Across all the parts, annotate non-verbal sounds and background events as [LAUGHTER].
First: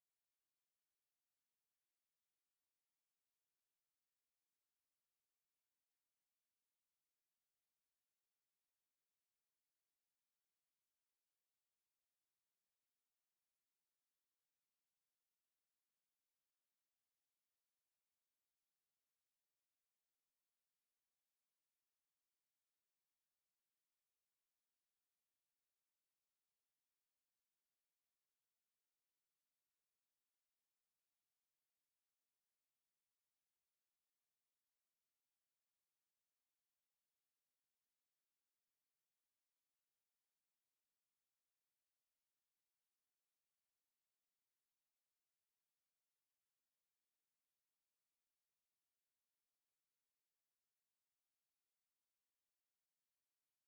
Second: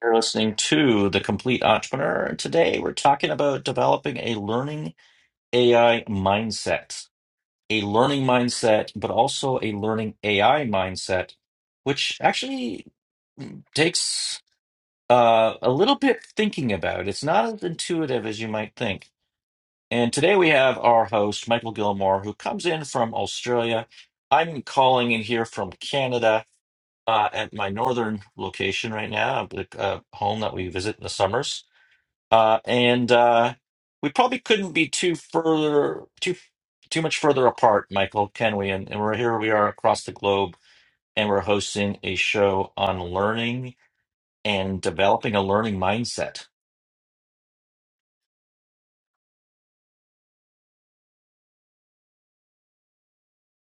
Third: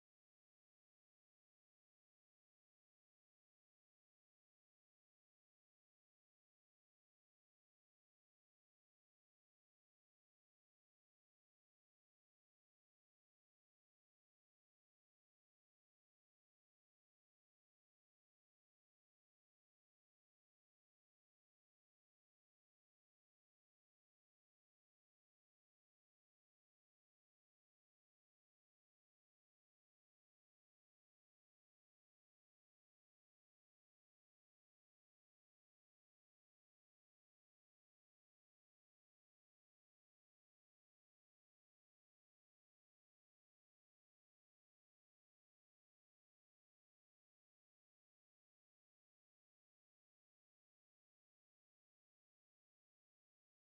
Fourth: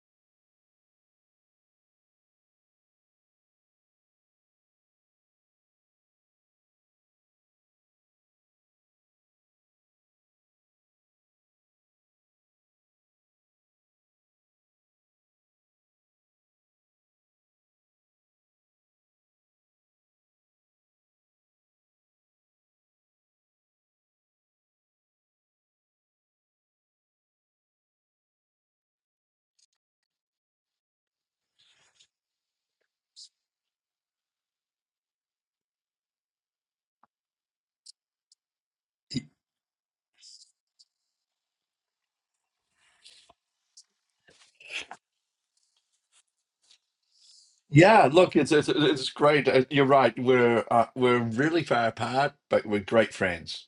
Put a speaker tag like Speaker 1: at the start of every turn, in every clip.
Speaker 1: You're listening to The Complete Entrepreneur. Today, we're talking about developing a learning AI mindset, a learning mindset, but also a learning AI mindset, which actually takes uh, a little bit thinking about. It's not as intuitive as you might think. And today, we have our host, Michael Gilmore, who comes in from Australia. I'm calling in here from Canada. Uh, at my northern location right now, the uh, home that we visit in the summers. uh, and uh, we probably couldn't be too further too too much further apart, Michael, can we? And, and we're here, we are across the globe, and we're hosting a show on learning and developing a learning mindset.
Speaker 2: Yeah, look, it's it's, it's great. Uh, You're right. We're uh, we're really far apart, but we're great friends.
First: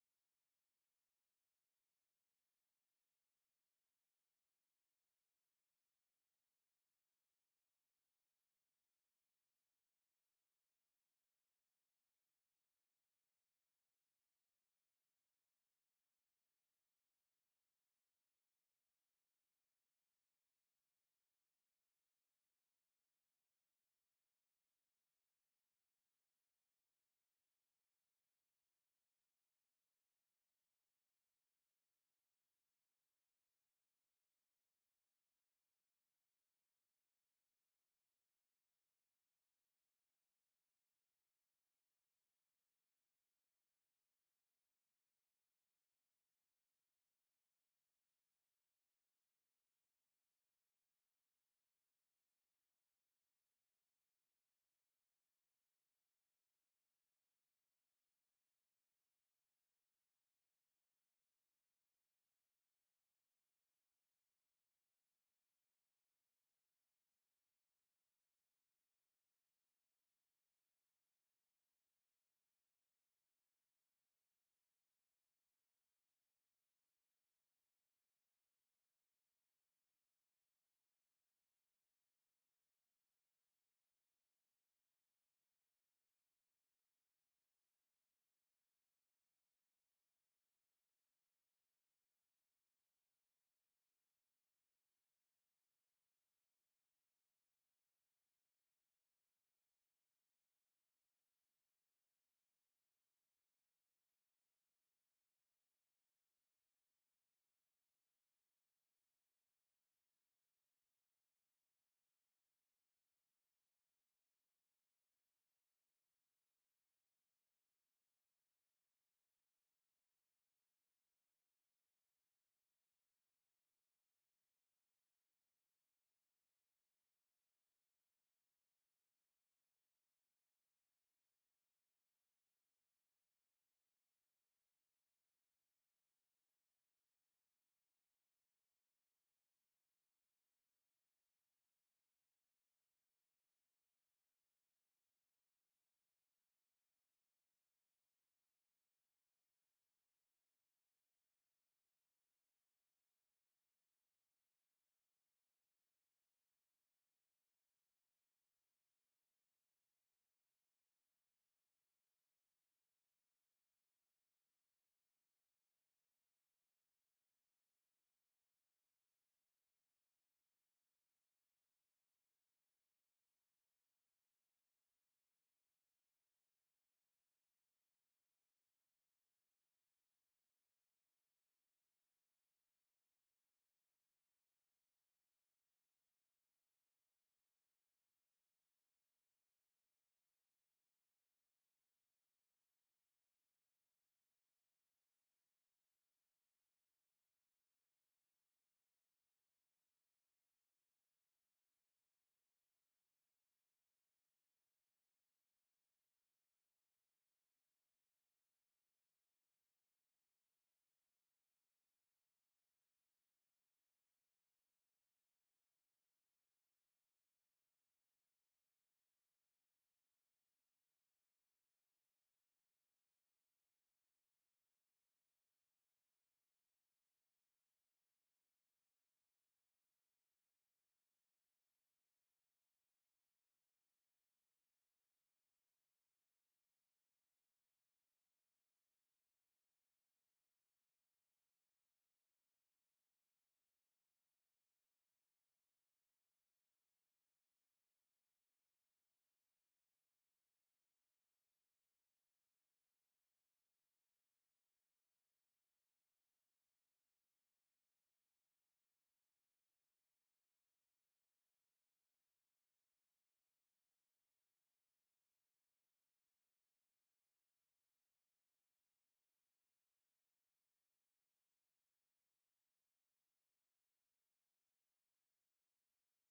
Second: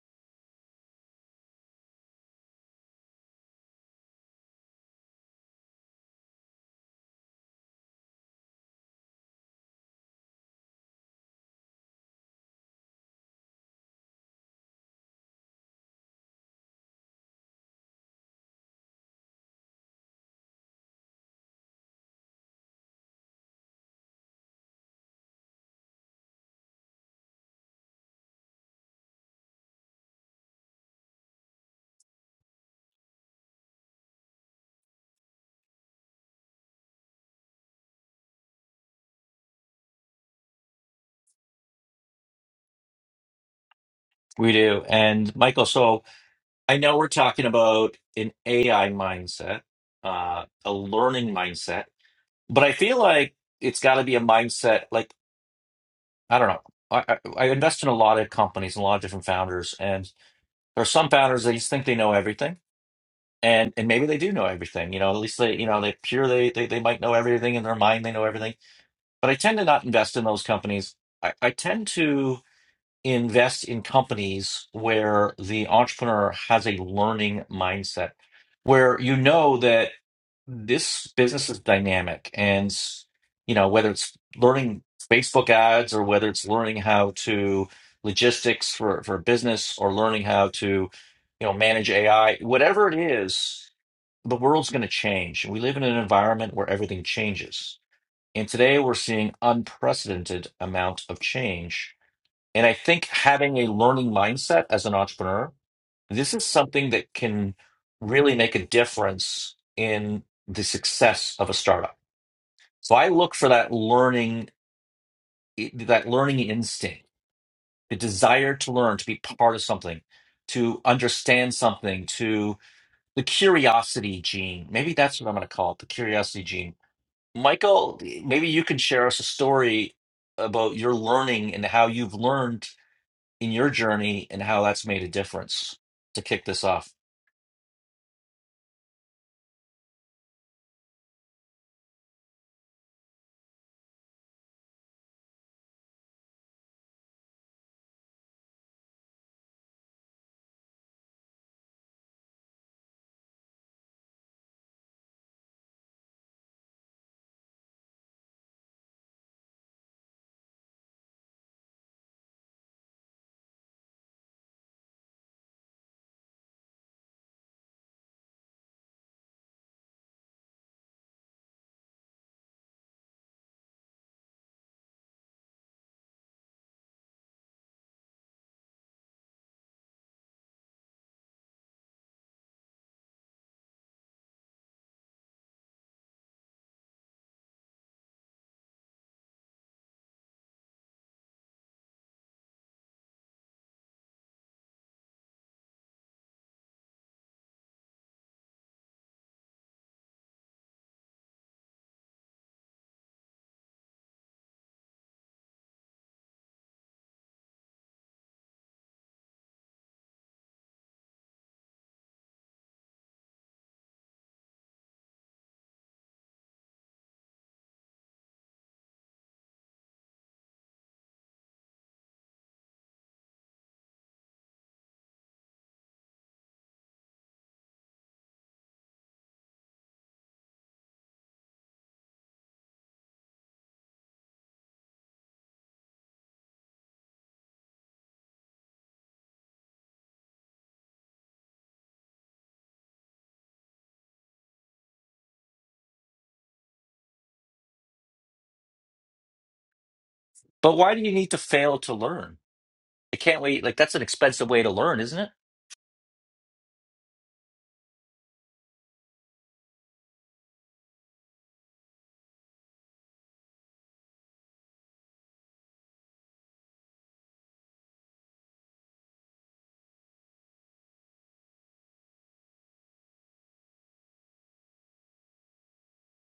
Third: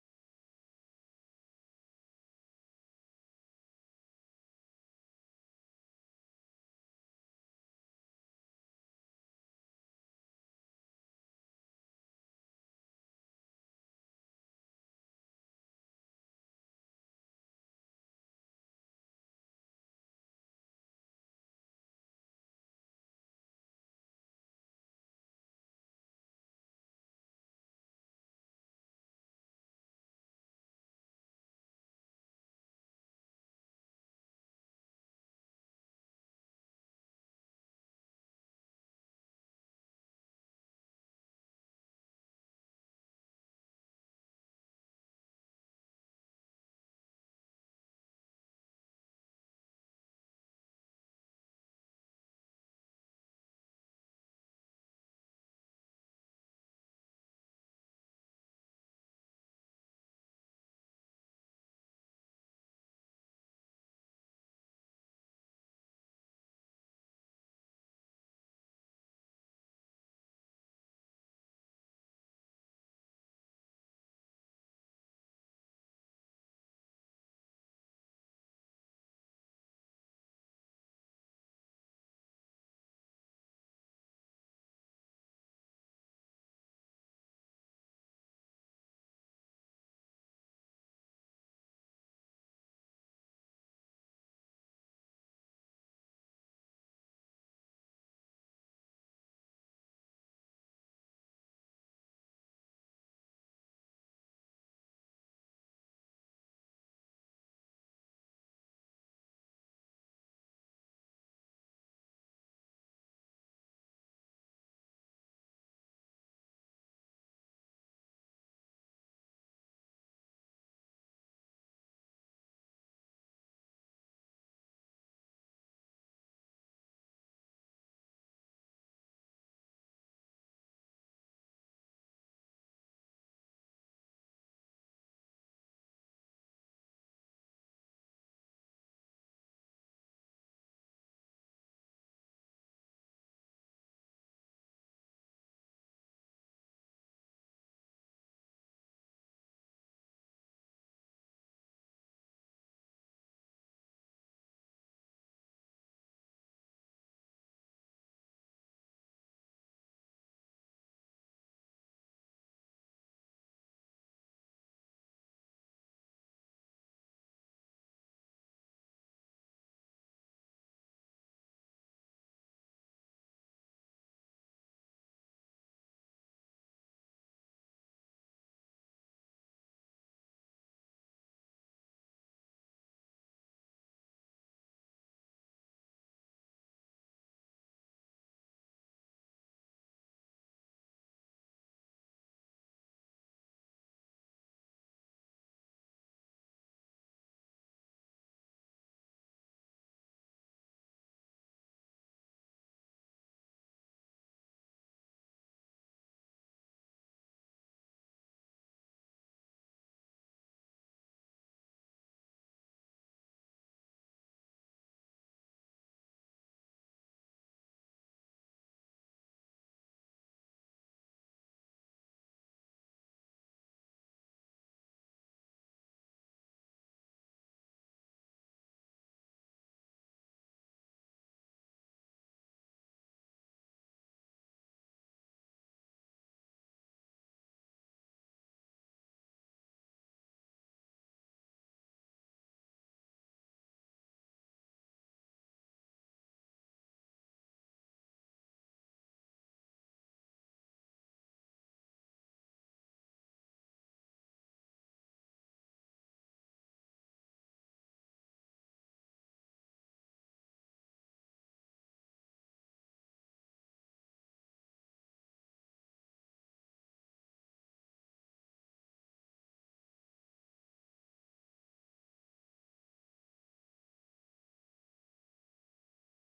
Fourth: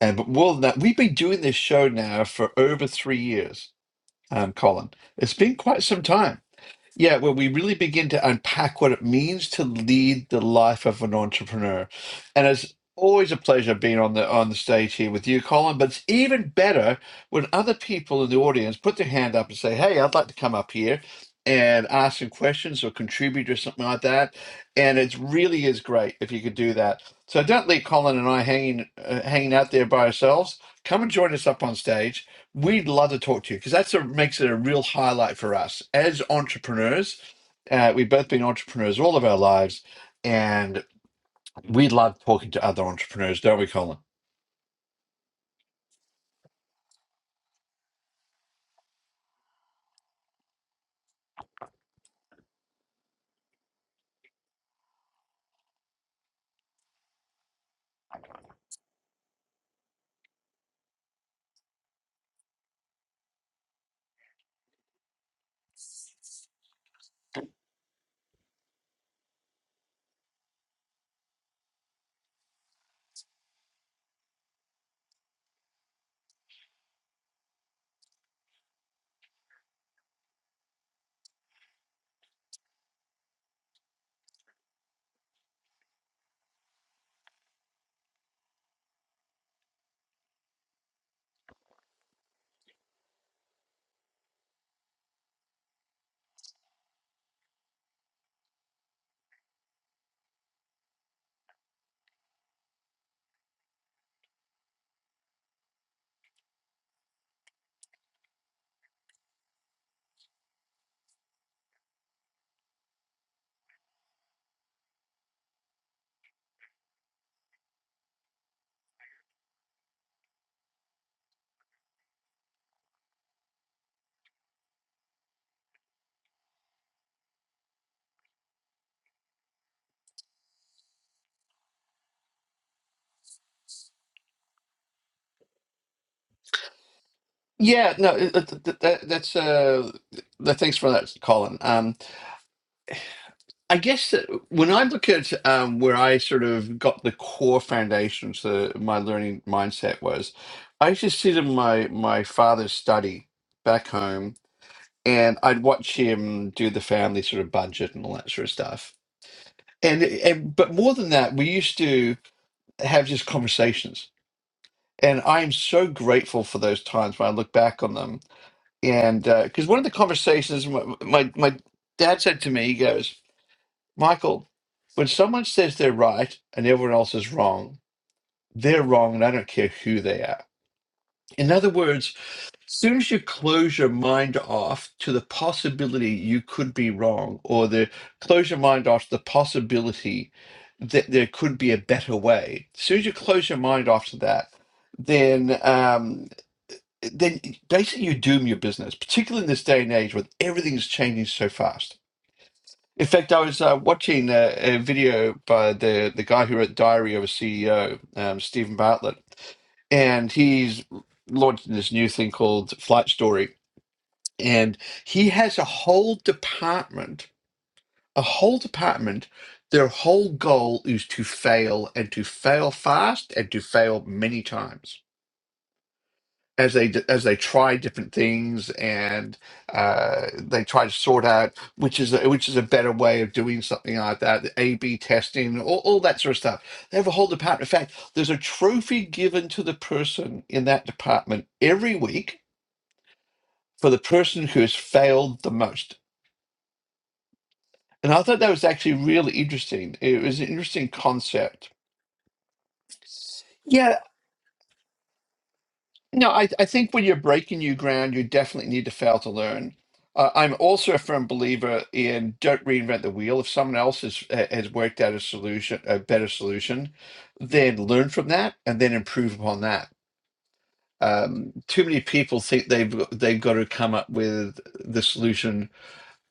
Speaker 2: And but more than that, we've been doing this show now for over three years, um, Colin. It's been quite some time. Yeah, where we really begin to unpack what it means to lead the life of an entrepreneur. And it's always a pleasure being on the on the stage here with you, Colin. But it's even better when other people in the audience put their hand up and say, Hey, I'd like to come up here and ask some questions or contribute or something like that. And it really is great if you could do that. So don't leave Colin and I hanging uh, hanging out there by ourselves. Come and join us up on stage We'd love to talk to you because that's a, makes it a real highlight for us as entrepreneurs. Uh, we've both been entrepreneurs all of our lives, and we love talking to other entrepreneurs, don't we, Colin?
Speaker 1: We do, and Michael. So I know we're talking about an AI mindset, uh, a learning mindset, but I feel like it's got to be a mindset. Like I don't know. I, I, I invest in a lot of companies and a lot of different founders, and there are some founders that just think they know everything, and and maybe they do know everything. You know, at least they you know they pure they they, they might know everything in their mind. They know everything, but I tend to not invest in those companies. I, I tend to invest in companies where the entrepreneur has a learning mindset, where you know that this business is dynamic and s- you know whether it's learning facebook ads or whether it's learning how to logistics for for a business or learning how to you know manage ai whatever it is the world's going to change we live in an environment where everything changes and today we're seeing unprecedented amount of change and i think having a learning mindset as an entrepreneur this is something that can really make a difference in the success of a startup. So I look for that learning, that learning instinct, the desire to learn, to be part of something, to understand something, to the curiosity gene. Maybe that's what I'm going to call it, the curiosity gene. Michael, maybe you can share us a story about your learning and how you've learned in your journey and how that's made a difference to kick this off.
Speaker 2: Yeah, no, it- it- that, that, that's uh, that, thanks for that, Colin. Um, I guess that when I look at um, where I sort of got the core foundations, the my learning mindset was, I used to sit in my my father's study back home and I'd watch him do the family sort of budget and all that sort of stuff. And, and but more than that, we used to have just conversations, and I am so grateful for those times when I look back on them. And because one of the conversations my, my my dad said to me, he goes, "Michael, when someone says they're right and everyone else is wrong, they're wrong, and I don't care who they are." In other words, soon as you close your mind off to the possibility you could be wrong, or the close your mind off to the possibility that there could be a better way, as soon as you close your mind off to that, then um, then basically you doom your business, particularly in this day and age where everything's changing so fast. In fact, I was uh, watching a, a video by the, the guy who wrote Diary of a CEO, um, Stephen Bartlett, and he's launching this new thing called Flight Story and he has a whole department a whole department their whole goal is to fail and to fail fast and to fail many times as they as they try different things and uh, they try to sort out which is a, which is a better way of doing something like that the a b testing all, all that sort of stuff they have a whole department in fact there's a trophy given to the person in that department every week for the person who has failed the most And I thought that was actually really interesting. It was an
Speaker 1: But
Speaker 2: interesting
Speaker 1: why do you need to
Speaker 2: concept.
Speaker 1: fail to learn? I can't wait. Like that's
Speaker 2: Yeah,
Speaker 1: an expensive way to learn, isn't it?
Speaker 2: no, I, I think when you're breaking new ground, you definitely need to fail to learn. Uh, I'm also a firm believer in don't reinvent the wheel. If someone else has has worked out a solution, a better solution, then learn from that and then improve upon that. Um, too many people think they've they've got to come up with the solution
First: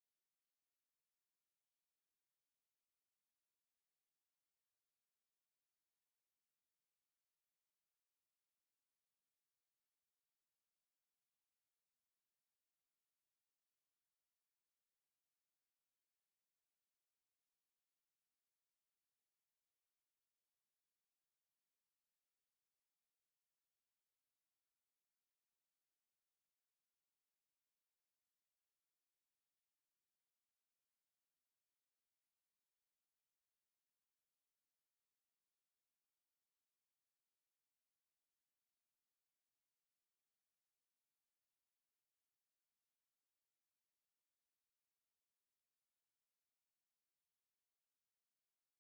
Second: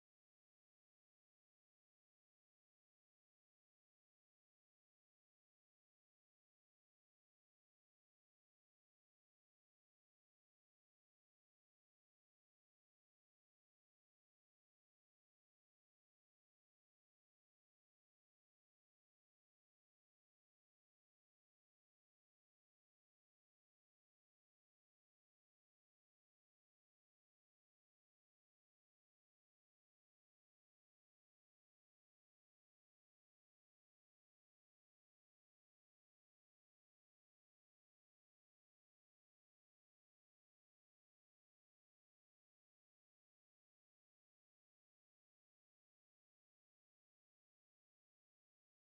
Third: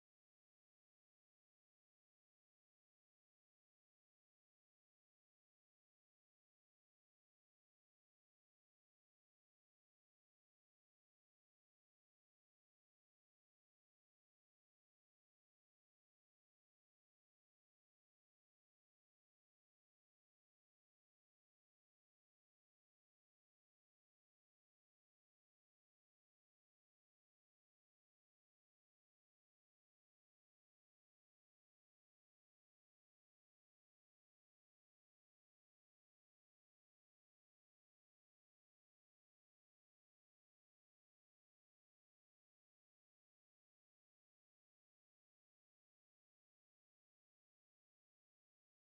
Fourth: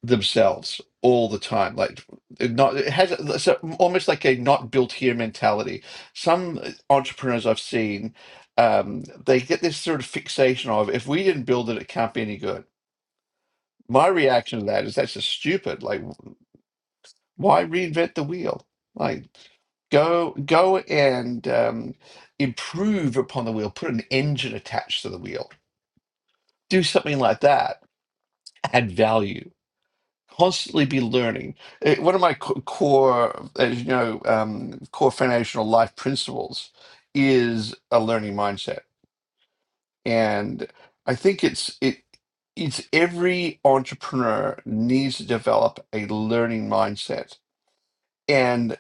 Speaker 2: themselves all the time like it not it has it's a- almost like a not built here mentality some entrepreneurs i've seen um they get this sort of fixation of if we didn't build it it can't be any good my reaction to that is that's just stupid like why reinvent the wheel like go go and um, improve upon the wheel put an engine attached to the wheel do something like that add value constantly be learning. Eh, one of my co- core, as you know, um, core foundational life principles is a learning mindset, and I think it's it. It's every entrepreneur needs to develop a learning mindset, and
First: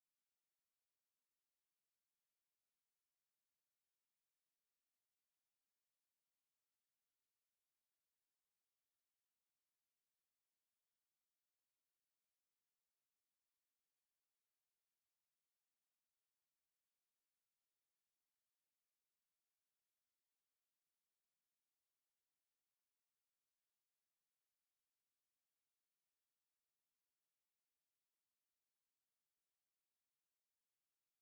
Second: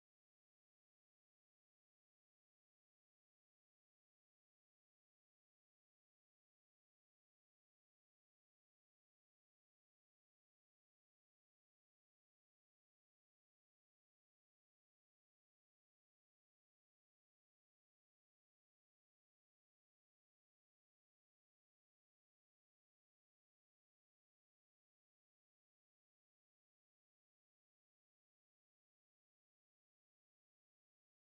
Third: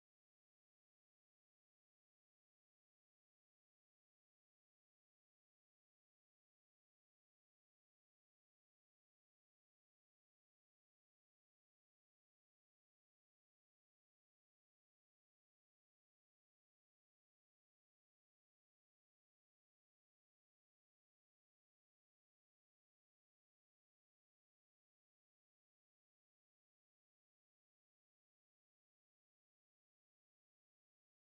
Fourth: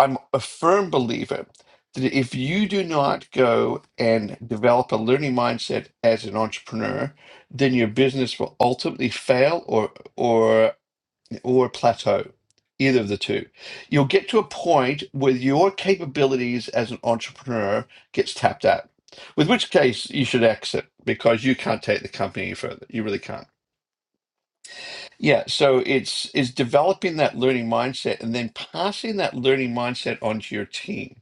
Speaker 2: I'm a firm believer that if you do not go and develop a learning mindset as an entrepreneur, then your business will ultimately fail, or or or plateau, either of the two. You'll get to a point where your capabilities as an entrepreneur gets tapped out. With which case you should exit because you can't take the company any further. You really can't. Yeah. So it's it's developing that learning mindset and then passing that learning mindset onto your team.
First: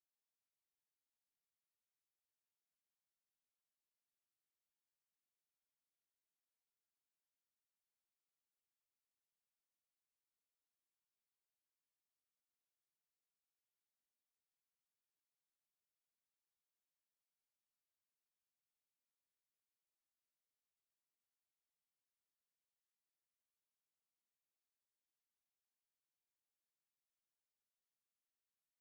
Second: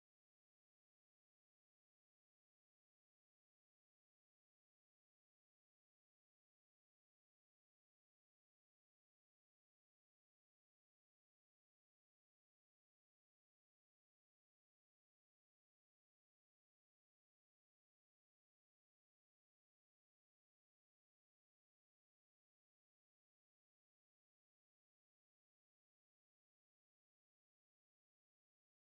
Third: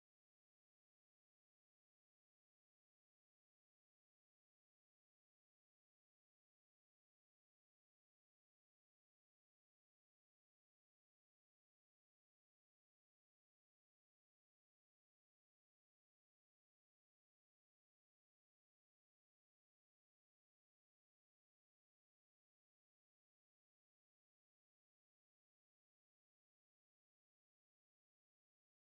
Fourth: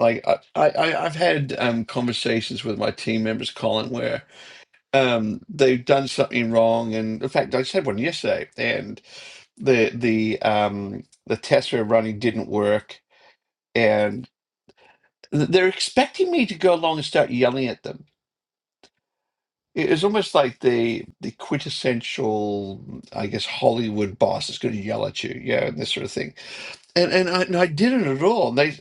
Speaker 2: Like I, I I- I've had um, conversations with my team members, Colin, where um, they've done something wrong, and in fact, I just had one yesterday, and the the um the tests we were running didn't work and th- they're expecting me to go along and start yelling at them it was almost like the the quintessential i guess hollywood boss is going to yell at you yeah and this sort of thing and and i, and I didn't at all and they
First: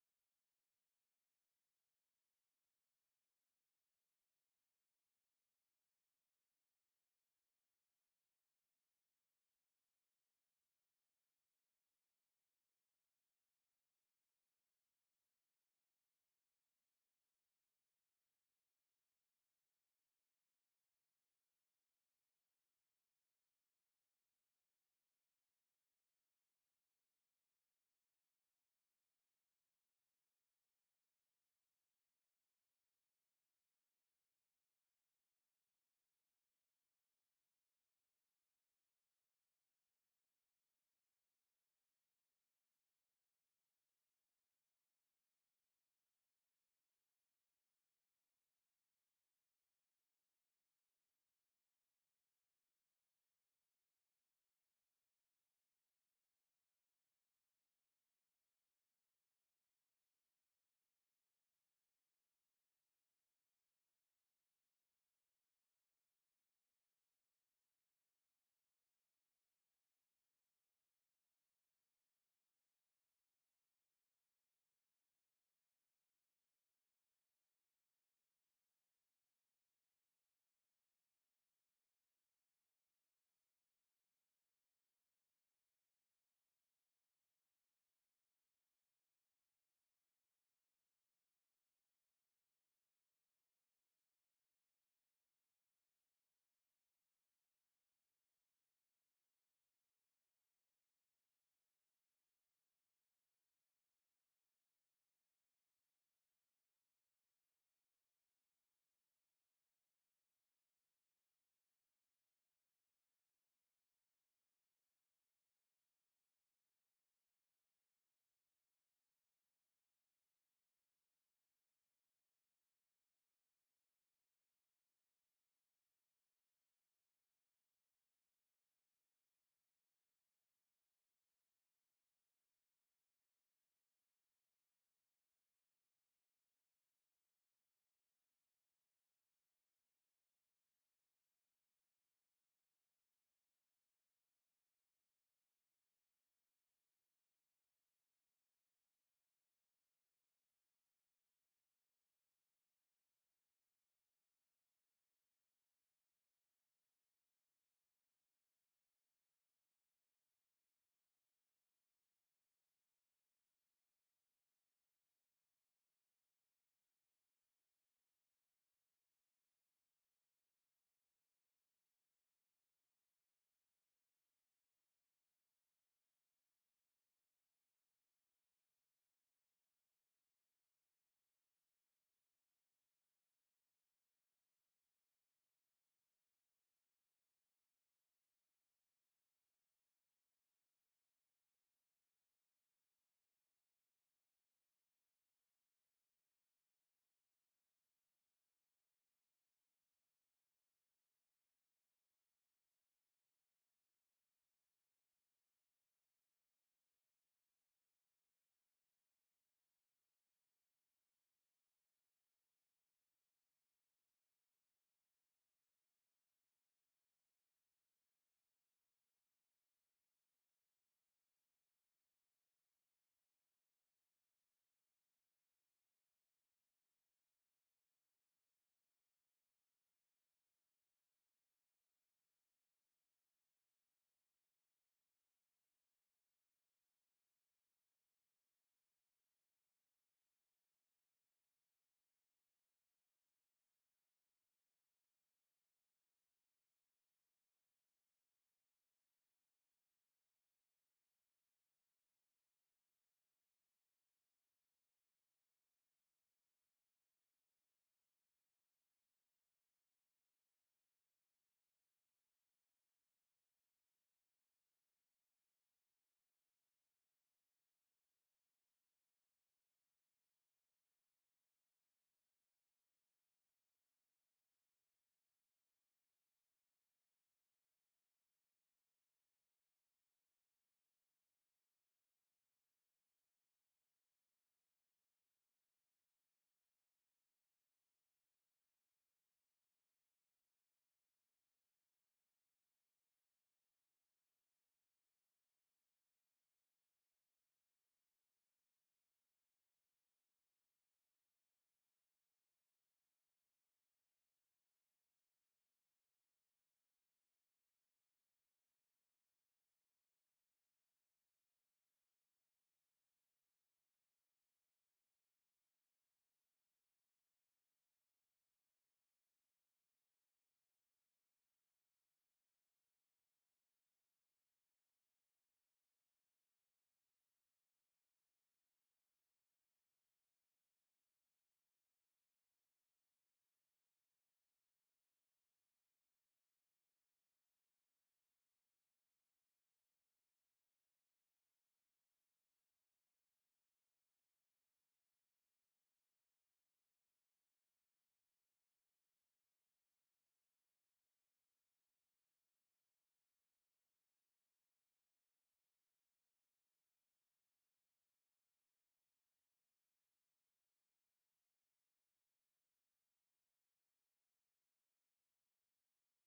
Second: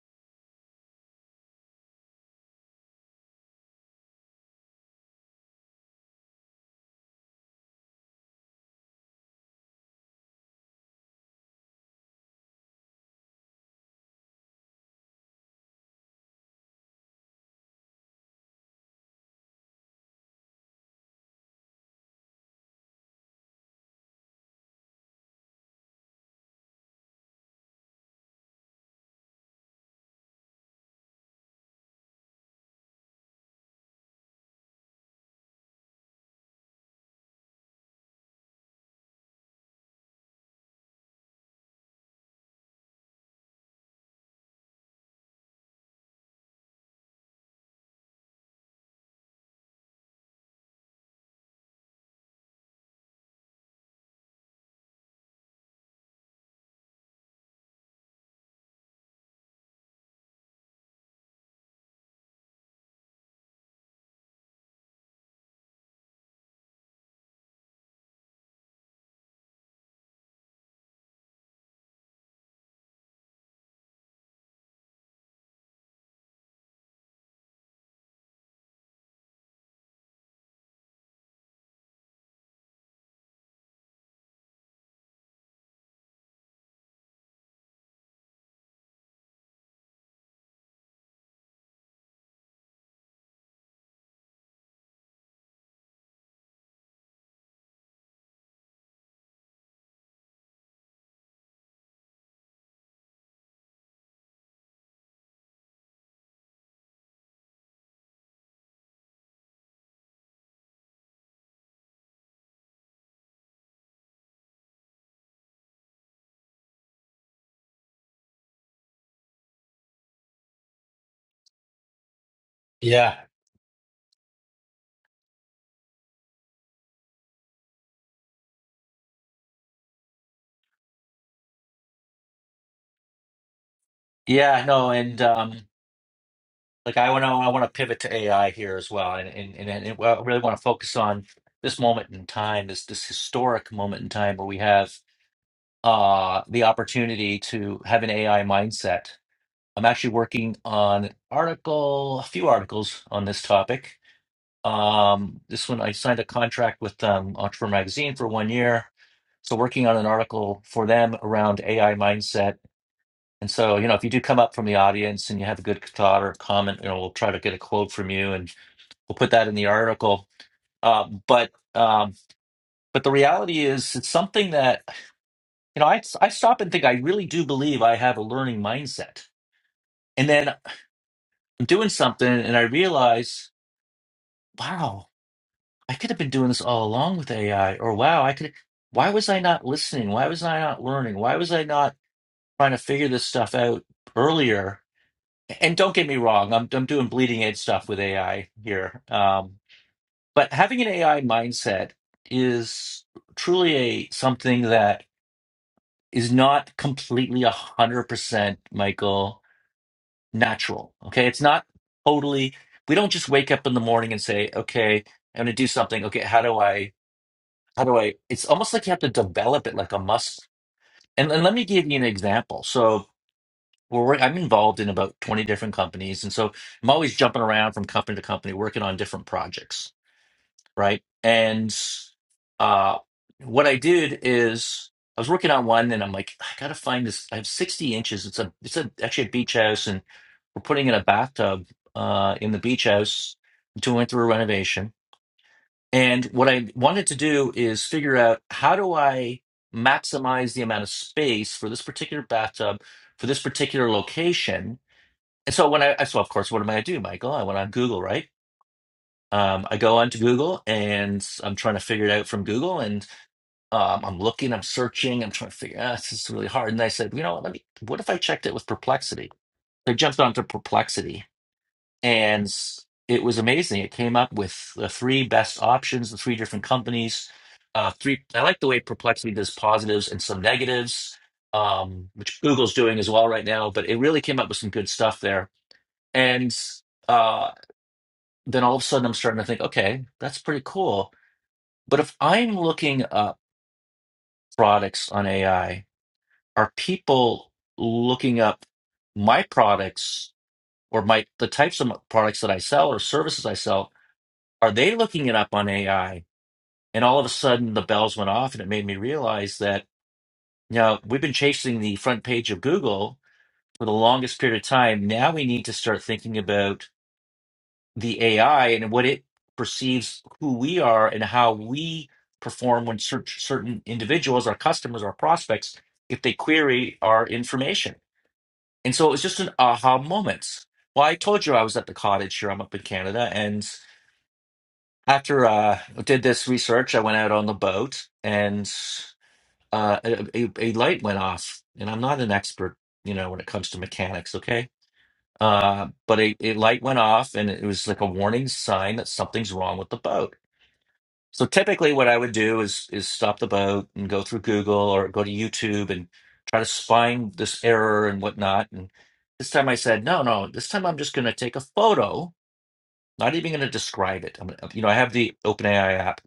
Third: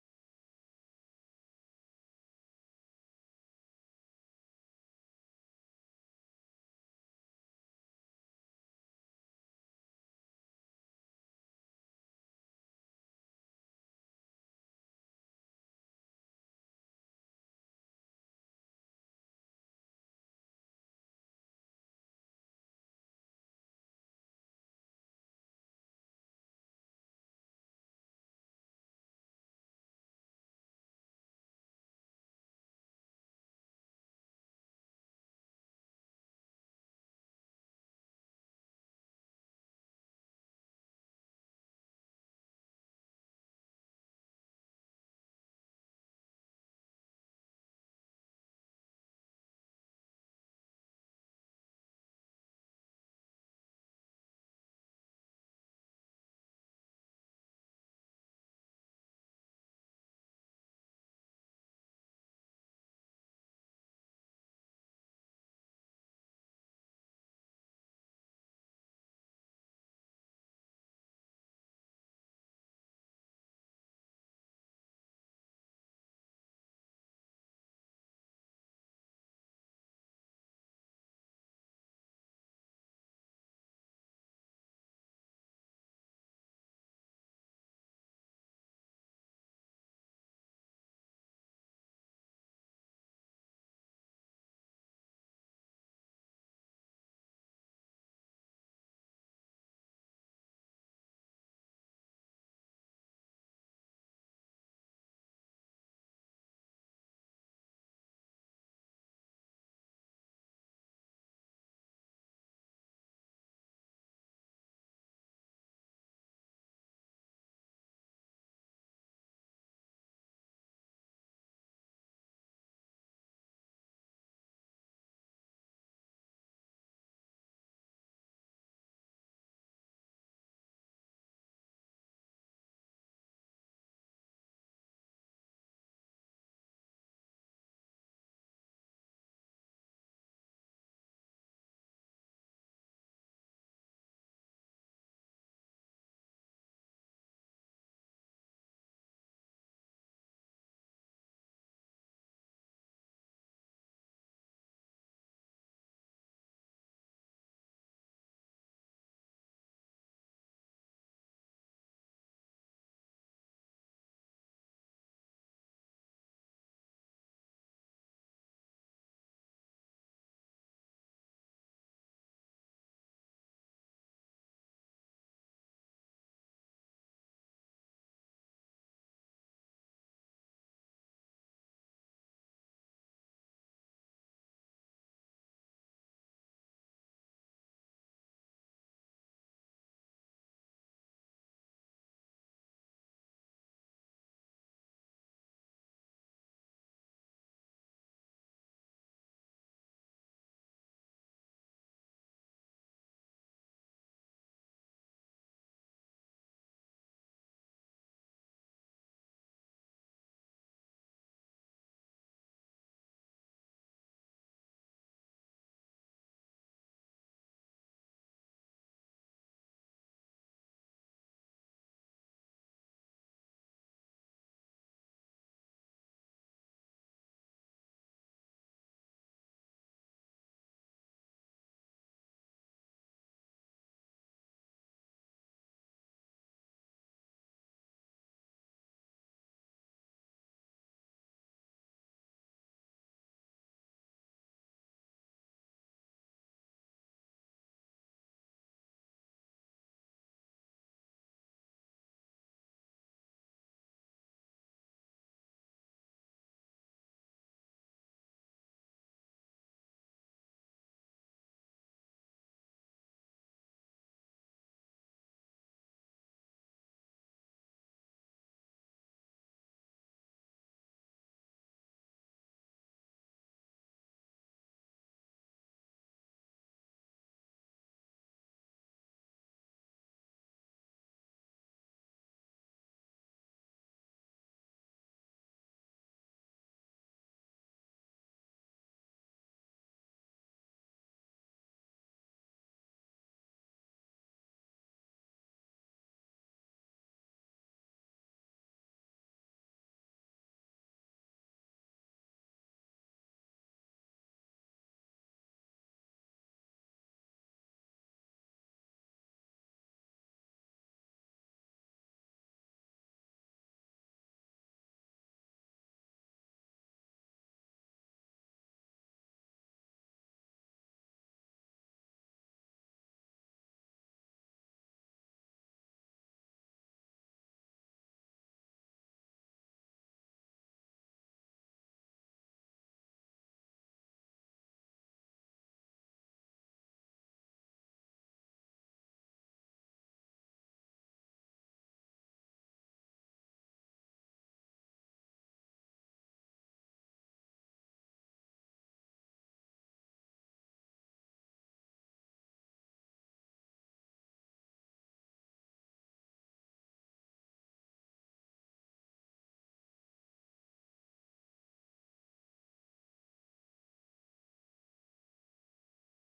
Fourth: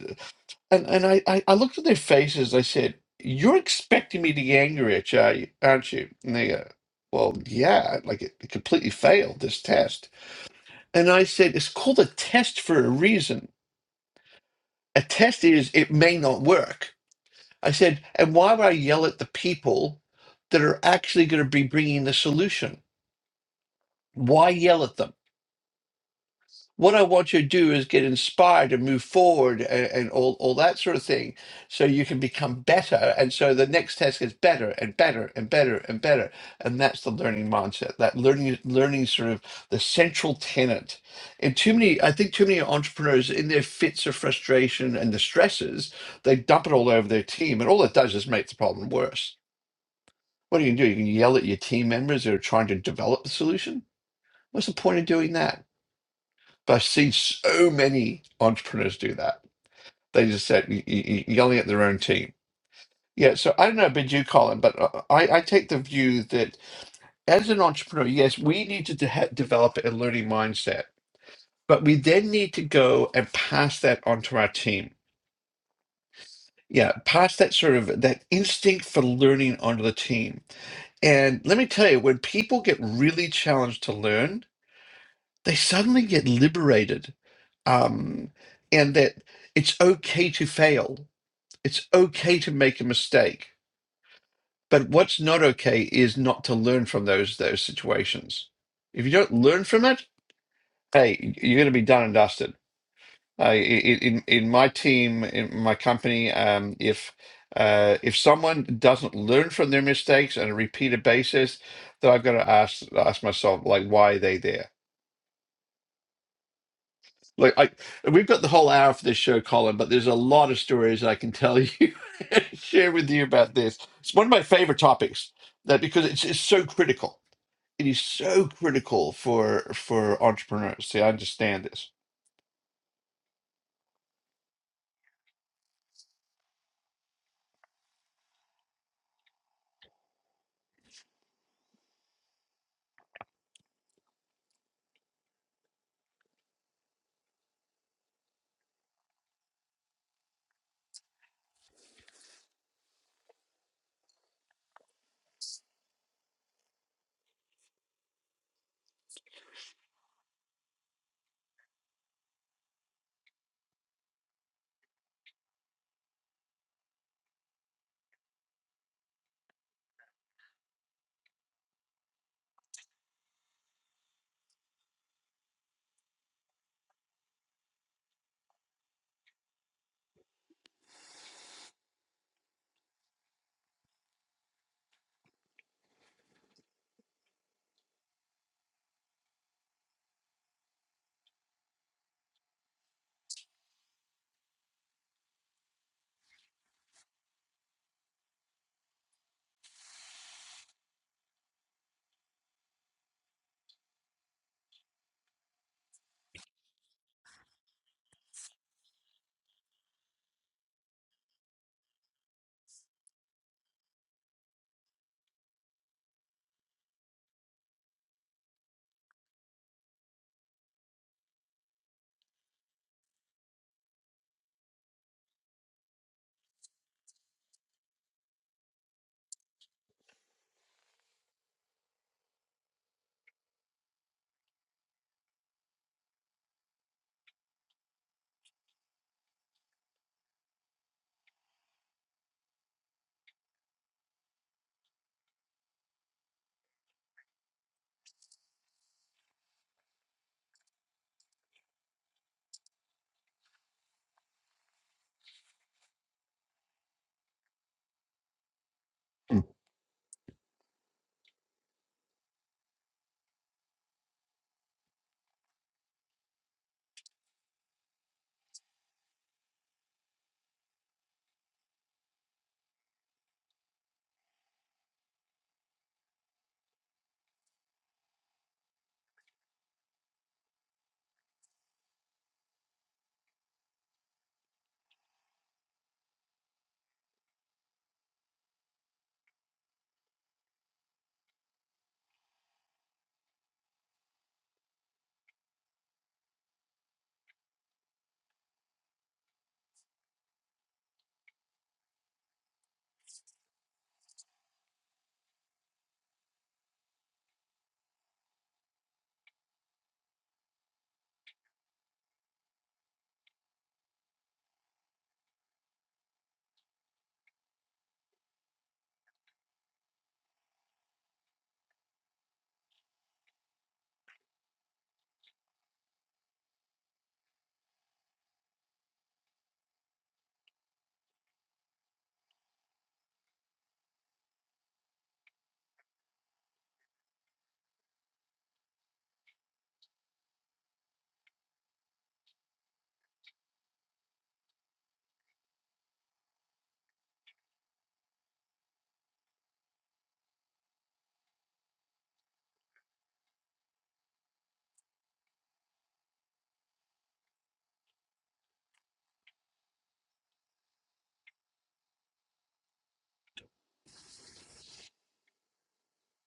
Speaker 2: and, and I, I i looked at their faces i said you're expecting me to get angry at you are you- aren't you and they go well yeah like it, it completely failed this test and i said it's called a test for a reason A test is it may not work. I said, and why would I yell at the people that are actually going to be bringing the solution? Why yell at them? what I want you to do is get inspired and move forward and, and all, all that sort of thing so you can become better. And so the next test gets better and better and better and better. And that's the learning mindset, that learning, learning sort of the central tenet. And too many, I think too many entrepreneurs in their fits of frustration and the stresses, they dump it all over their team. And all it does is make the problem worse. What are you going to do? You can yell at your team members who are trying to develop the solution? What's the point of doing that? But I've seen so many entrepreneurs do that. They just said y- y- y- yelling at their own team. Yeah, so I don't know about you, Colin, but uh, I, I take the view that as an entrepreneur, yes, we need to de- ha- develop a learning mindset, but we then need to go and pass that onto our team. Yeah, pass that sort of that instinct for learning onto the team. And let me tell you, when people get really challenged to learn, they suddenly get liberated, um, and that it's okay to fail it's okay to make a mistake, but what's not okay is not to learn from those those situations. If you don't learn from it, hey, you're going to be done and dusted. Uh, in in in my team, in my company, um, if uh, if someone doesn't learn from their mistakes on a repeated basis, then I've got to ask ask myself like, why are they there? Look, I we've got the whole hour for this show, Colin, but there's a lot of stories I can tell you, [LAUGHS] and share with
Speaker 1: Yeah.
Speaker 2: you about this. It's one of my favorite topics that because it's it's so critical. It is so critical for for entrepreneurs. See, I understand this.
Speaker 1: Yeah, no, and um, like I want to, I want to pivot to AI here as well, and and and, and well, I really want to focus on this moment in time, this this historic moment in time where we have uh the opportunity to have an AI mindset. I'm actually working on an article, a few articles on this topic. Um, this one I signed a contract with um, Entrepreneur Magazine for one year, so working on an article for them around AI mindset And so, you know, if you do come up from the audience and you have a good thought or comment, you know, we'll try to get a quote from you and we'll put that in the article. Uh, but um, but the reality is, it's something that you know, I I stop and think. I really do believe I have a learning mindset. And then I'm doing something, and I realize, wow, I could have been doing this all along with AI, or wow, I could. Why was I not listening? Why was I not learning? Why was I not trying to figure this stuff out earlier? and don't get me wrong, I'm I'm doing bleeding edge stuff with AI here. Um, but having an AI mindset is truly a something that is not completely a hundred percent, Michael, natural. Okay, it's not totally. We don't just wake up in the morning and say, "Okay, I'm going to do something." Okay, how do I? How do I? It's almost like you have to develop it like a muscle. And, and let me give you an example. So. we're work- I'm involved in about 20 different companies. And so I'm always jumping around from company to company, working on different projects. Right. And uh, what I did is I was working on one and I'm like, I got to find this. I have 60 inches. It's a, it's a, actually a beach house and we're putting in a bathtub uh, in the beach house, doing through a renovation. And what I wanted to do is figure out how do I maximize the amount of space for this particular bathtub for this particular location and so when I, so of course, what am I gonna do, Michael? I went on Google, right?
Speaker 2: Mm.
Speaker 1: Um, I go onto Google and I'm trying to figure it out from Google, and um, I'm looking, I'm searching, I'm trying to figure. Ah, this is really hard. And I said, you know what? Let me. What if I checked it with Perplexity? I jumped onto Perplexity, and s- it was amazing. It came up with the three best options, the three different companies. Uh, three. I like the way Perplexity does positives and some negatives, um, which Google's doing as well right now. But it really came up with some good stuff there, and. uh, then all of a sudden I'm starting to think, okay, that's pretty cool. But if I'm looking up products on AI, are people looking up my products or my the types of products that I sell or services I sell? Are they looking it up on AI? And all of a sudden the bells went off and it made me realize that, you know, we've been chasing the front page of Google for the longest period of time. Now we need to start thinking about the AI and what it perceives who we are and how we perform when cer- certain individuals, our customers, our prospects, if they query our information. And so it was just an aha moment. Well, I told you I was at the cottage here. I'm up in Canada, and after uh, I did this research, I went out on the boat, and uh, a, a a light went off. And I'm not an expert, you know, when it comes to mechanics. Okay, uh, but a it light went off and it was like a warning sign that something's wrong with the boat. So typically what I would do is is stop the boat and go through Google or go to YouTube and try to find this error and whatnot. And this time I said, no, no, this time I'm just gonna take a photo, not even gonna describe it. I'm gonna, you know, I have the OpenAI app.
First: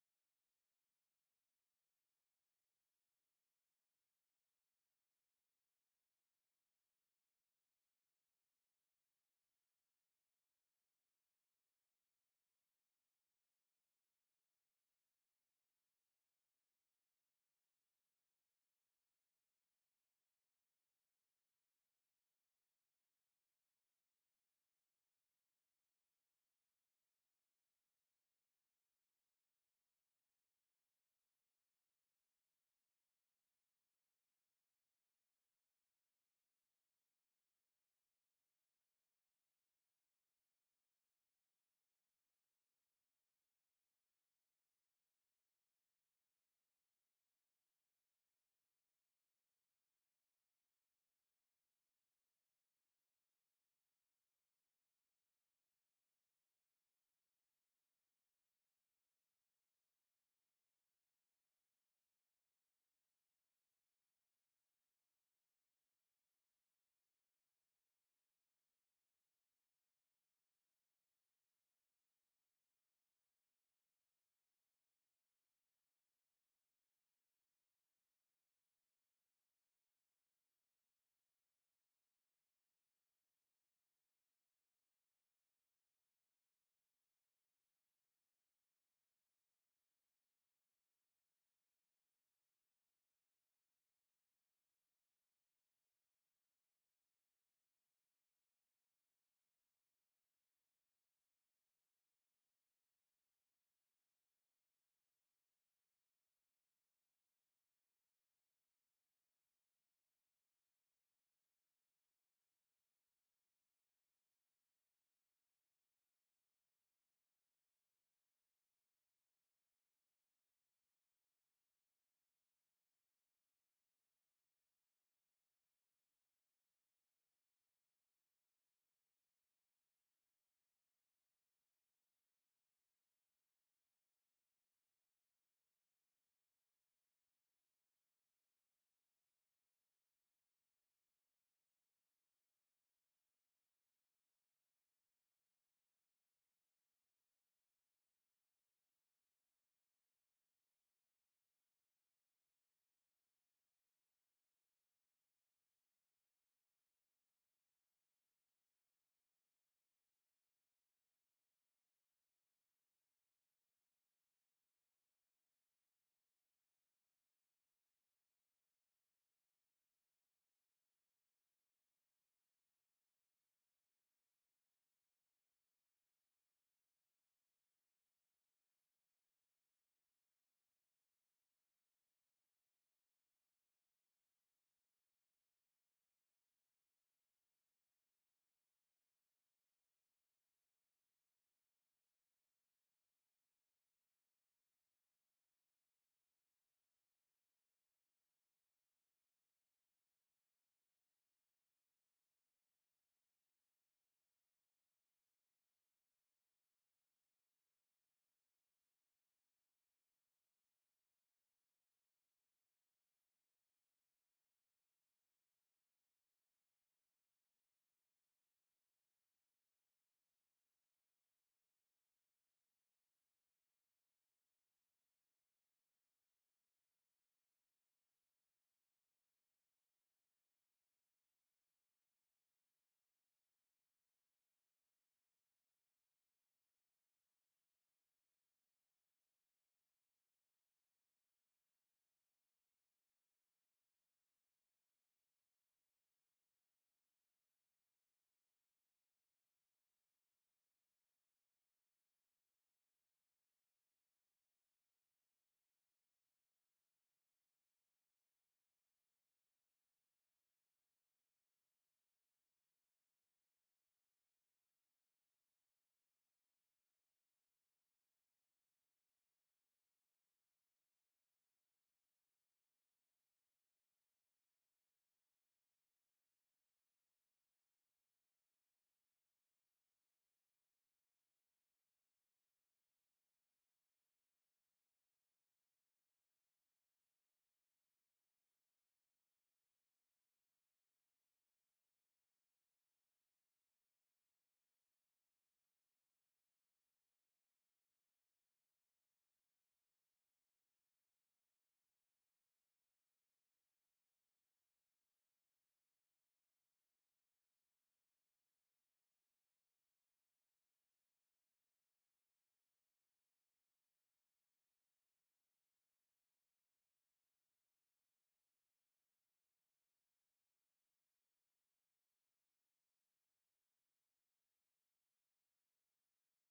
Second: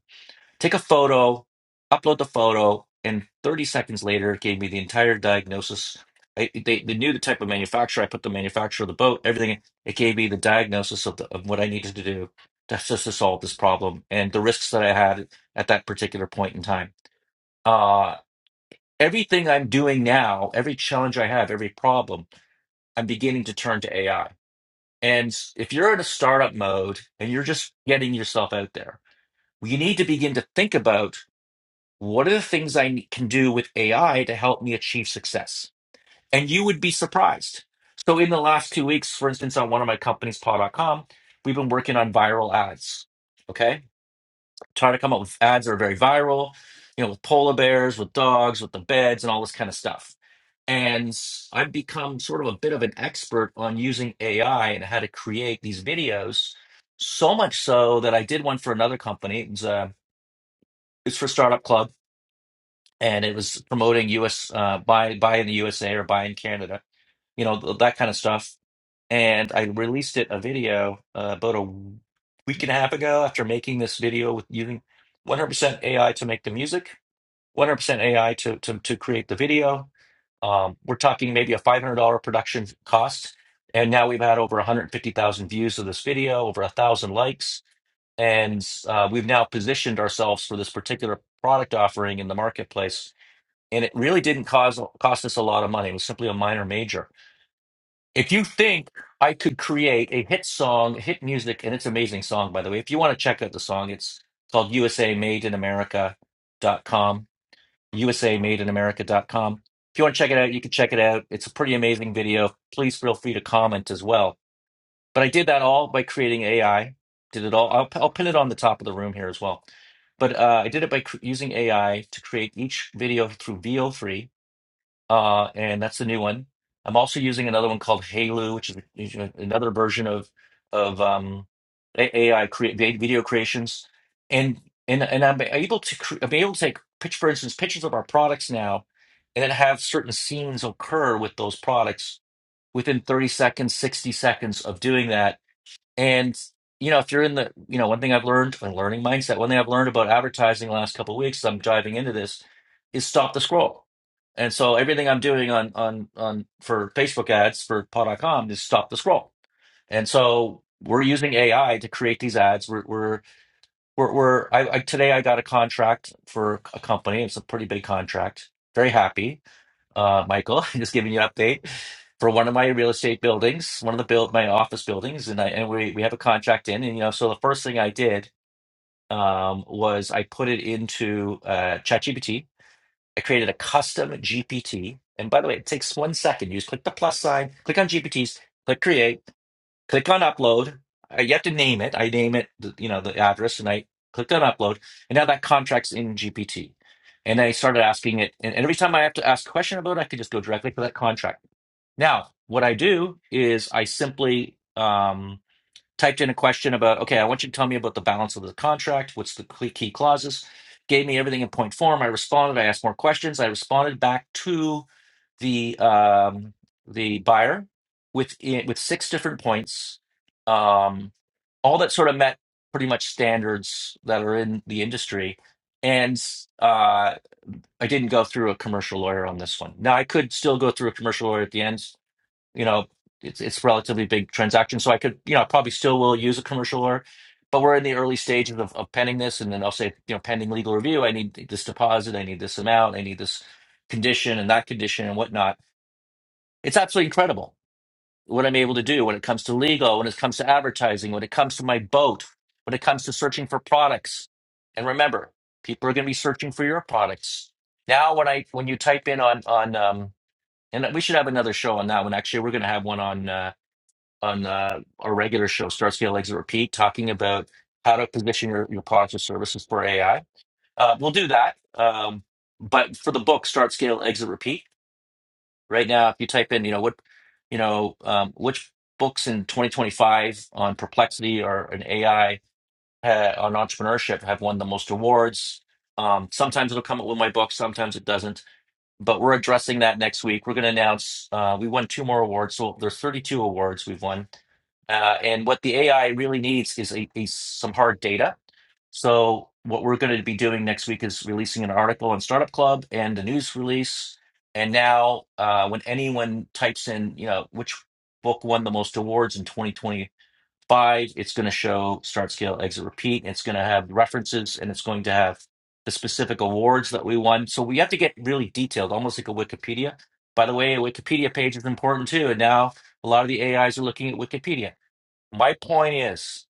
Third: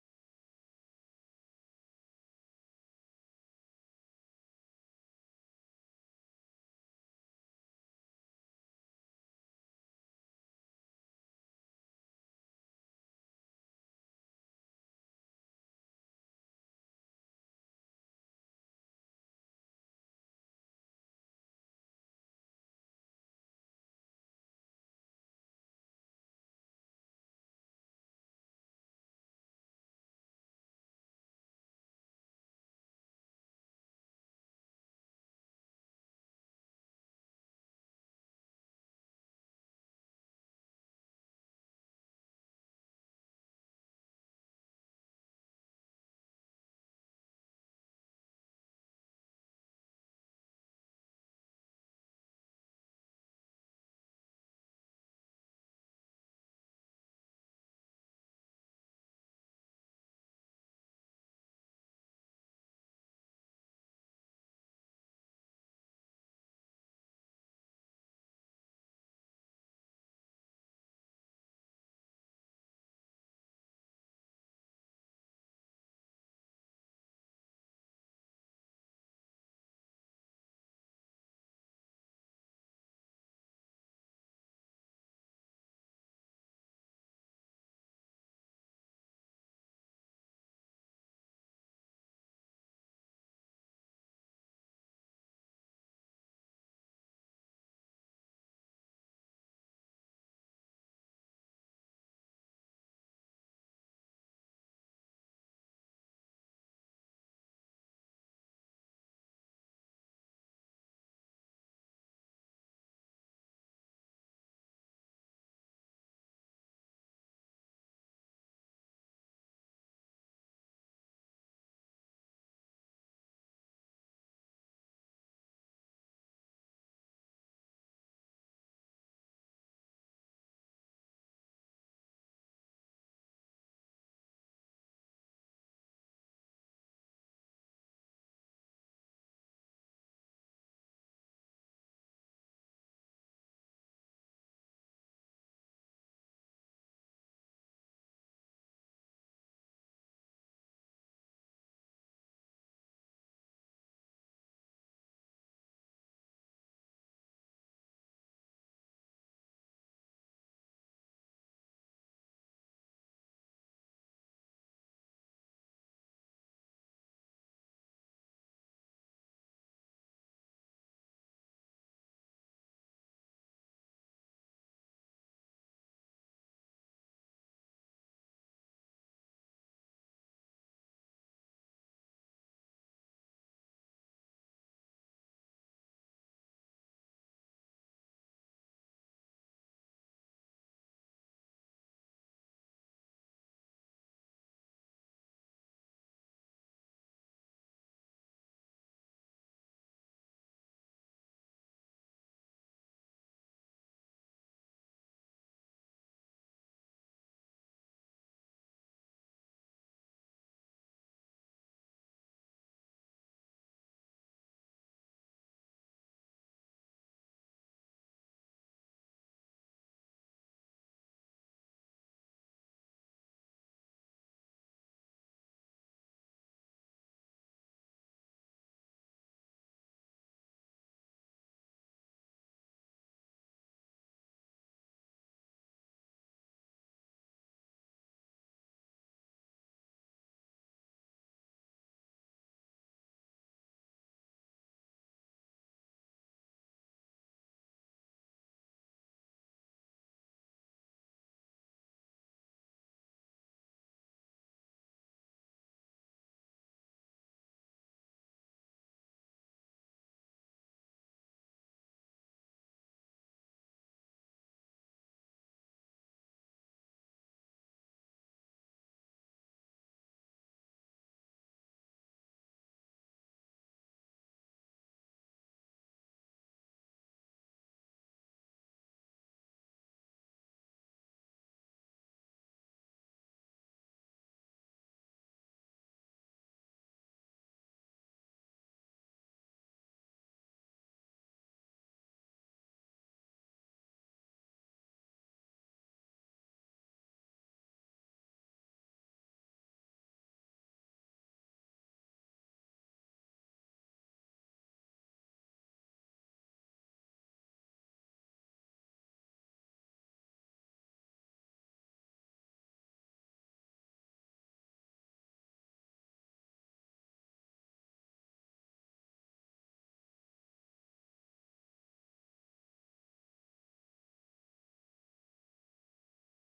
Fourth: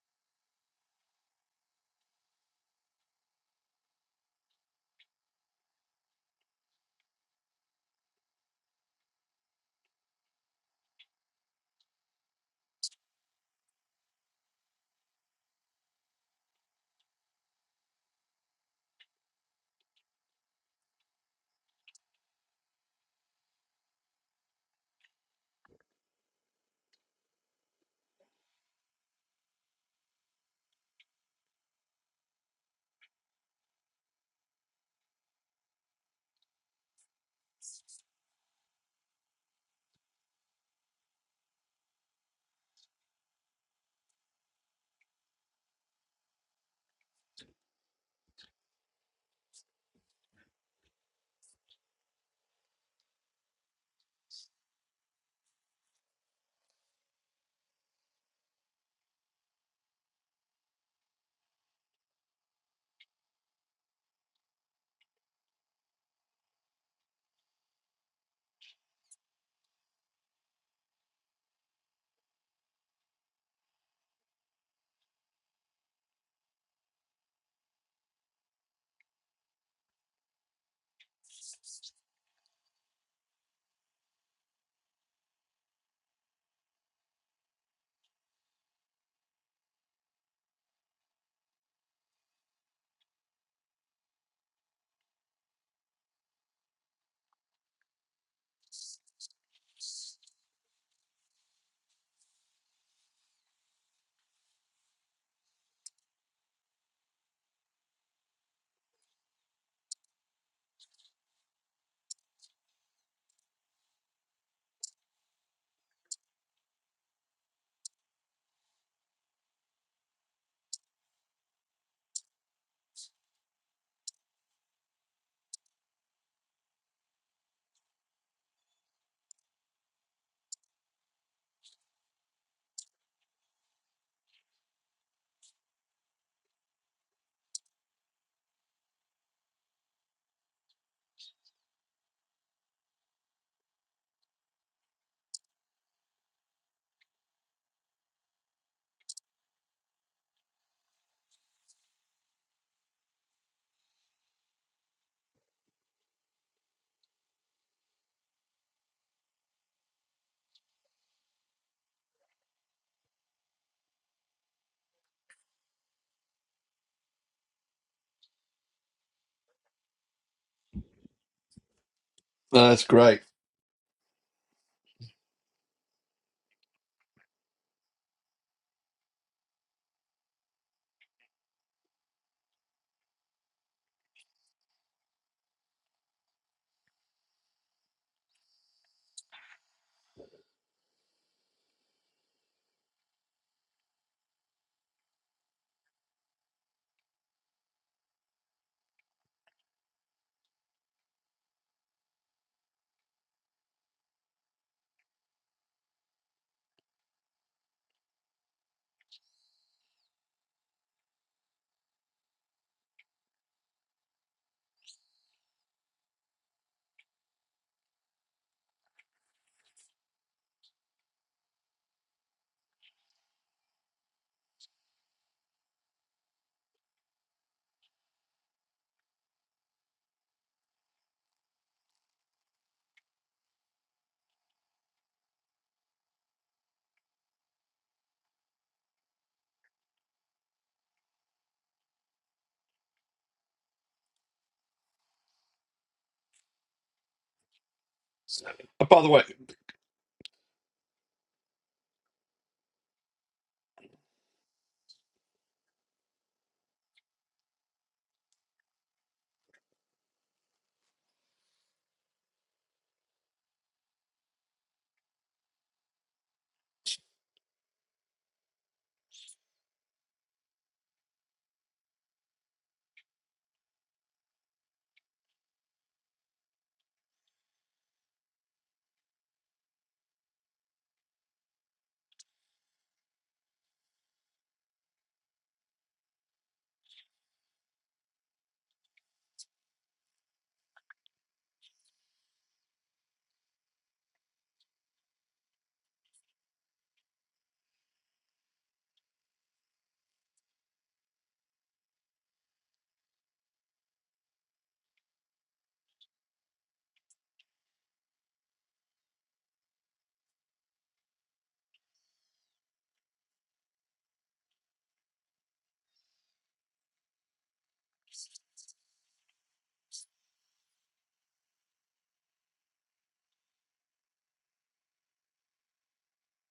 Speaker 1: Take a photo, upload the photo, and 30 seconds later, it gave me the entire diagnosis. I, they, they knew the type of manufacturer. I put the manufacturer of the boat, everything. It gave me the diagnosis of, the, of what I needed to do to, just to solve this problem and the risks that I had at that particular point in time. Uh, everything I'm doing now, every challenge I have, every problem, I'm beginning to turn to AI. And if you're in a startup mode and you're just getting yourself out there, you need to begin to think about what are the things I ne- can do with AI to help me achieve success? And you would be surprised. So, in the last two weeks, for instance, on one of my companies, paw dot com, we've been working on viral ads. Okay. Trying to come up with ads that are very viral, you know, with polar bears, with dogs, with the beds, and all this kind of stuff. And I've become sort of a bit of an expert on using AI and how to create these videos. So much so that I did one for another company. It was, uh, it's for Startup Club and it was promoting US uh buy buy in the USA or buy in Canada, you know, th- that kind of stuff. And I released it a video uh, about a week and a half ago after making this video with using 100% AI to make the music, 100% AI to to to create the video. Um, we're talking maybe a $500 production cost, and now we've had over 150,000 views of this video, over a thousand likes, and uh, we've now positioned ourselves for this particular product offering in the marketplace and it really didn't cause cost us a lot of money. It was simply a minor major. If you think I could create a hit song, hit music, and it's an amazing song, by the way. If you want to check out the song, it's called USA Made in America.com. USA Made in America.com. If you want to check it out, you can check it out. It's a pretty amazing video. Please feel free to comment as well. But I did that all by creating AI. Did it all. I'll, I'll pin it on the top of the room here as well. But uh, I did it by cr- using AI to create each video through VO3 uh, and that's the new one. I'm also using another one called Halu, which is you know, another version of of um, A- AI create video creations, and and and I'm able to cre- I'm able to take pitch for instance pictures of our products now, and then have certain scenes occur with those products within 30 seconds, 60 seconds of doing that and you know, if you're in the, you know, one thing I've learned in learning mindset, one thing I've learned about advertising the last couple of weeks, as I'm diving into this, is stop the scroll. And so everything I'm doing on on on for Facebook ads for Paw.com is stop the scroll. And so we're using AI to create these ads. We're we're we're, we're I, I today I got a contract for a company. It's a pretty big contract. Very happy uh, Michael. [LAUGHS] Just giving you an update for one of my
Speaker 2: Uh, That's
Speaker 1: real
Speaker 2: great.
Speaker 1: estate buildings, one of the build my office buildings, and I and we we have a contract in, and you know, so the first thing I did um, was I put it into uh, ChatGPT. I created a custom GPT, and by the way, it takes one second. You just click the plus sign, click on GPTs, click create click on upload. I have to name it. I name it, the- you know, the address, and I clicked on upload, and now that contract's in GPT. And I started asking it, and and every time I have to ask a question about it, I could just go directly to that contract. Now, what I do is I simply um, typed in a question about, okay, I want you to tell me about the balance of the contract. What's the key key clauses? Gave me everything in point form. I responded. I asked more questions. I responded back to the um, the buyer with eh, with six different points, um, all that sort of met pretty much standards that are in the industry. And uh, I didn't go through a commercial lawyer on this one. Now I could still go through a commercial lawyer at the end. You know, it's it's relatively big transaction, so I could you know I probably still will use a commercial lawyer. But we're in the early stages of, of penning this, and then I'll say, you know, pending legal review. I need this deposit. I need this amount. I need this condition and that condition and whatnot it's absolutely incredible what I'm able to
Speaker 2: Uh, by
Speaker 1: do
Speaker 2: the
Speaker 1: when it
Speaker 2: way,
Speaker 1: comes to legal, when it comes to advertising, when it comes to my boat, when it comes to searching for products. And remember, people are going to be searching for your products. Now, when I when you type in on on um, and we should have another show on that one. Actually, we're going to have one on uh, on uh, our regular show, Start Scale Exit Repeat, talking about how to position your, your products or services for AI. Uh, we'll do that. Um, but for the book, Start Scale Exit Repeat Right now, if you type in, you know, what, you know, um, which books in 2025 on perplexity or an AI uh, on entrepreneurship have won the most awards. Um, sometimes it'll come up with my book, sometimes it doesn't. But we're addressing that next week. We're going to announce uh, we won two more awards, so there's 32 awards we've won. Uh, and what the AI really needs is a, is some hard data so what we're going to be doing next week is releasing an article on Startup Club and a news release. And now, uh, when anyone types in, you know, which book won the most awards in 2025, it's going to show Start, Scale, Exit, Repeat. It's going to have references and it's going to have the specific awards that we won. So we have to get really detailed, almost like a Wikipedia. By the way, a Wikipedia page is important too. And now a lot of the AIs are looking at Wikipedia. My point is.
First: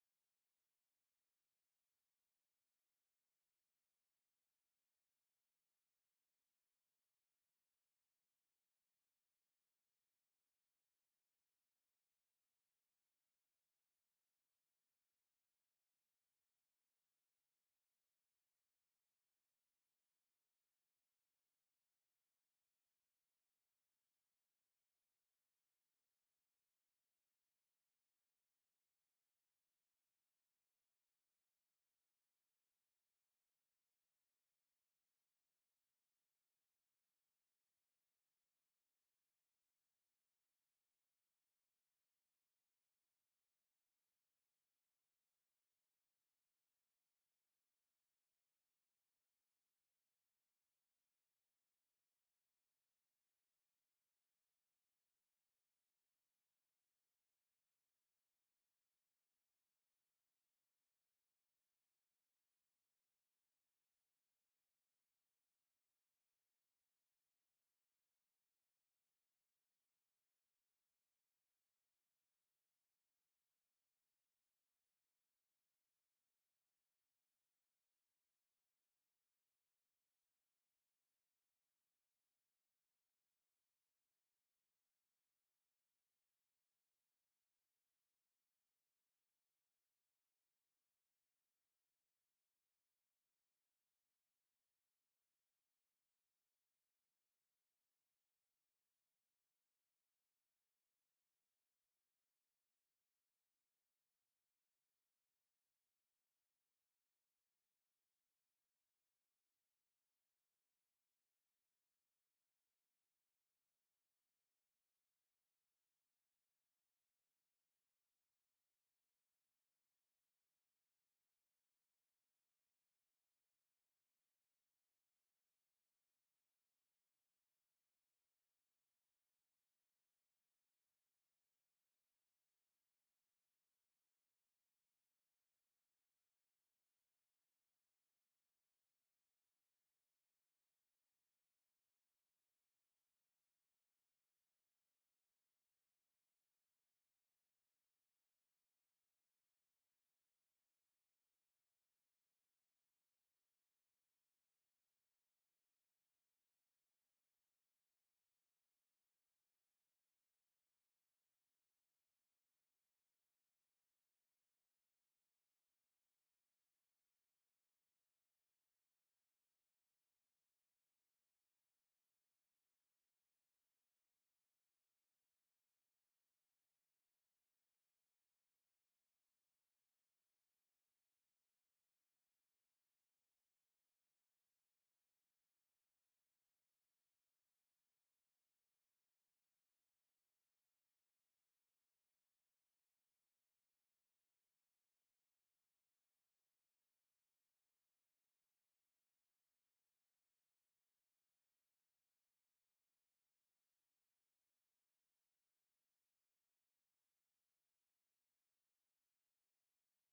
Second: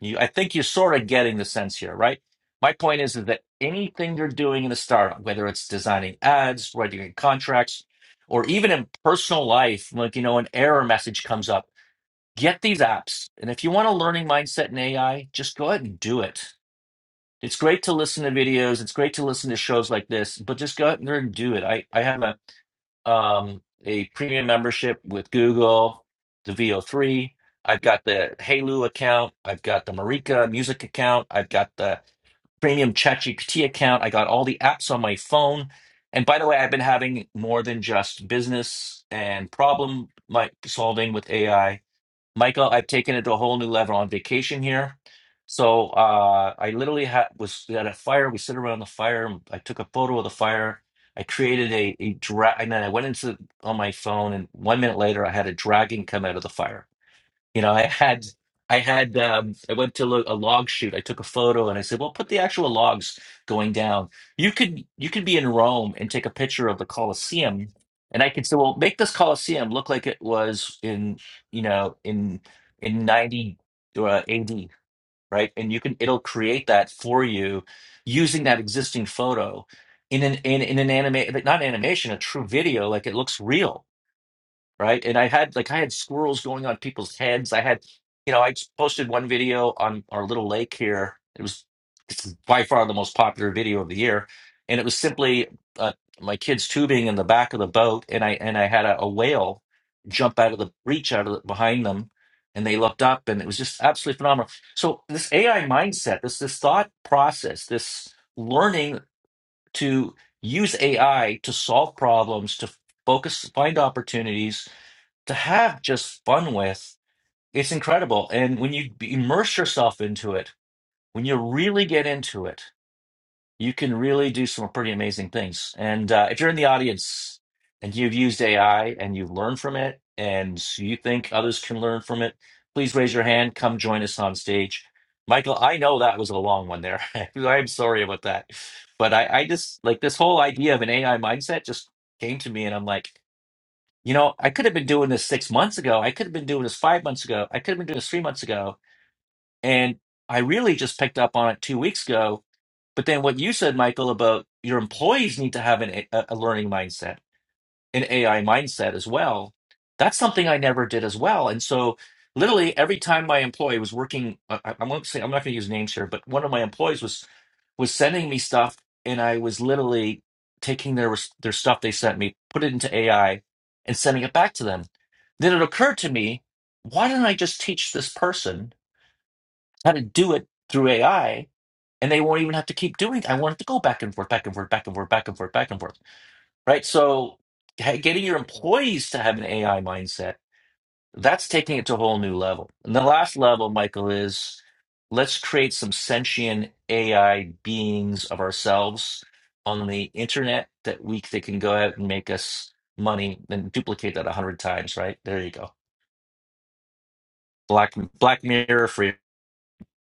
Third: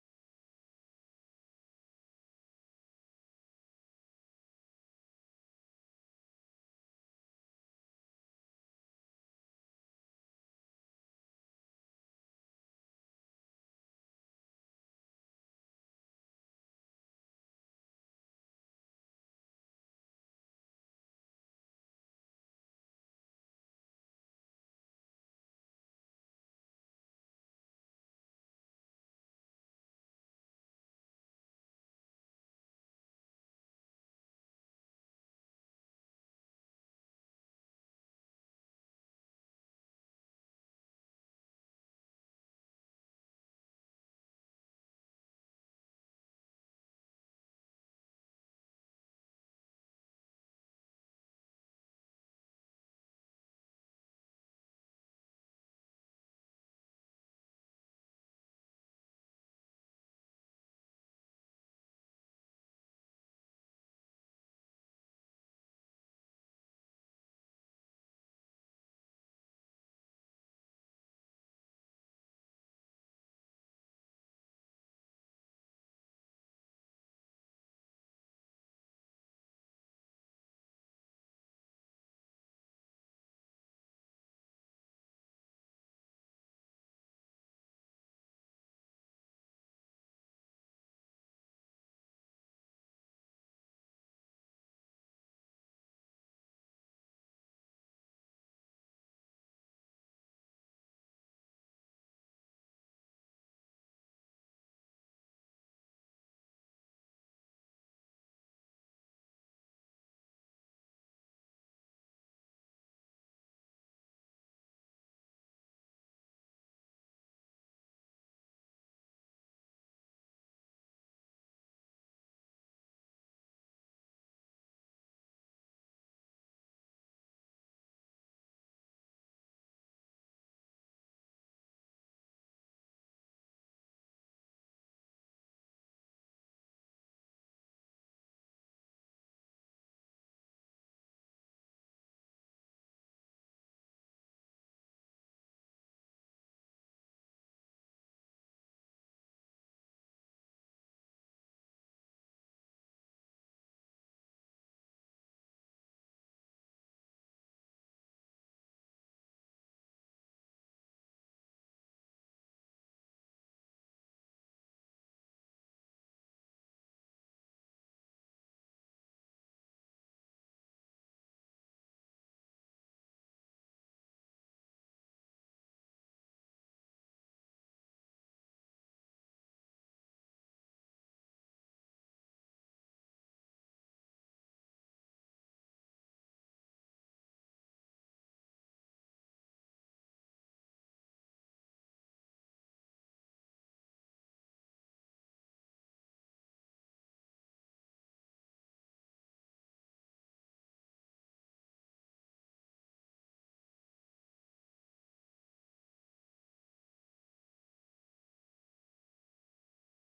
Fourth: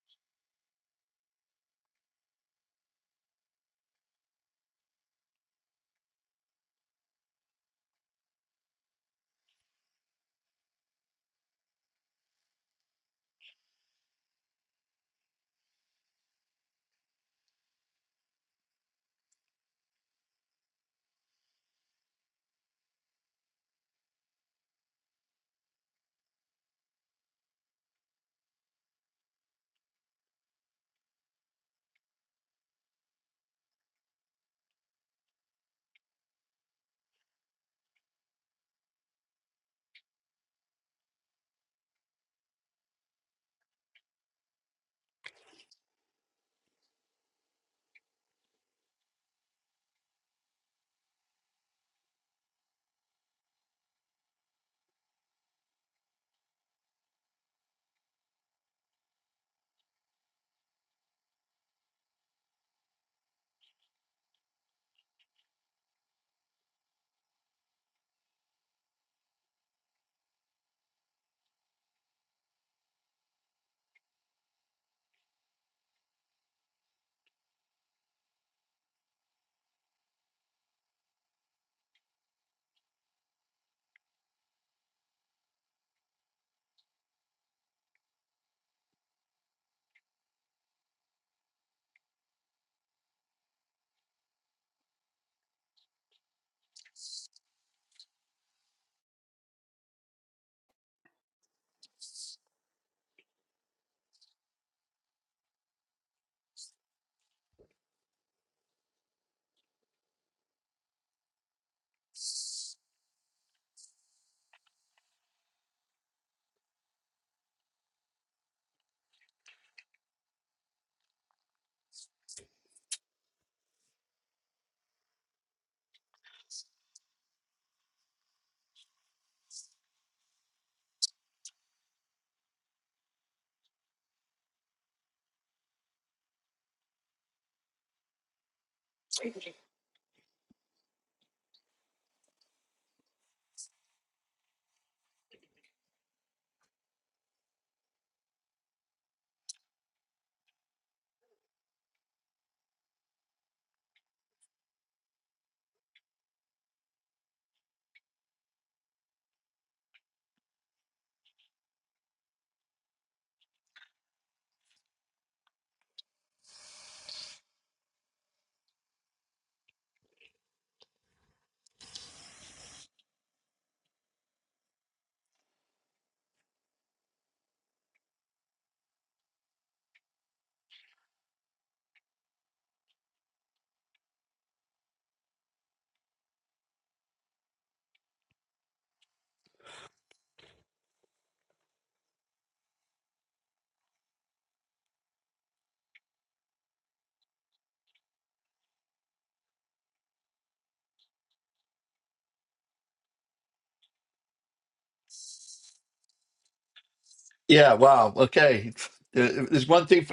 Speaker 1: You, I think you're sort of getting the sense here, right? My point is, is that anything you're doing in a startup, whether it's designing ads, writing contracts, or even in personal life, like, you know, an error message comes up, get these apps. And if you want a learning mindset in AI, just go ahead and do it. It's great to listen to videos. It's great to listen to shows like this, but just go out there and do it. I, I have a um, a premium membership with Google, the VO3. I've got the Halo account. I've got the Marika music account. I've got the premium ChatGPT account. I got all the apps on my phone. And by the way, I've been having more than just business and problem like solving with AI. Michael, I've taken it to a whole new level on vacation here. So uh, I literally had was at a fire. We sit around the fire. and I took a photo of the fire. I created a, a drag, and then I went into on my phone, and one minute later, I had a dragon come out of the fire. You know, I had I had um I went to lo- a log shoot. I took a photo and I said, "Well, put the actual logs going down." You could you could be in Rome and take a picture of the Colosseum, and I could say, "Well, make this Colosseum look like it was in, you know, in in 90 uh, AD, right?" And you can it'll create that for you using that existing photo in an in, in an anime, not animation, a true video, like it looks real right? And I had like I had squirrels going on people's heads. I had, you know, I posted one video on our little lake here. It was it's by far the most popular video of the year, and it was simply uh, my kids tubing in the back of the boat, and I and I had a, a whale jump out of the breach out of the, behind them, and they looked up, and it was just absolutely phenomenal. So this AI mindset, this this thought process, this learning to use AI to solve problems, to focus, find opportunities, to have just fun with, it's incredible. And when you immerse yourself into it, when you really get into it, you can really do some pretty amazing things. And uh, if you're in the audience and you've used AI and you've learned from it and you think others can learn from it, please raise your hand. Come join us on stage. Michael, I know that was a long one there. [LAUGHS] I'm sorry about that. But I, I just like this whole idea of an AI mindset just came to me and I'm like, you know, I could have been doing this six months ago. I could have been doing this five months ago. I could have been doing this three months ago. And I really just picked up on it two weeks ago. But then what you said, Michael, about your employees need to have an, a, a learning mindset an AI mindset as well. That's something I never did as well. And so, literally, every time my employee was working, I, I- I'm not say I'm not going to use names here, but one of my employees was was sending me stuff, and I was literally taking their res- their stuff they sent me, put it into AI, and sending it back to them. Then it occurred to me, why didn't I just teach this person how to do it through AI? And they won't even have to keep doing. it? I wanted to go back and forth, back and forth, back and forth, back and forth, back and forth right? So ha- getting your employees to have an AI mindset, that's taking it to a whole new level. And the last level, Michael, is let's create some sentient AI beings of ourselves on the internet that we that can go out and make us money and duplicate that a hundred times, right? There you go.
Speaker 2: yeah,
Speaker 1: Black
Speaker 2: wow.
Speaker 1: Black
Speaker 2: Okay,
Speaker 1: Mirror free.
Speaker 2: Uh, there's one thing.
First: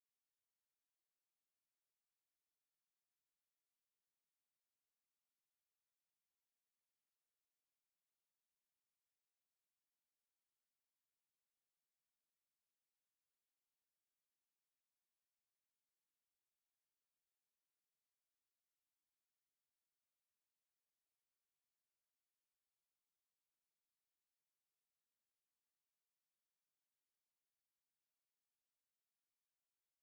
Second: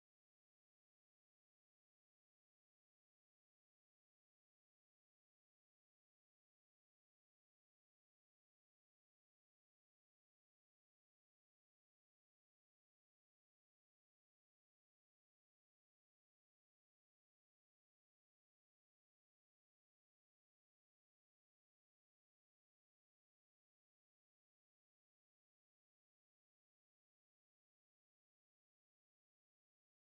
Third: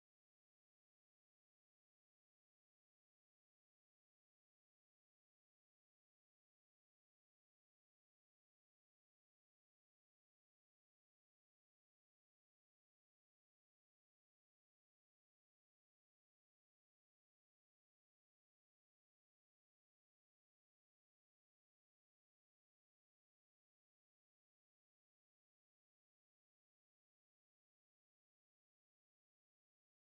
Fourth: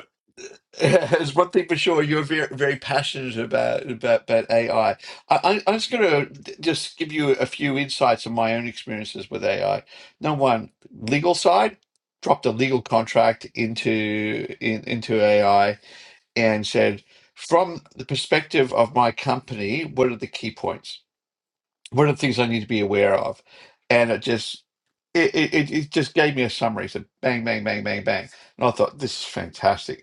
Speaker 2: [LAUGHS] There's one thing for sure, you're very, very passionate about about, about AI. I, am just going to just give you a few insights of my own experiences with AI. Number one, legal side, dropped a legal contract into in, into AI and said, from the perspective of my company, what are the key points? What are the things I need to be aware of? And it just it, it, it it just gave me a summary. So bang, bang, bang, bang, bang. And I thought, this is fantastic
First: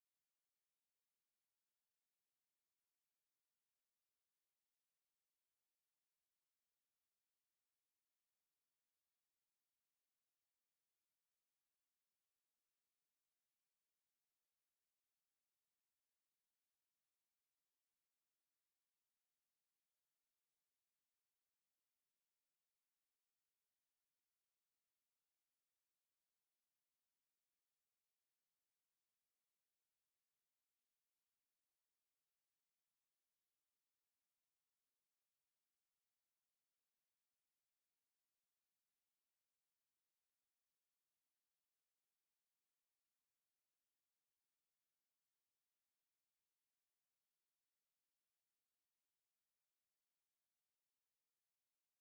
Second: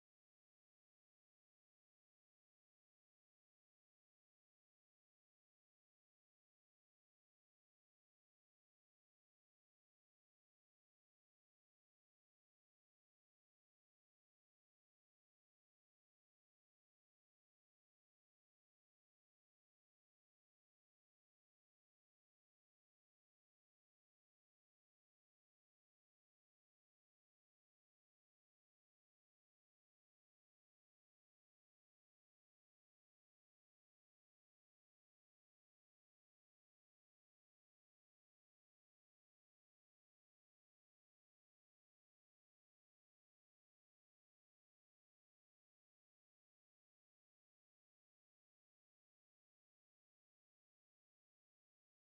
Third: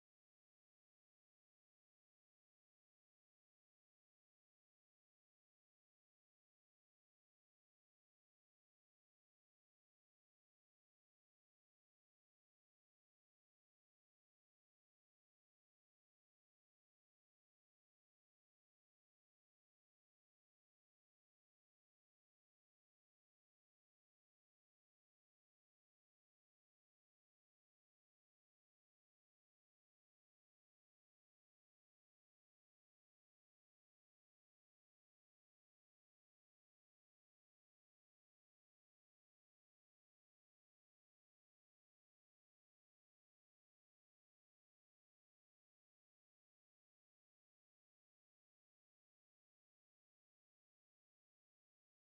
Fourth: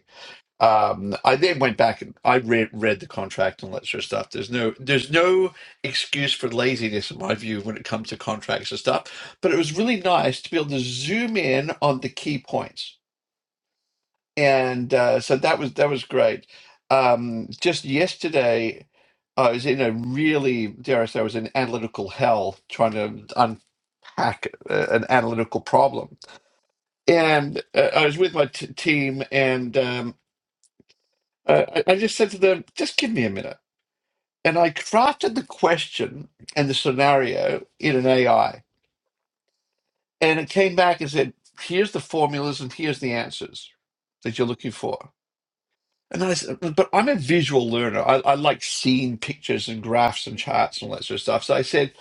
Speaker 2: um, I then went back and I read read the contract and all that sort of stuff. There's no there's no excuse for laziness in my view when it comes to contracts and stuff. But it was really nice to be able to zoom in on the key points, and uh, so that was that was great. Um, just yesterday, I was in a really dare I say I was in analytical hell trying to unpack uh, an analytical problem, and uh, I was with my t team and. Um, Uh, I, I just said to them, just give me a minute. And I crafted the question and the scenario in an AI. And it came back and said, here's the formulas and here's the answers that you're looking for. And I said, but I'm a visual learner. I, I like seeing pictures and graphs and charts and all that sort of stuff. So I said,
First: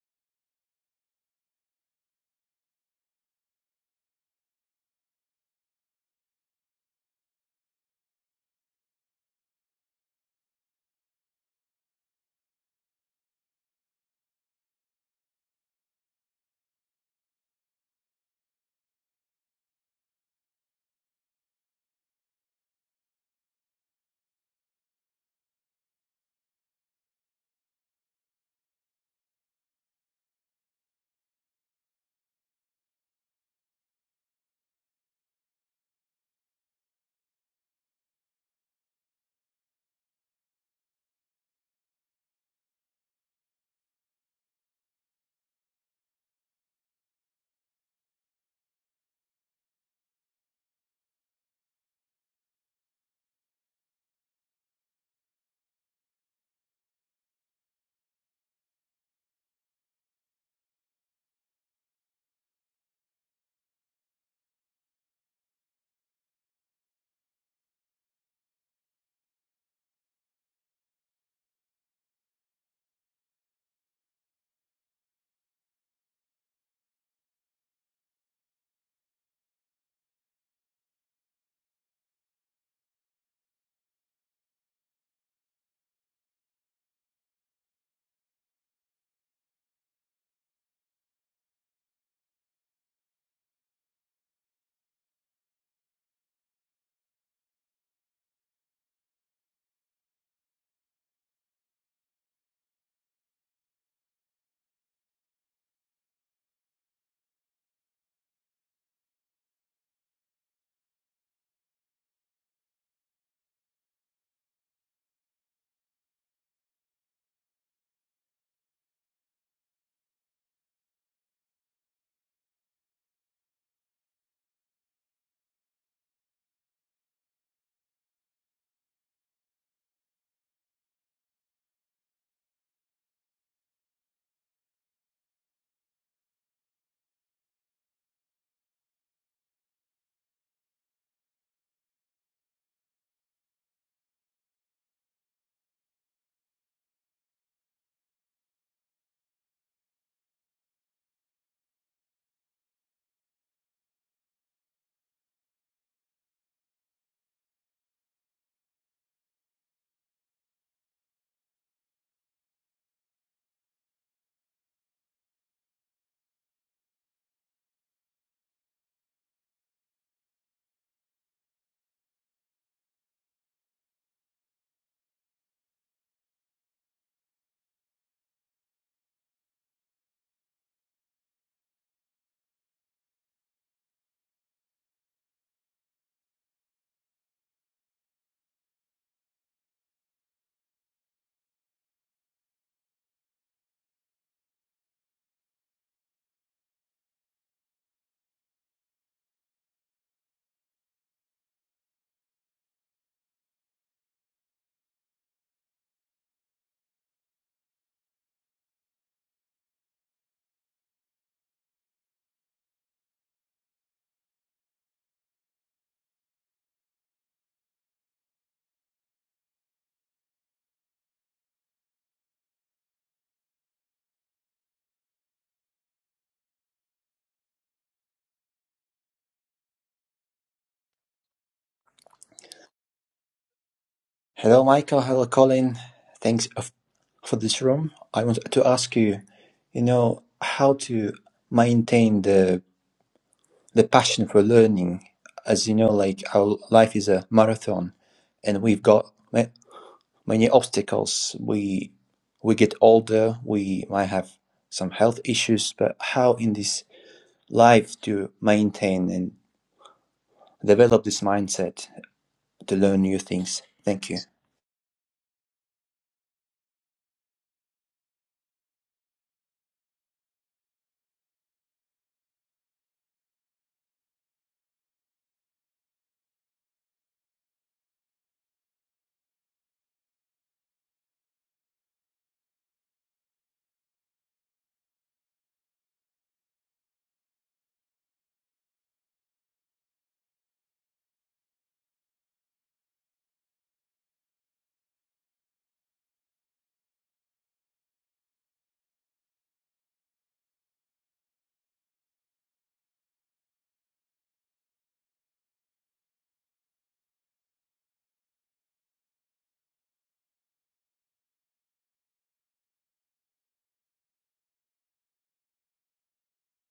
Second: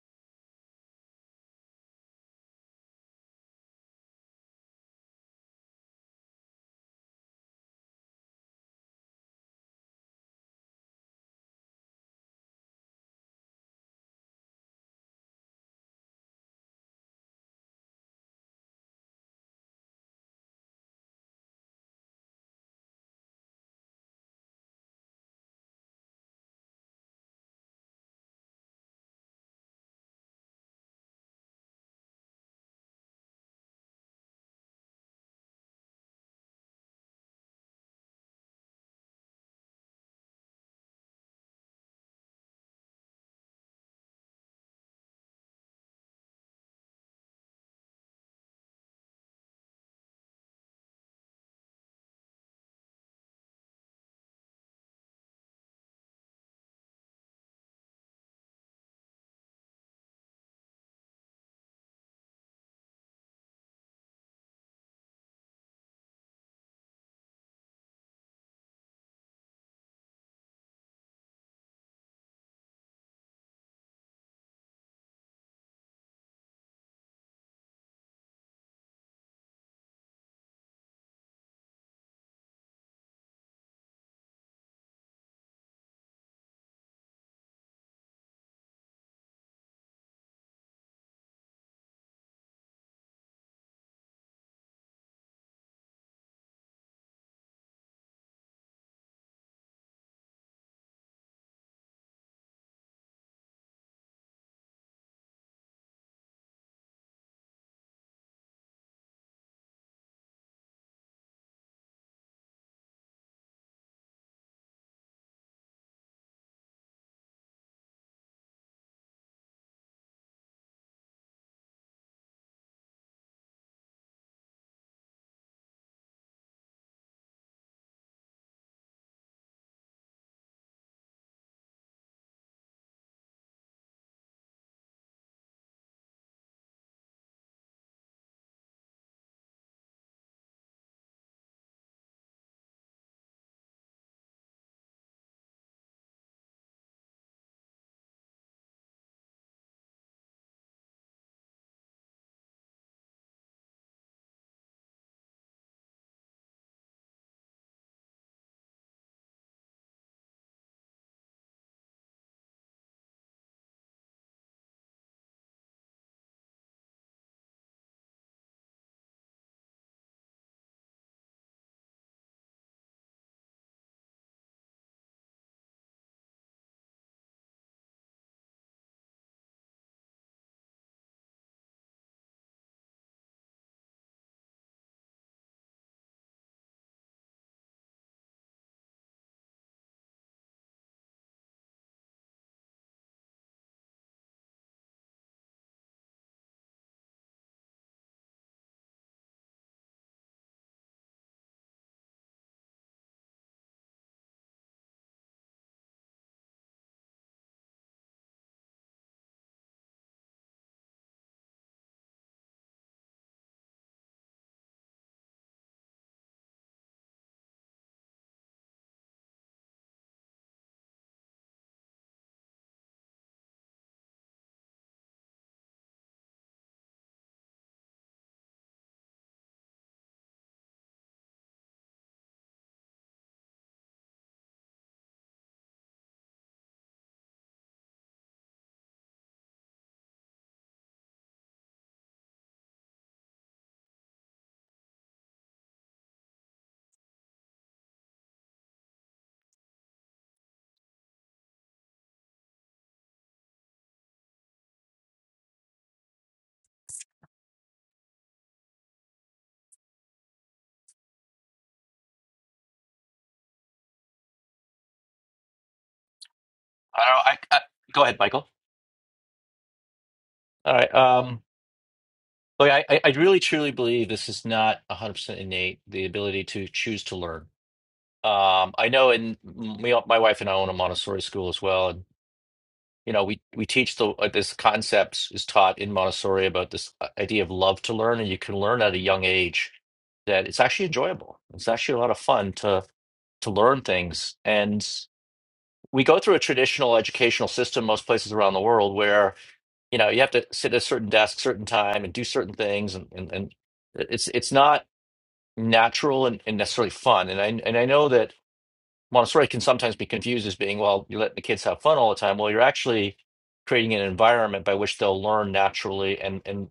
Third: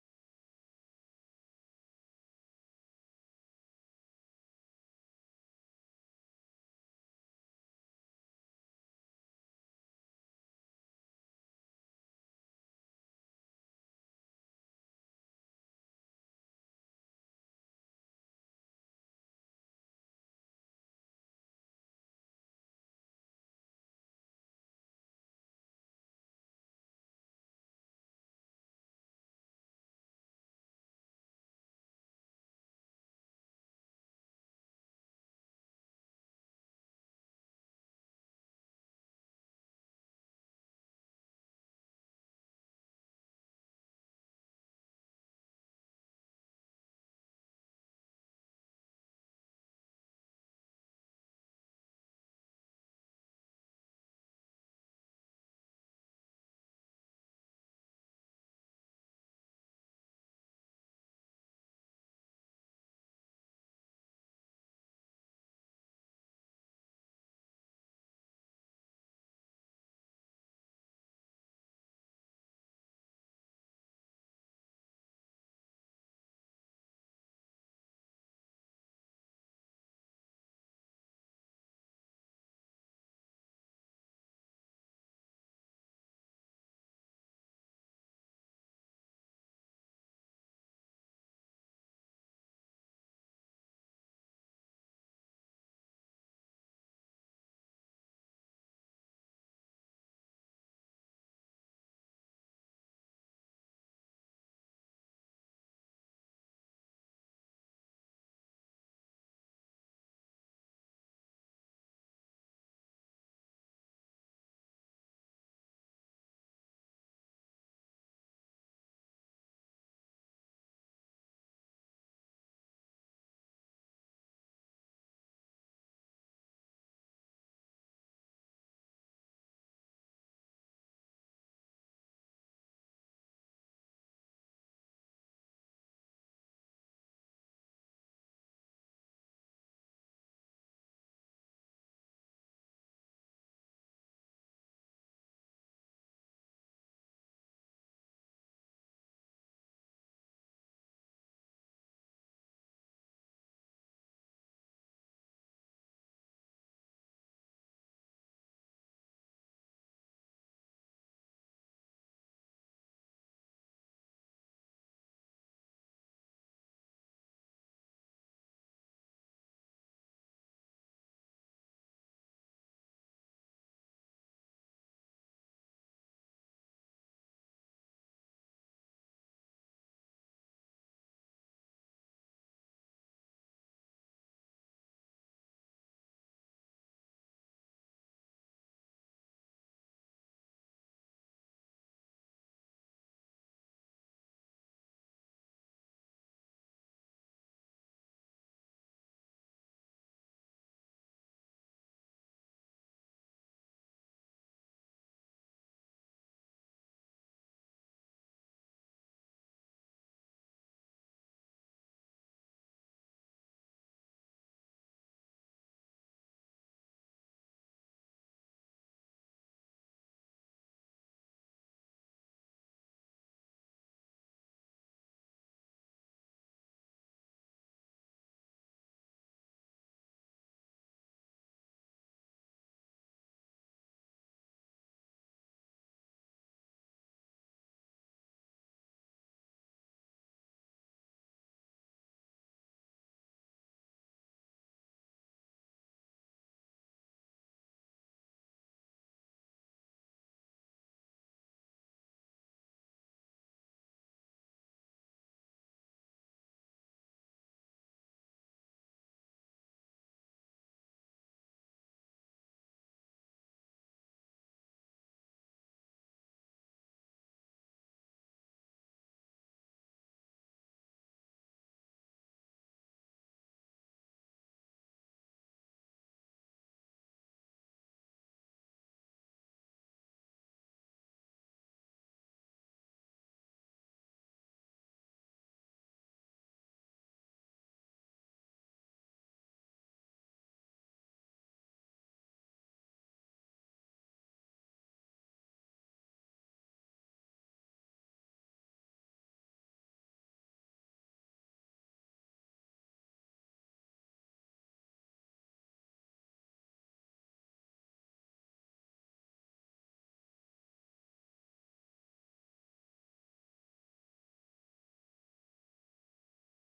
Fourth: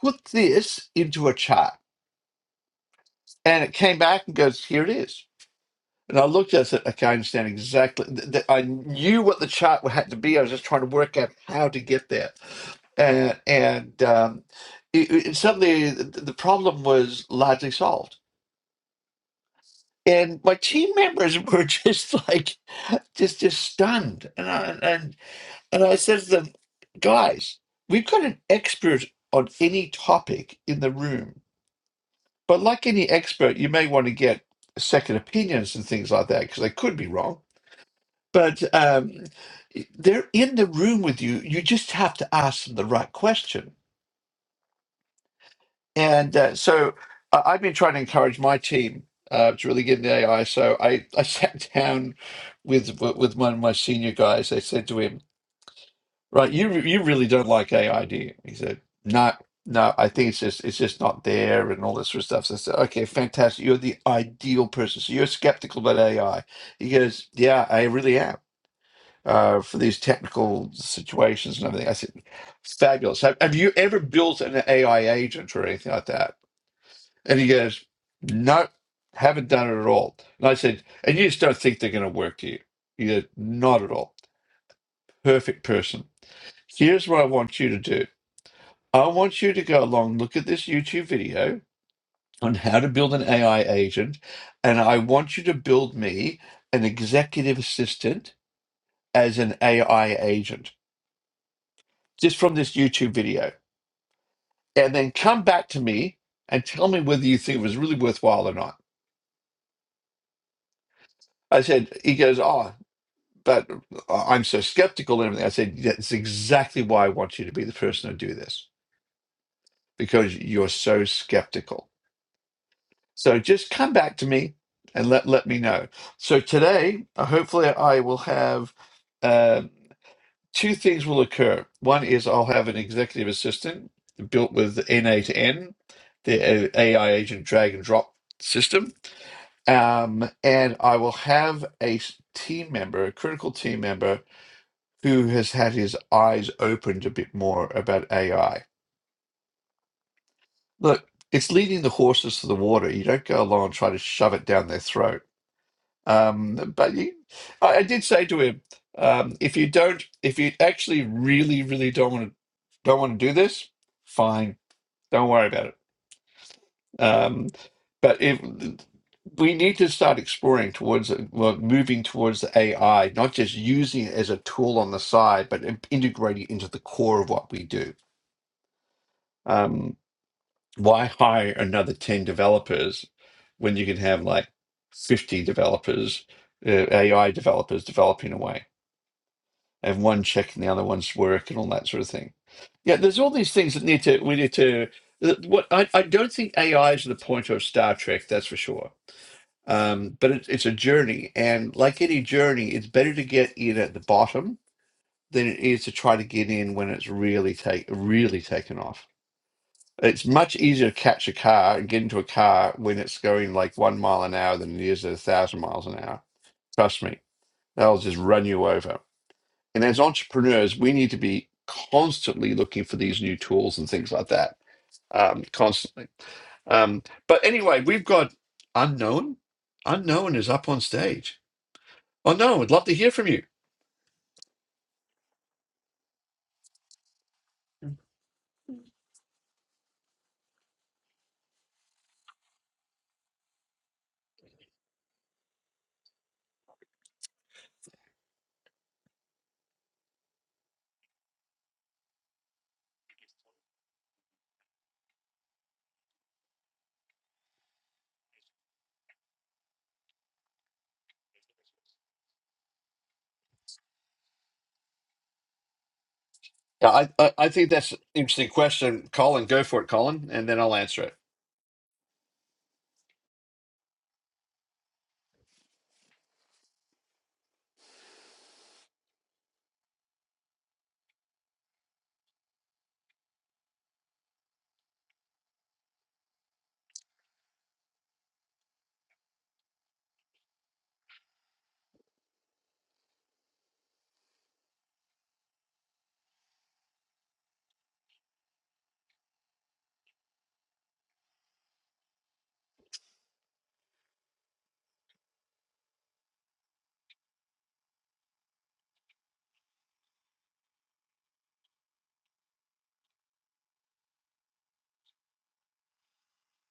Speaker 2: put this into a chart. And it came back and goes, here it is. And I looked at it, okay, I understand exactly. th- th- I knew what the chart had to be. I was just trying to work out how to get there. And, and um, it- it suddenly the, the problem was largely solved. And my team members [LAUGHS] were just like, just just stunned. And I, and, and I said to them, guys, we've got an expert on any topic in the room. But like any expert, you may want to get second opinions and things like that because they could be wrong but um, they're in the room with you. You just have to ask them the right question. And uh, so I I've been trying to encourage my team uh, to really get into AI. So I, [LAUGHS] I sat down with with one of my senior guys. I said to him, "Right, you you really don't like AI, do you?" He said, "No." No, I think it's just it's just not there and all this sort of stuff. So I said, okay, fantastic. You're the ideal person. So you're skeptical about AI. He goes, Yeah, I really am. uh, for these technical situations and everything. I said, fabulous. Have, have you ever built an AI agent or anything like that? And he goes, no, haven't done it at all. And I said, and you just don't think they're going to work, do you? He goes, not at all. Perfect person. Here's what I want you to do. I want you to go along, look at this YouTube video on how to build an AI agent, and I want you to build me an executive assistant as an AI agent just from this YouTube video and then come back to me and tell me whether you think it was really worthwhile or not. I said, he goes, oh, but uh, I'm so skeptical and everything. I said, that's exactly why I want you to be the person to do this because you're so skeptical. So just come back to me and let, let me know. So today, uh, hopefully, I will have uh, two things will occur. One is I'll have an executive assistant built with NA to N, the uh, AI agent drag and drop system Um, and I will have a s- team member, a critical team member, who has had his eyes opened a bit more about AI. Look, it's leading the horses to the water. You don't go along and try to shove it down their throat. Um, but you, I, I did say to him, um, if you don't, if you actually really, really don't want to, don't want to do this, fine, don't worry about it Um, but if we need to start exploring towards well, moving towards the AI, not just using it as a tool on the side, but in- integrating it into the core of what we do. Um, why hire another 10 developers when you can have like 50 developers, uh, AI developers developing away, and one checking the other one's work and all that sort of thing? Yeah, there's all these things that need to, we need to. What I, I don't think AI is the point of Star Trek, that's for sure Um, but it's it's a journey, and like any journey, it's better to get in at the bottom than it is to try to get in when it's really take really taken off. It's much easier to catch a car and get into a car when it's going like one mile an hour than it is at a thousand miles an hour. Trust me, that'll just run you over. And as entrepreneurs, we need to be constantly looking for these new tools and things like that, um, constantly. Um, but anyway, we've got unknown. Unknown is up on stage. Oh no, I'd love to hear from you.
Speaker 3: Hello, Michael. Hello, Colin. Thanks of- for this
Speaker 2: Yeah,
Speaker 3: room. I want to ask you, you know, how to maintain the the passion for learning. As you know, like our life is a marathon, and we've got ma- many obstacles. We we get older. We might have some health issues, but how in this life to maintain and develop this mindset to learn new things? Thank you.
Speaker 2: I,
Speaker 1: I,
Speaker 2: I,
Speaker 1: I,
Speaker 2: I
Speaker 1: I,
Speaker 2: think that's an
Speaker 1: go ahead,
Speaker 2: interesting
Speaker 1: Michael.
Speaker 2: question, Colin. Go for it, Colin, and then I'll
Speaker 1: All right.
Speaker 2: answer it.
Speaker 1: Um, but I, I I really truly believe this is not 100% innate, the ability to choose to learn Um, I know in me, my wife and I own a Montessori school as well, and you know we we teach the uh, this concepts is taught in Montessori about this uh, idea of love to learn, and you can learn at a young age that it's actually enjoyable. It's actually a lot of fun to to learn things, and we go through a traditional educational system most places around the world where you know you have to sit at a certain desk, certain time, and do certain things, and and, and uh, it's it's not natural and, and necessarily fun, and I and I know that. Montessori can sometimes be confused as being, well, you're letting the kids have fun all the time. Well, you're actually creating an environment by which they'll learn naturally and and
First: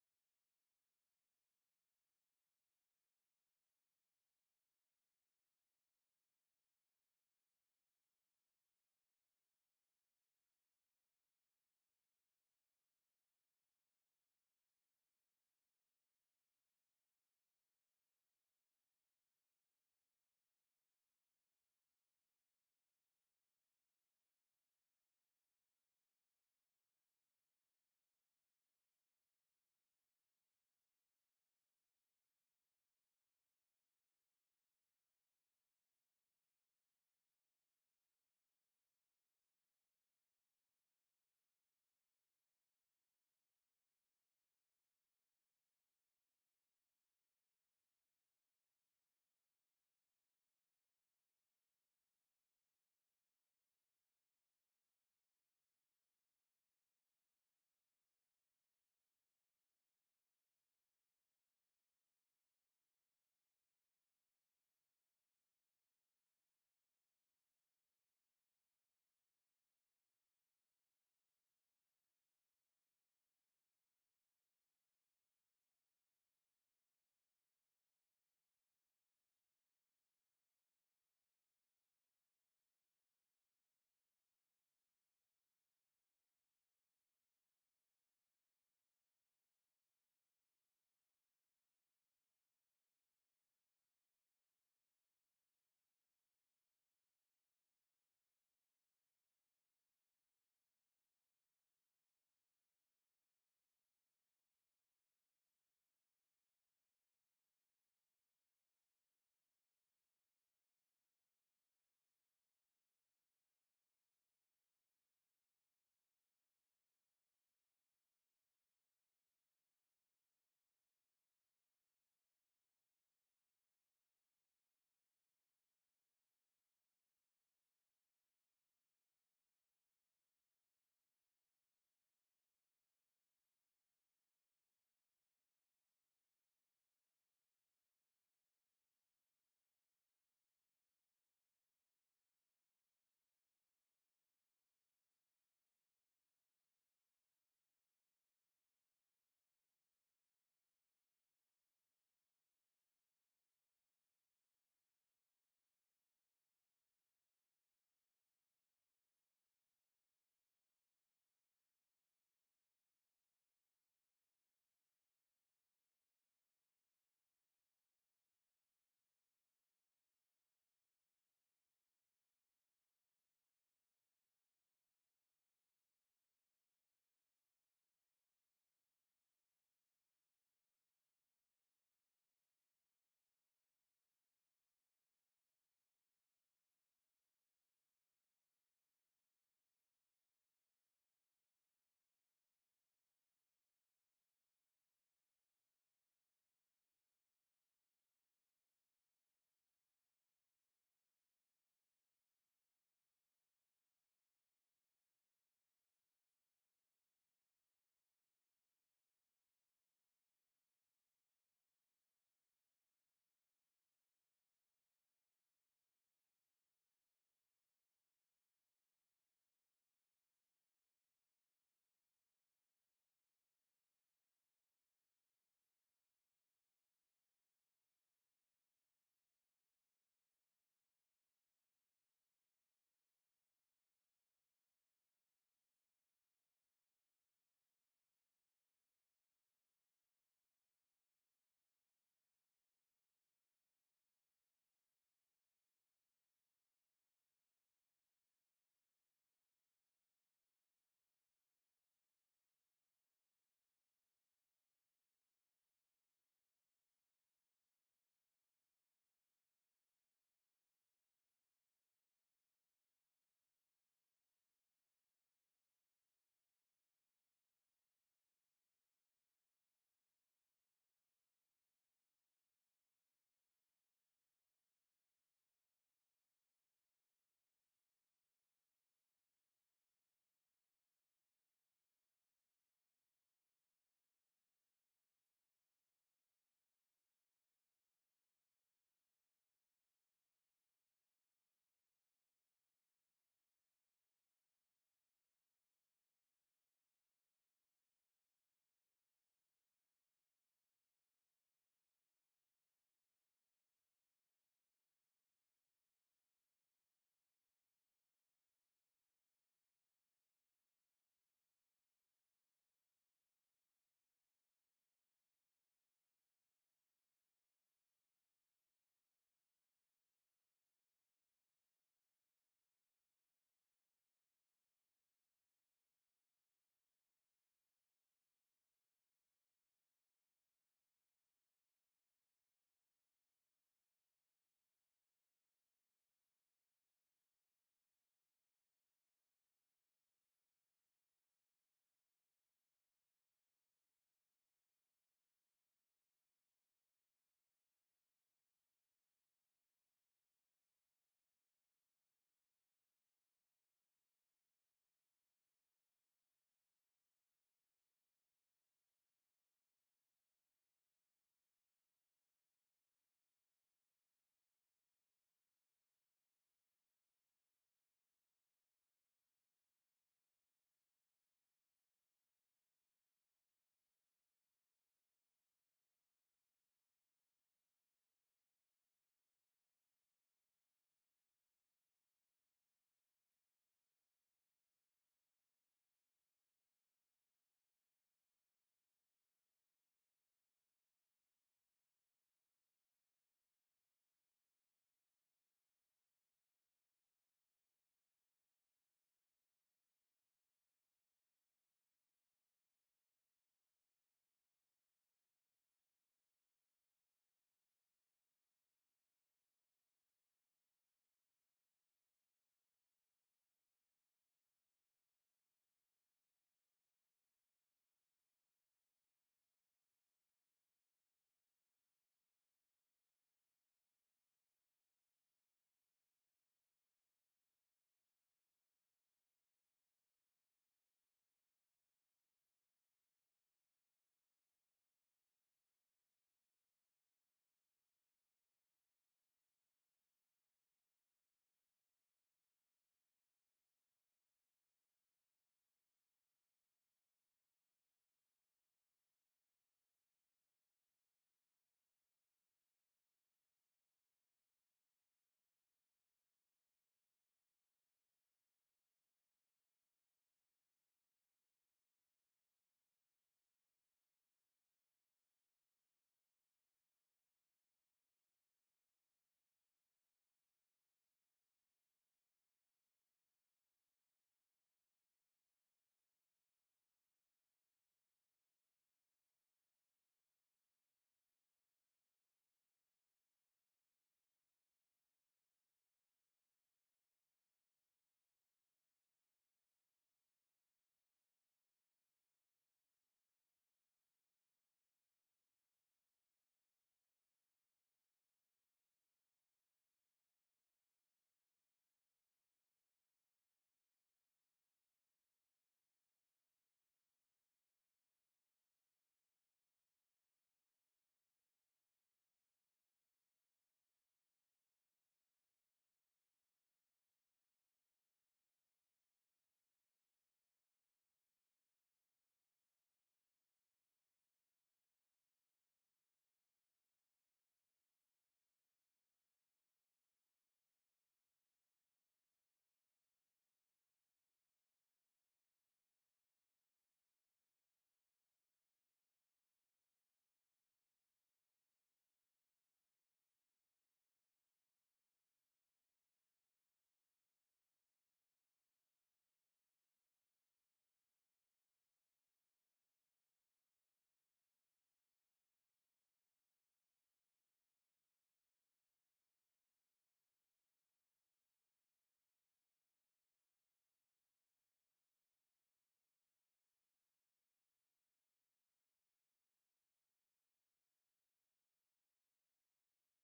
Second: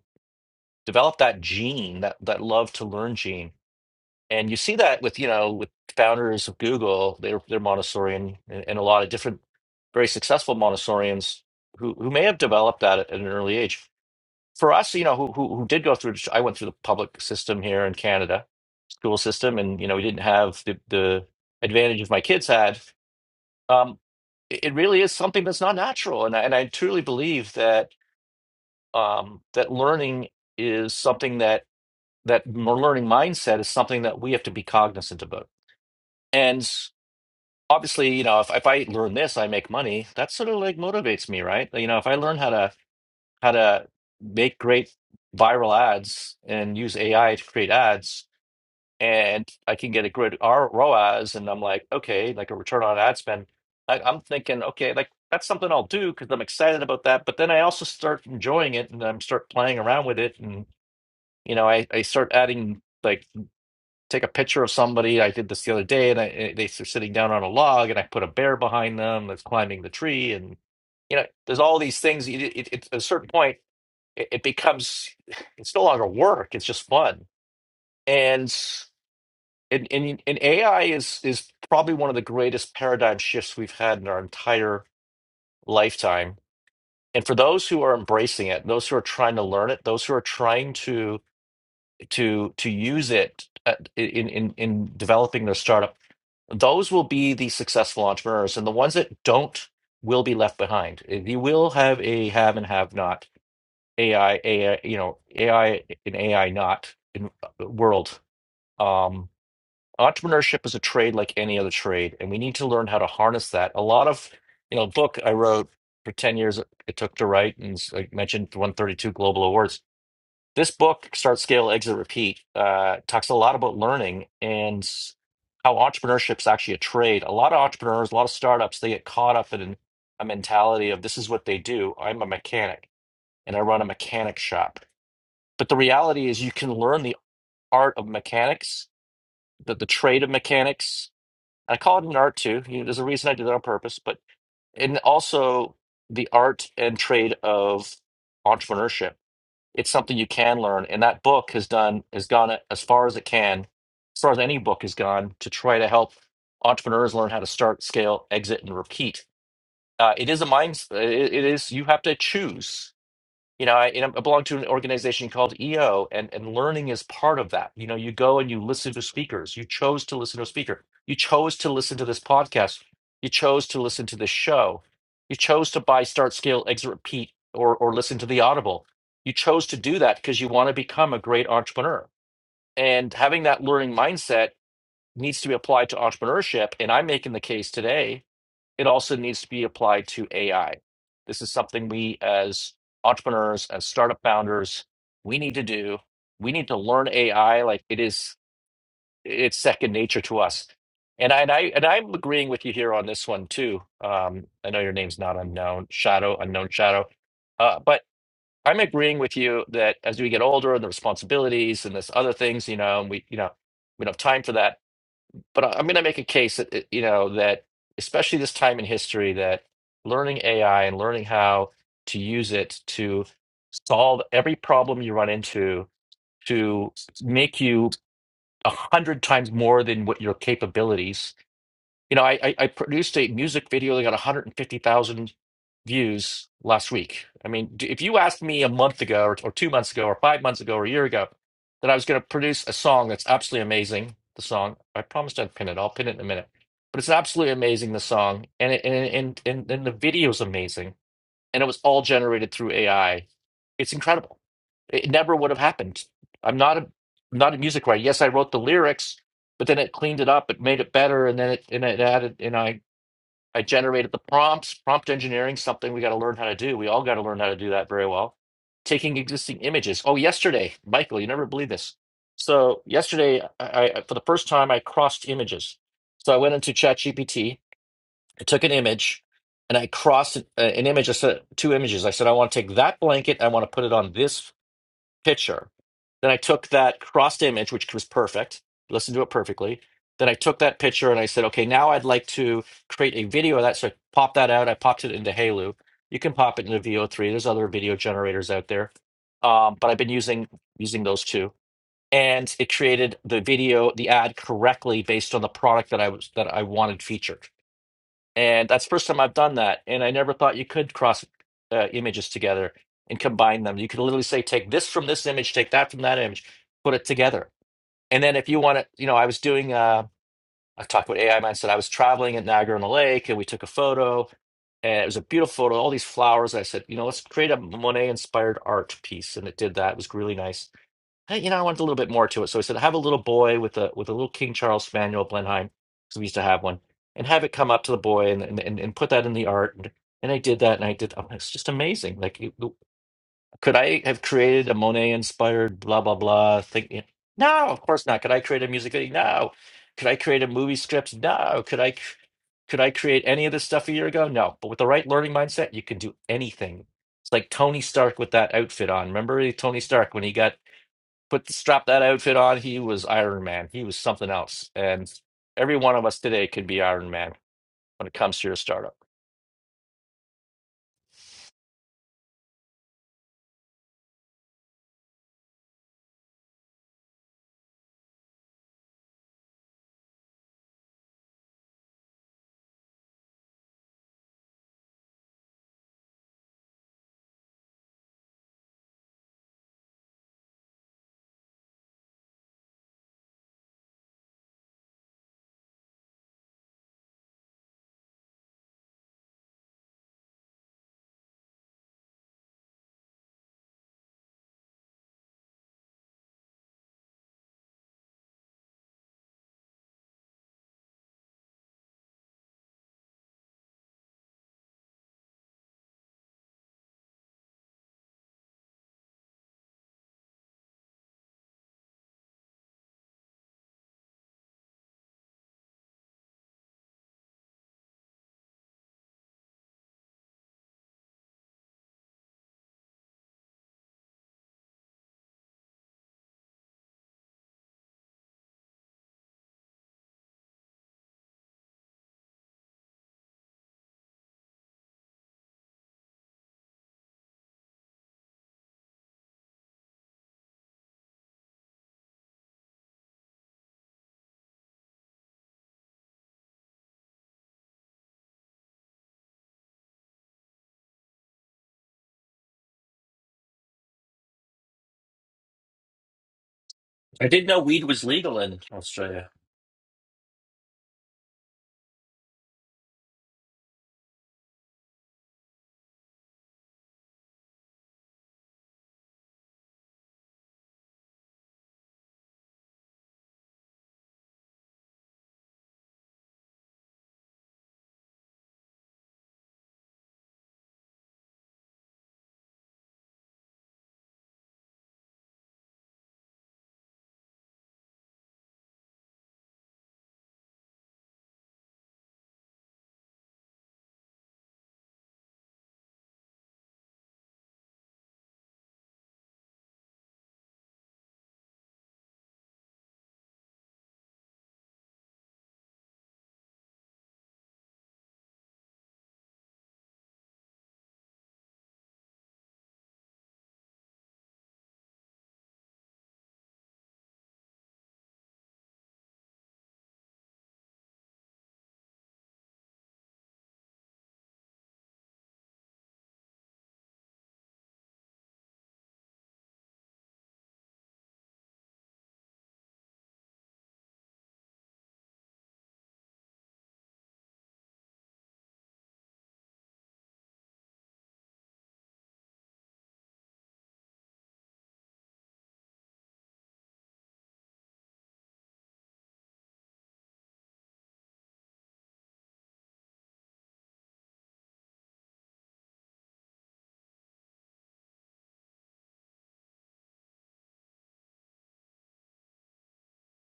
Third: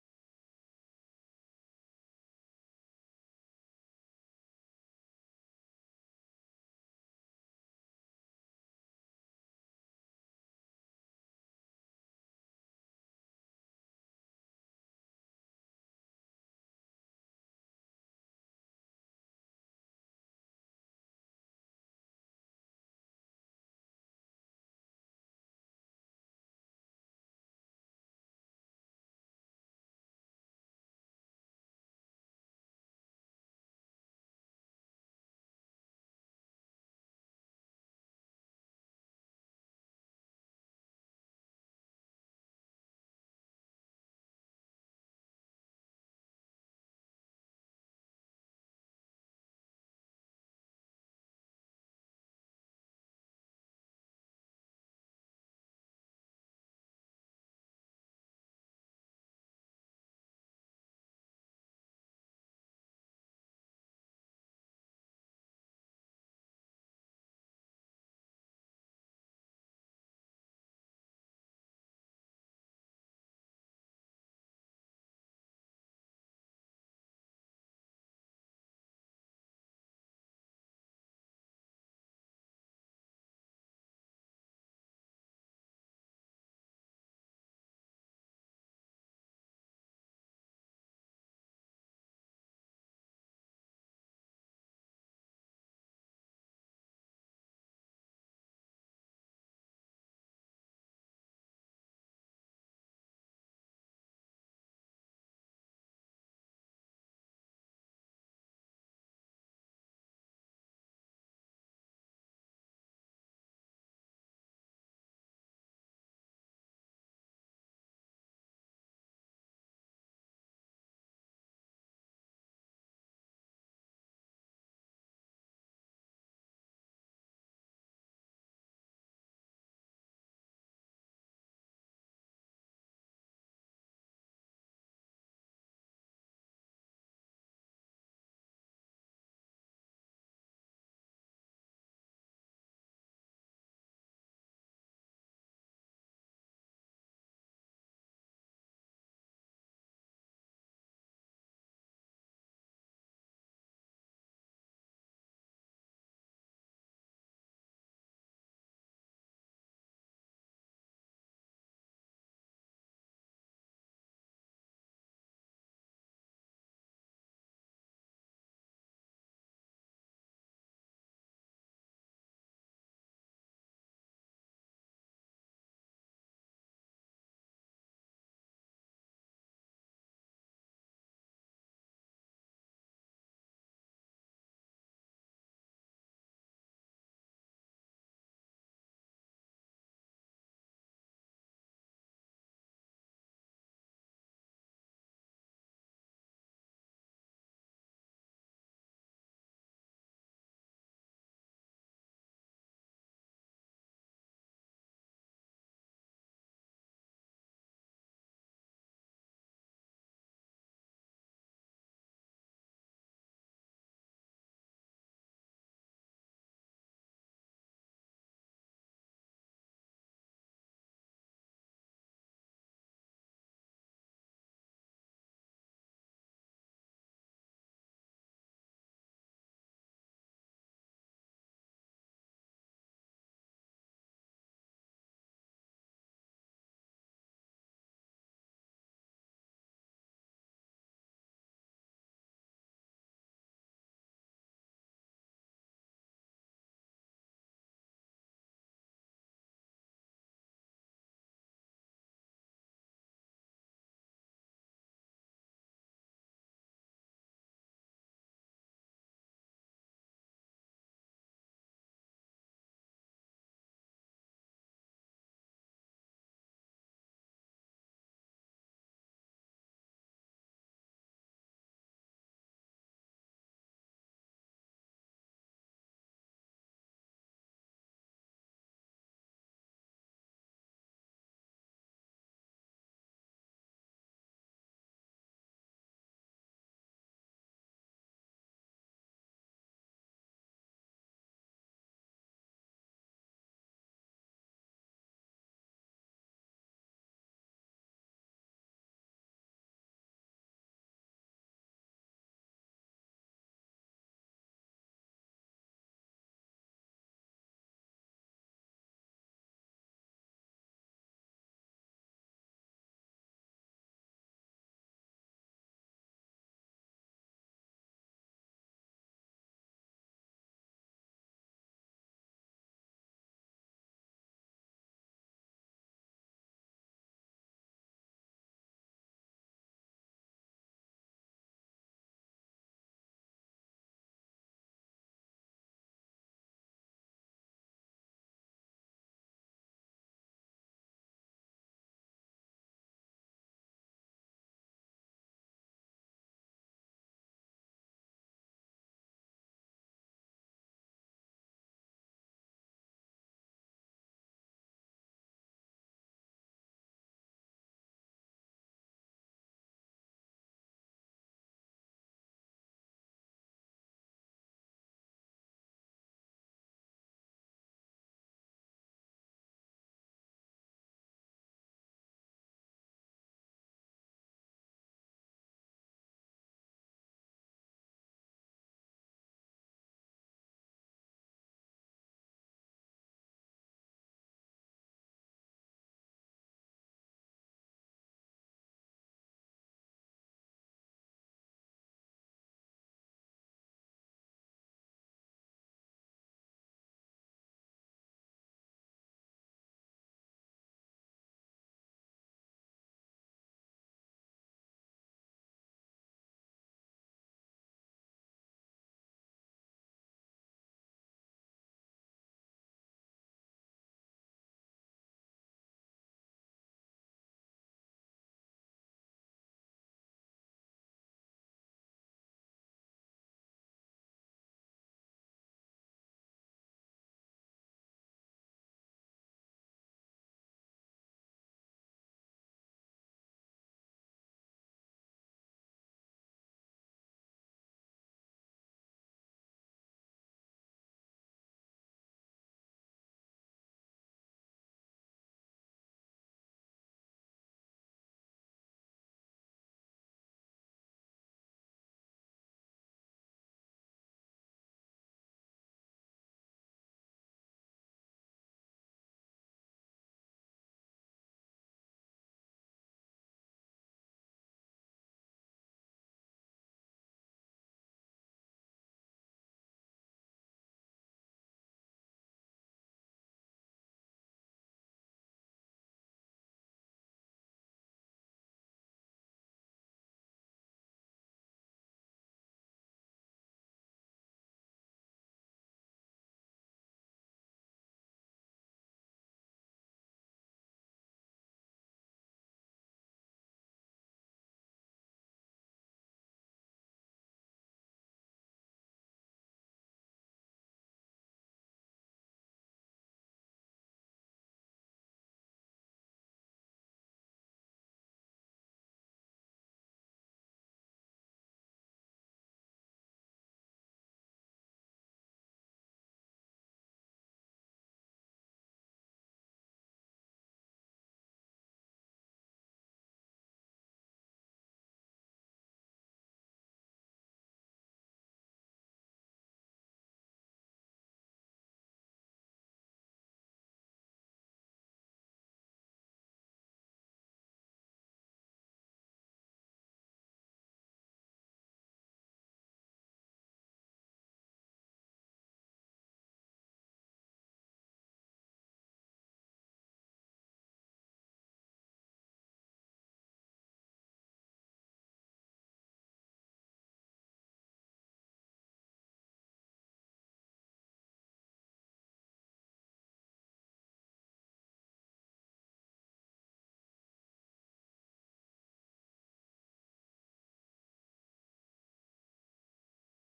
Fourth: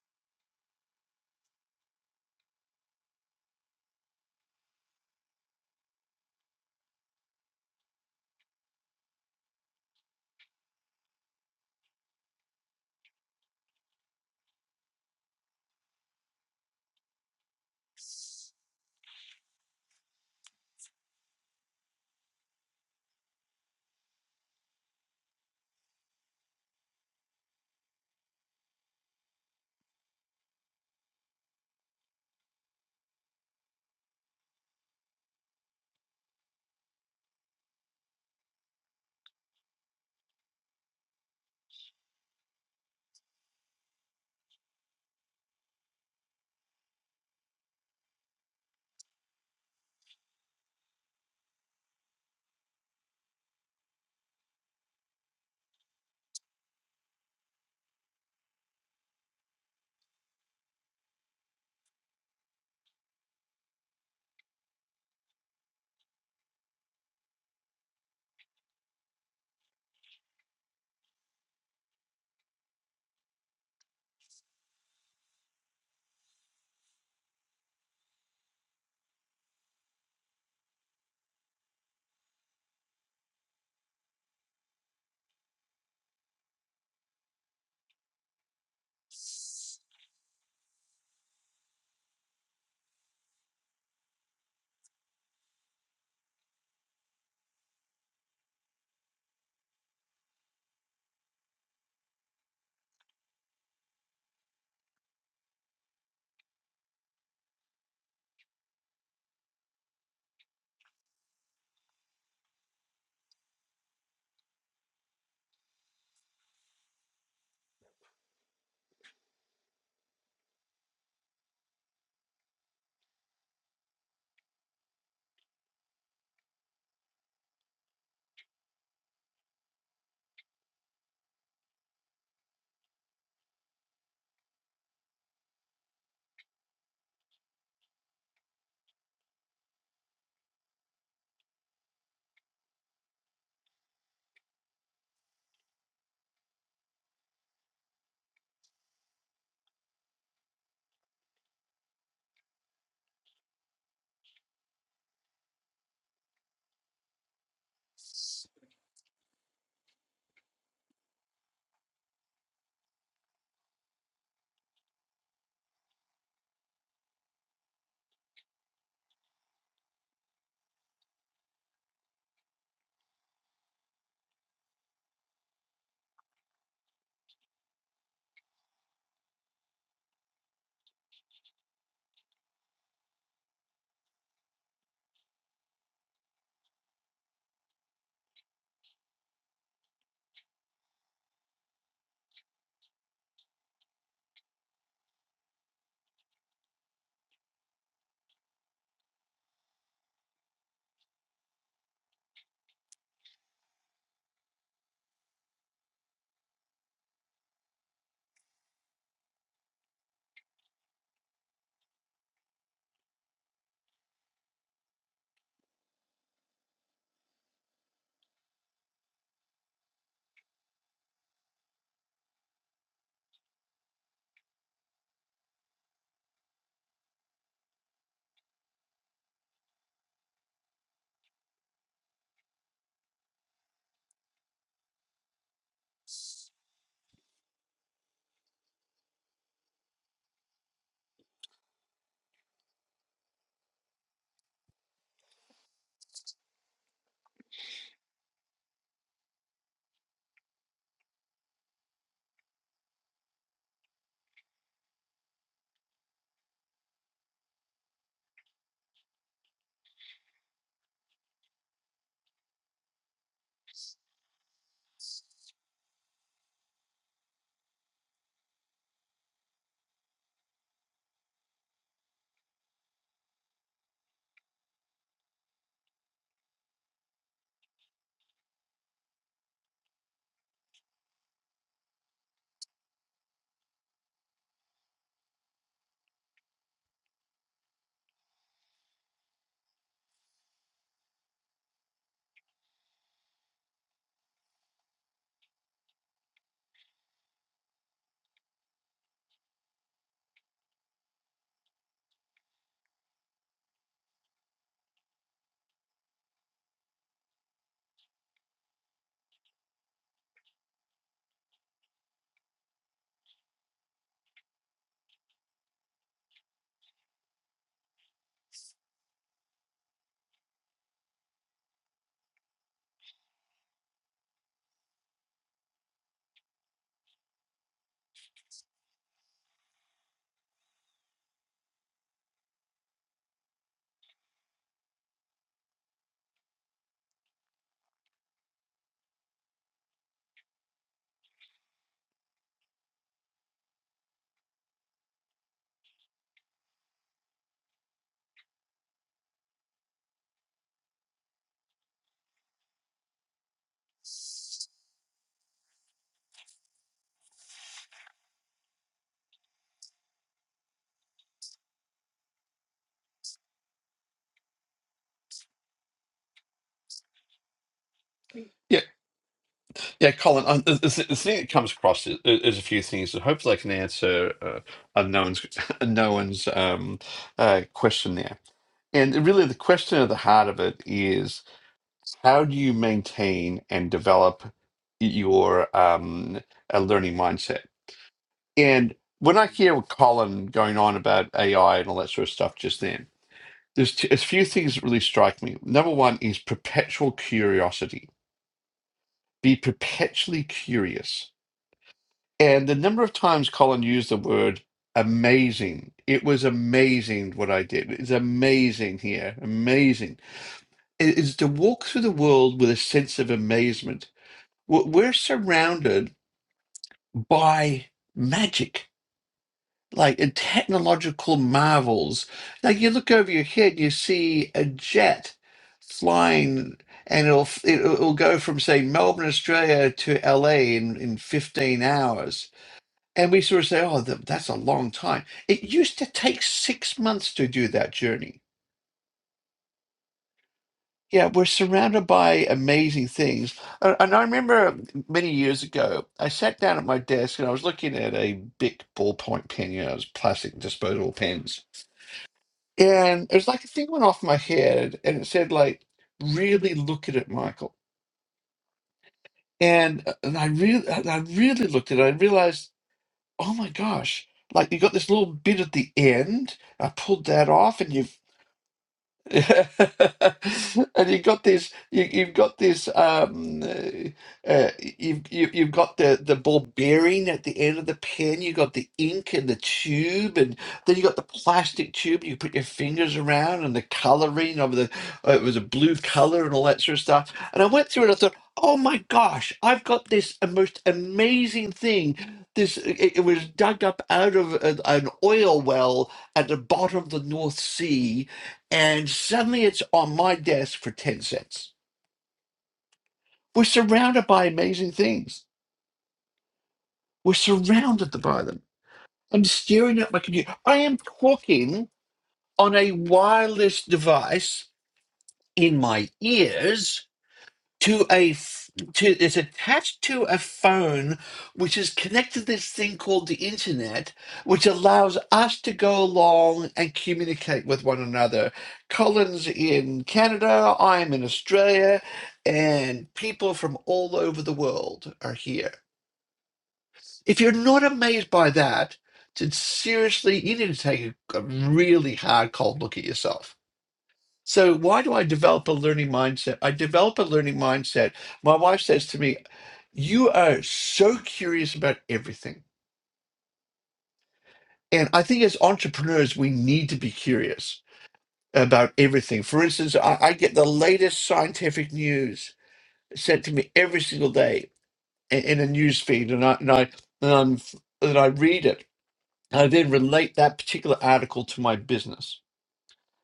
Speaker 1: develop that gene, that that love to learn gene. And you see that with, you know, with founders of Google, they're they're Montessorian and, and a lot of different very successful Montessorians who who may have developed that at, at an early age. For us, you know, who who who did go through I went through the public system here in Canada, school system, and you know, we didn't have the the advantages my kids had um, it it really is something that's not natural, and I, and I truly believe that um, that learning is something that that more learning mindset is something that we have to be cognizant about. And obviously, you know, if if I learn this, I make money. That sort of like motivates me, right? You know, if I learn how to how to make great viral ads and use AI to create ads, and I can get a good R ROAS, and I'm like, okay, like a return on ad spend. I, I'm thinking, okay, like that's something I'll do because I'm excited about that. But then I also start enjoying it, and I'm start playing around with it, and you know, I I start adding like take a picture of somebody. I did this the other day, and I, eh, they are sitting down on a log, and I put a bear behind them that's climbing the tree, and you know, there's all these things. It, it, it, at a certain point, it, it becomes it's no longer work; it's just fun. And and, and and AI is is probably one of the greatest paradigm shifts we've had in our entire lifetime. And for those who are embracing it, those who are trying to learn it, those who are trying to to to use it uh, in in in developing their startup, those will be the successful entrepreneurs, and the ones that don't will be left behind. You will have a have and have not AI, AI you know AI and AI not in uh, world. Um. entrepreneurship is a trade like any other trade and we need to learn how to harness that a lot of you know book i wrote for 10 years it took to write and s- i mentioned 132 global awards this book start scale exit repeat uh, talks a lot about learning and how entrepreneurship is actually a trade a lot of entrepreneurs a lot of startups they get caught up in a mentality of this is what they do i'm a mechanic and i run a mechanic shop but the reality is you can learn the art of mechanics the, the trade of mechanics I call it an art too. You know, there's a reason I did it on purpose, but and also the art and trade of entrepreneurship. It's something you can learn, and that book has done has gone as far as it can, as far as any book has gone to try to help entrepreneurs learn how to start, scale, exit, and repeat. Uh, it is a mind. It, it is you have to choose you know, I, and I belong to an organization called EO, and, and learning is part of that. You know, you go and you listen to speakers. You chose to listen to a speaker. You chose to listen to this podcast. You chose to listen to this show. You chose to buy Start Scale Exit Repeat or or listen to the Audible. You chose to do that because you want to become a great entrepreneur. And having that learning mindset needs to be applied to entrepreneurship. And I'm making the case today it also needs to be applied to AI. This is something we as entrepreneurs, as startup founders, we need to do. We need to learn AI like it is it's second nature to us. And I and I and I'm agreeing with you here on this one too. Um, I know your name's not unknown, shadow, unknown shadow. Uh, but I'm agreeing with you that as we get older and the responsibilities and this other things, you know, and we you know, we don't have time for that but I- I'm going to make a case that it- you know that especially this time in history that learning AI and learning how to use it to solve every problem you run into to make you a hundred times more than what your capabilities you know, I, I I produced a music video that got 150,000 views last week. I mean, d- if you asked me a month ago, or, or two months ago, or five months ago, or a year ago, that I was going to produce a song that's absolutely amazing, the song I promised I'd pin it. I'll pin it in a minute, but it's absolutely amazing. The song and it, and and and and the video's amazing and it was all generated through AI. It's incredible. It never would have happened. I'm not a I'm not a music writer. Yes, I wrote the lyrics, but then it cleaned it up, it made it better, and then it and it added and I I generated the prompts. Prompt engineering, something we got to learn how to do. We all got to learn how to do that very well. Taking existing images. Oh, yesterday, Michael, you never believe this. So yesterday, I, I for the first time I crossed images. So I went into ChatGPT I took an image and I crossed it- uh, an image. I said two images. I said I want to take that blanket. I want to put it on this picture. Then I took that crossed image, which was perfect. Listened to it perfectly. Then I took that picture and I said, okay, now I'd like to create a video of that. So I popped that out. I popped it into Halu. You can pop it into VO3. There's other video generators out there, um, but I've been using using those two, and it created the video, the ad correctly based on the product that I was that I wanted featured. And that's the first time I've done that. And I never thought you could cross uh, images together and combine them. You could literally say, take this from this image, take that from that image, put it together. And then if you want to, you know, I was doing, uh, I talked about AI mindset. I was traveling at Niagara on the Lake and we took a photo and it was a beautiful photo, all these flowers. I said, you know, let's create a Monet inspired art piece. And it did that. It was really nice hey, you know, I wanted a little bit more to it. So I said, have a little boy with a with a little King Charles Spaniel Blenheim, because we used to have one, and have it come up to the boy and and, and and put that in the art. And, and I did that, and I did. Oh, it's just amazing. Like, you- you- could I have created a Monet inspired blah blah blah thing? Yeah. No, of course not. Could I create a music video? No. Could I create a movie script? No. Could I? c- Could I create any of this stuff a year ago? No. But with the right learning mindset, you can do anything. It's like Tony Stark with that outfit on. Remember Tony Stark when he got put strap that outfit on, he was Iron Man. He was something else. And every one of us today could be Iron Man when it comes to your
Speaker 2: Yeah,
Speaker 1: startup.
Speaker 2: yeah, Colin. Um, the, the, the thing that comes across is, is a few things, and hopefully I can answer uh, unknown's [LAUGHS] unknown's um, uh, question there. And really, the question at the heart of it is how do you maintain and develop your um, a learning mindset? And when I hear Colin going on about AI and all that sort of stuff just then, There's t- a few things that really strike me. Number one is perpetual curiosity. Be perpetually curious. And the number of times Colin used the word amazing, it was amazing what I did. It's amazing here, amazing. It is to walk through the world with a sense of amazement. We're we're surrounded by magic like in technological marvels. Like you look over your head, you see a jet flying, and it'll it'll it'll go from say Melbourne, Australia, to LA in in fifteen hours. And we sort of say, "Oh, th- that's a long time." It used to take six months to do that journey. Yeah, we're surrounded by amazing things. Uh, And I remember many years ago, I sat down at my desk and I was looking at a big ballpoint pen, you know, those plastic disposable pens and it was like a thing went off my head and it said like really look at it michael and uh, and i really and i really looked at it i realized oh my gosh like you got this little bit at the end i pulled
Speaker 1: I didn't
Speaker 2: that
Speaker 1: know
Speaker 2: off
Speaker 1: weed
Speaker 2: and
Speaker 1: was
Speaker 2: you've.
Speaker 1: legal in
Speaker 2: [LAUGHS]
Speaker 1: Australia.
Speaker 2: and you've got this you, you've got this um uh, uh, you've you, you've got the the ball bearing at the end of the pen you've got the ink and the tube and then you got the plastic tube you put your fingers around and the coloring of the uh, it was a blue color and all that sort of stuff and i went through it i thought oh my gosh i've got this a most amazing thing this it, it was dug up out of an, an oil well at the bottom of the north sea and suddenly it's on my desk for 10 cents. We're surrounded by amazing things. We're surrounded by them. I'm staring at my computer. I am talking on a wireless device in my ears to a f- to it's attached to a phone which is connected to this thing called the internet which allows us to go along and communicate with one another colin's in canada i'm in australia and people from all over the world are here if you're not amazed by that then seriously you need to take a, a really hard cold look at yourself so why do I develop a learning mindset? I develop a learning mindset. My wife says to me, "You are so curious about everything." And I think as entrepreneurs, we need to be curious about everything. For instance, I, I get the latest scientific news sent to me every single day in, in a news feed, and I and I and, I'm, and I read it. I then relate that particular article to my business.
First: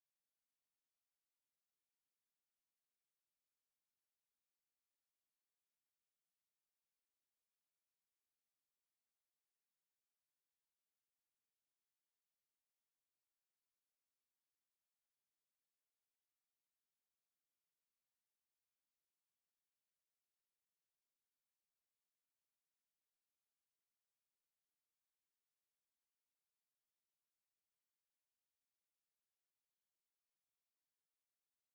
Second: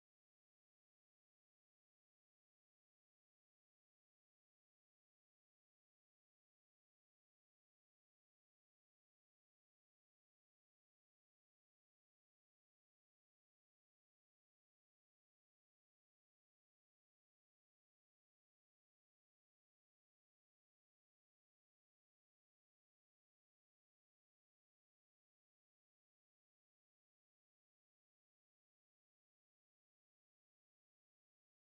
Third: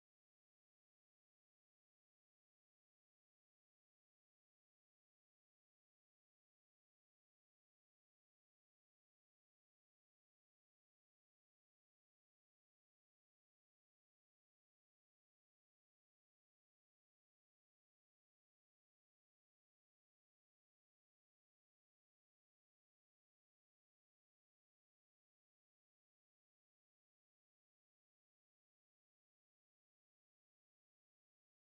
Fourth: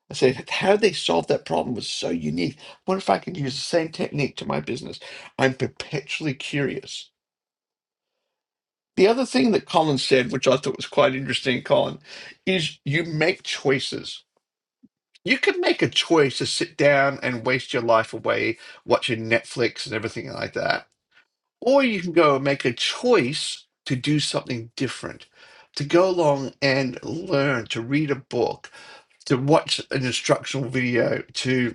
Speaker 2: I said, how they solved that problem was so unique. What if I could use the same technique to my business? I'm perpetually curious. The other thing that Colin said, which I thought was quite interesting, Colin, is you make choices. You can make a choice to sit down and waste your life away watching Netflix and everything like that. Or you can go and make a choice to do something different, to go along and learn, to read a book, to watch an instructional video, to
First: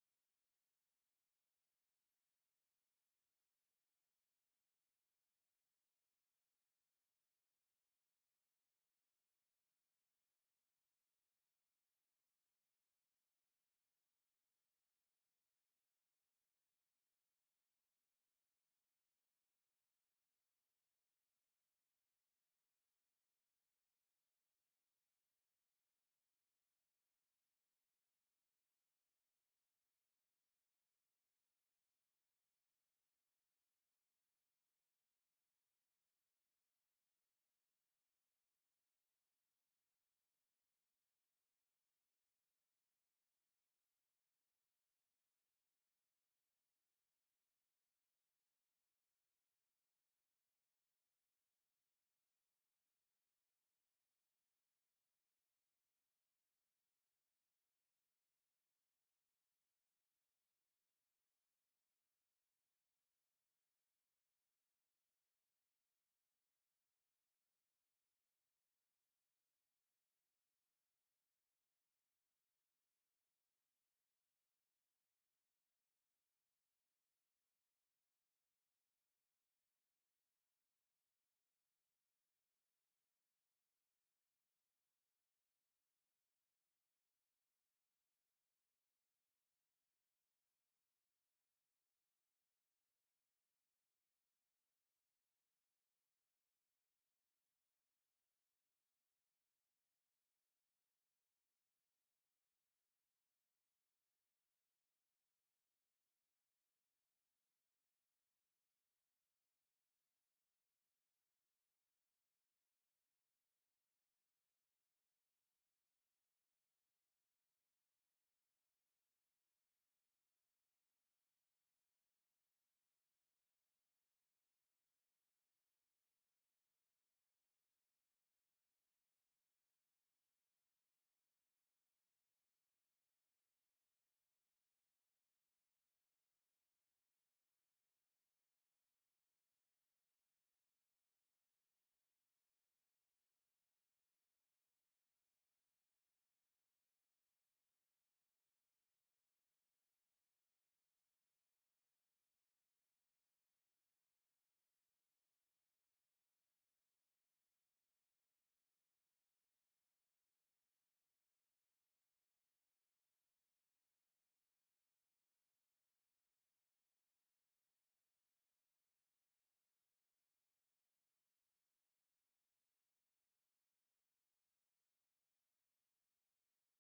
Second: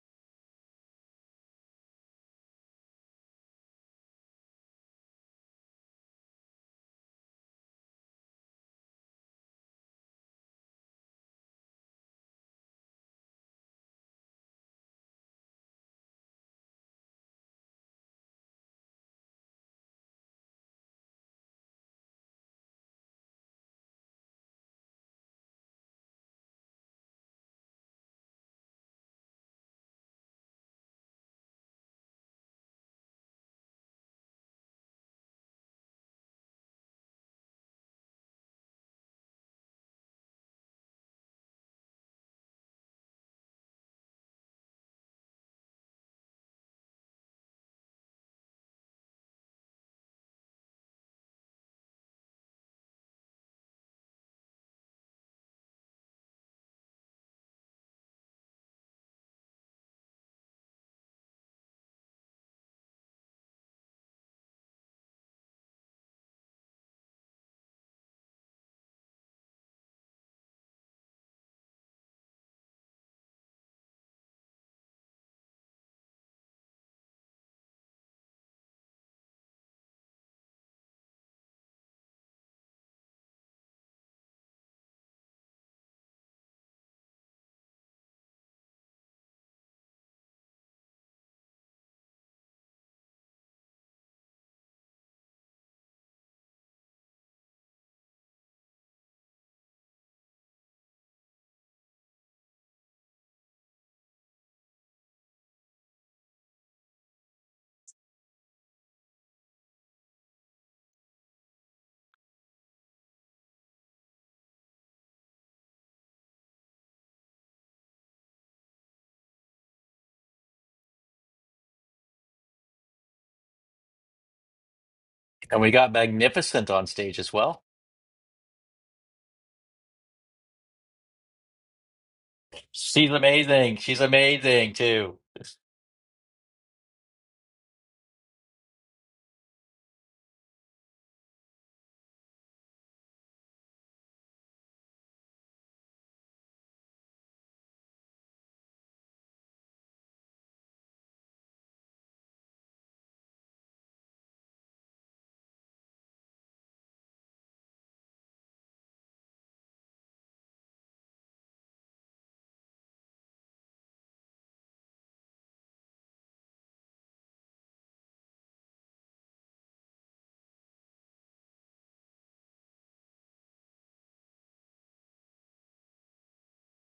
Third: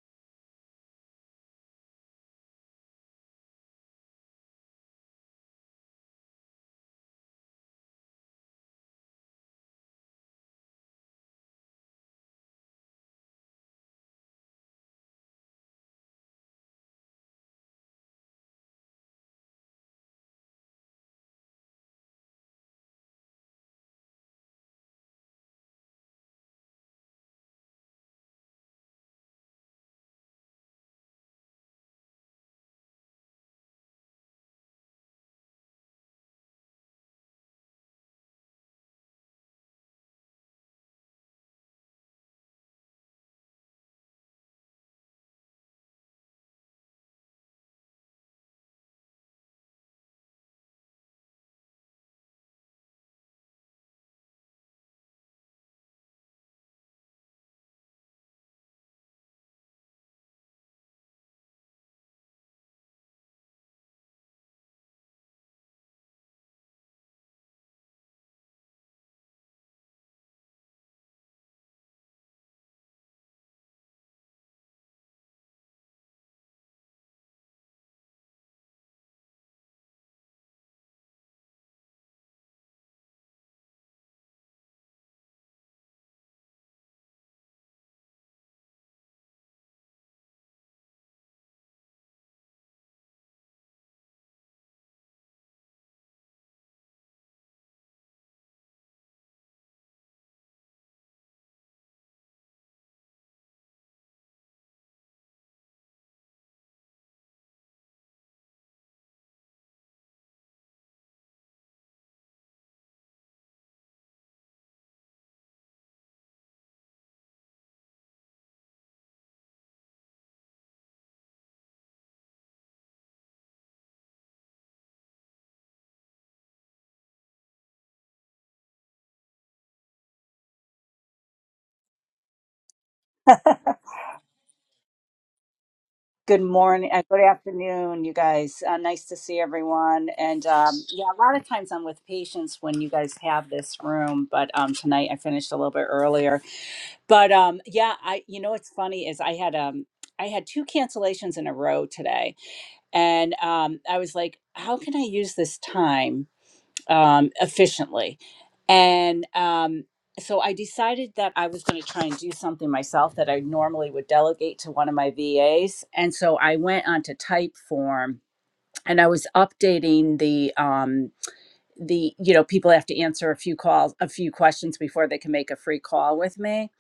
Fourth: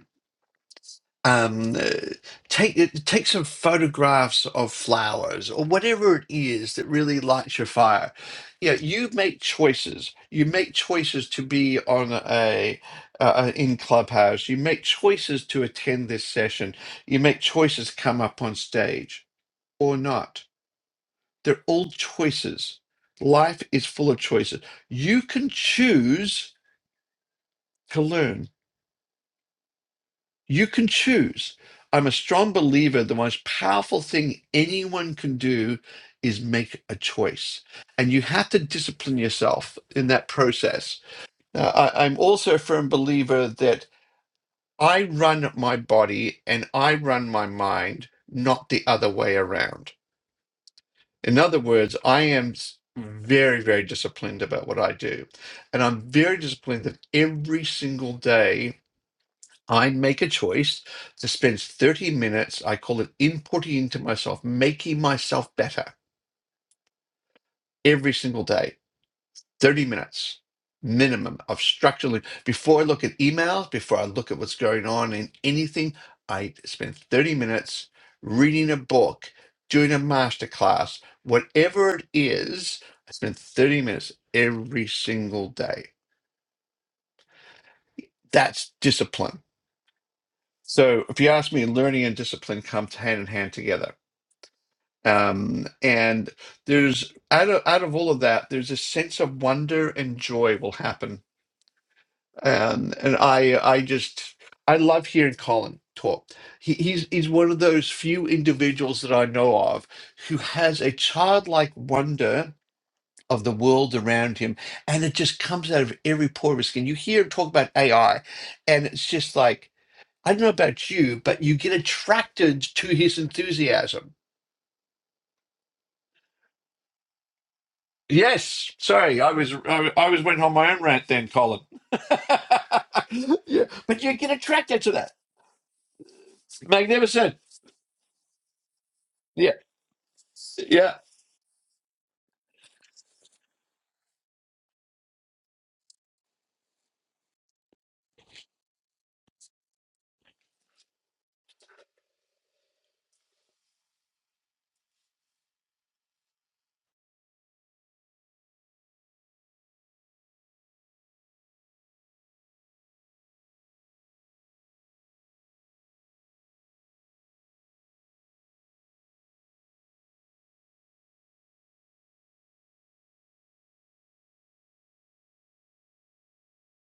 Speaker 2: um, uh, take take some photographs of flowers or whatever it is that really lights your fire. Yeah, you make choices. You make choices to be on a uh, in clubhouse. You make choices to attend this session. You make choices come up on stage or not. They're all choices. Life is full of choices. You can choose to learn. You can choose. I'm a strong believer the most powerful thing anyone can do is make a choice. And you have to discipline yourself in that process. Now, I, I'm also a firm believer that I run my body and I run my mind, not the other way around. In other words, I am s- very, very disciplined about what I do. And I'm very disciplined that every single day I make a choice to spend 30 minutes, I call it inputting into myself, making myself better every single day. 30 minutes minimum of structurally. Before I look at emails, before I look at what's going on in anything, I spend 30 minutes reading a book, doing a masterclass, whatever it is, I spend 30 minutes every single day. That's discipline. So if you ask me, learning and discipline comes hand in hand together Um, and there's out of out of all of that, there's a sense of wonder and joy will happen. Um, and I I just I love hearing Colin talk. He, he's he's one of those few individuals that I know of who has a childlike wonder of the world around him, and it just comes out of every pore of his skin. You hear him talk about AI, and it's just like I don't know about you, but you get attracted to his enthusiasm
Speaker 1: And we got Magnificent on stage as well.
Speaker 2: Yes, sorry, I was I, I was went on my own rant then, Colin.
Speaker 1: She's
Speaker 2: [LAUGHS] yeah,
Speaker 1: amazing. She's
Speaker 2: but you get
Speaker 1: amazing
Speaker 2: attracted to that.
Speaker 1: too.
Speaker 4: Good morning, uh, good
Speaker 2: Magnificent.
Speaker 4: afternoon, you guys. Uh, nice to see
Speaker 2: Yeah,
Speaker 4: everyone. And um,
Speaker 2: yeah,
Speaker 4: yeah, a lot of times I'm with patients when you guys have this room, but um, tonight I finished a little bit earlier. But um, yeah, I you know what's funny is I had um I had two cancellations in a row today, and um, I was like, how can I use this time? um, efficiently. And um, so I decided that I was going to try and do something myself that I normally would delegate to one of my VAs. And so I went onto Typeform and I was updating the um, the you know people have to answer a few calls a few questions before they can make a free call with me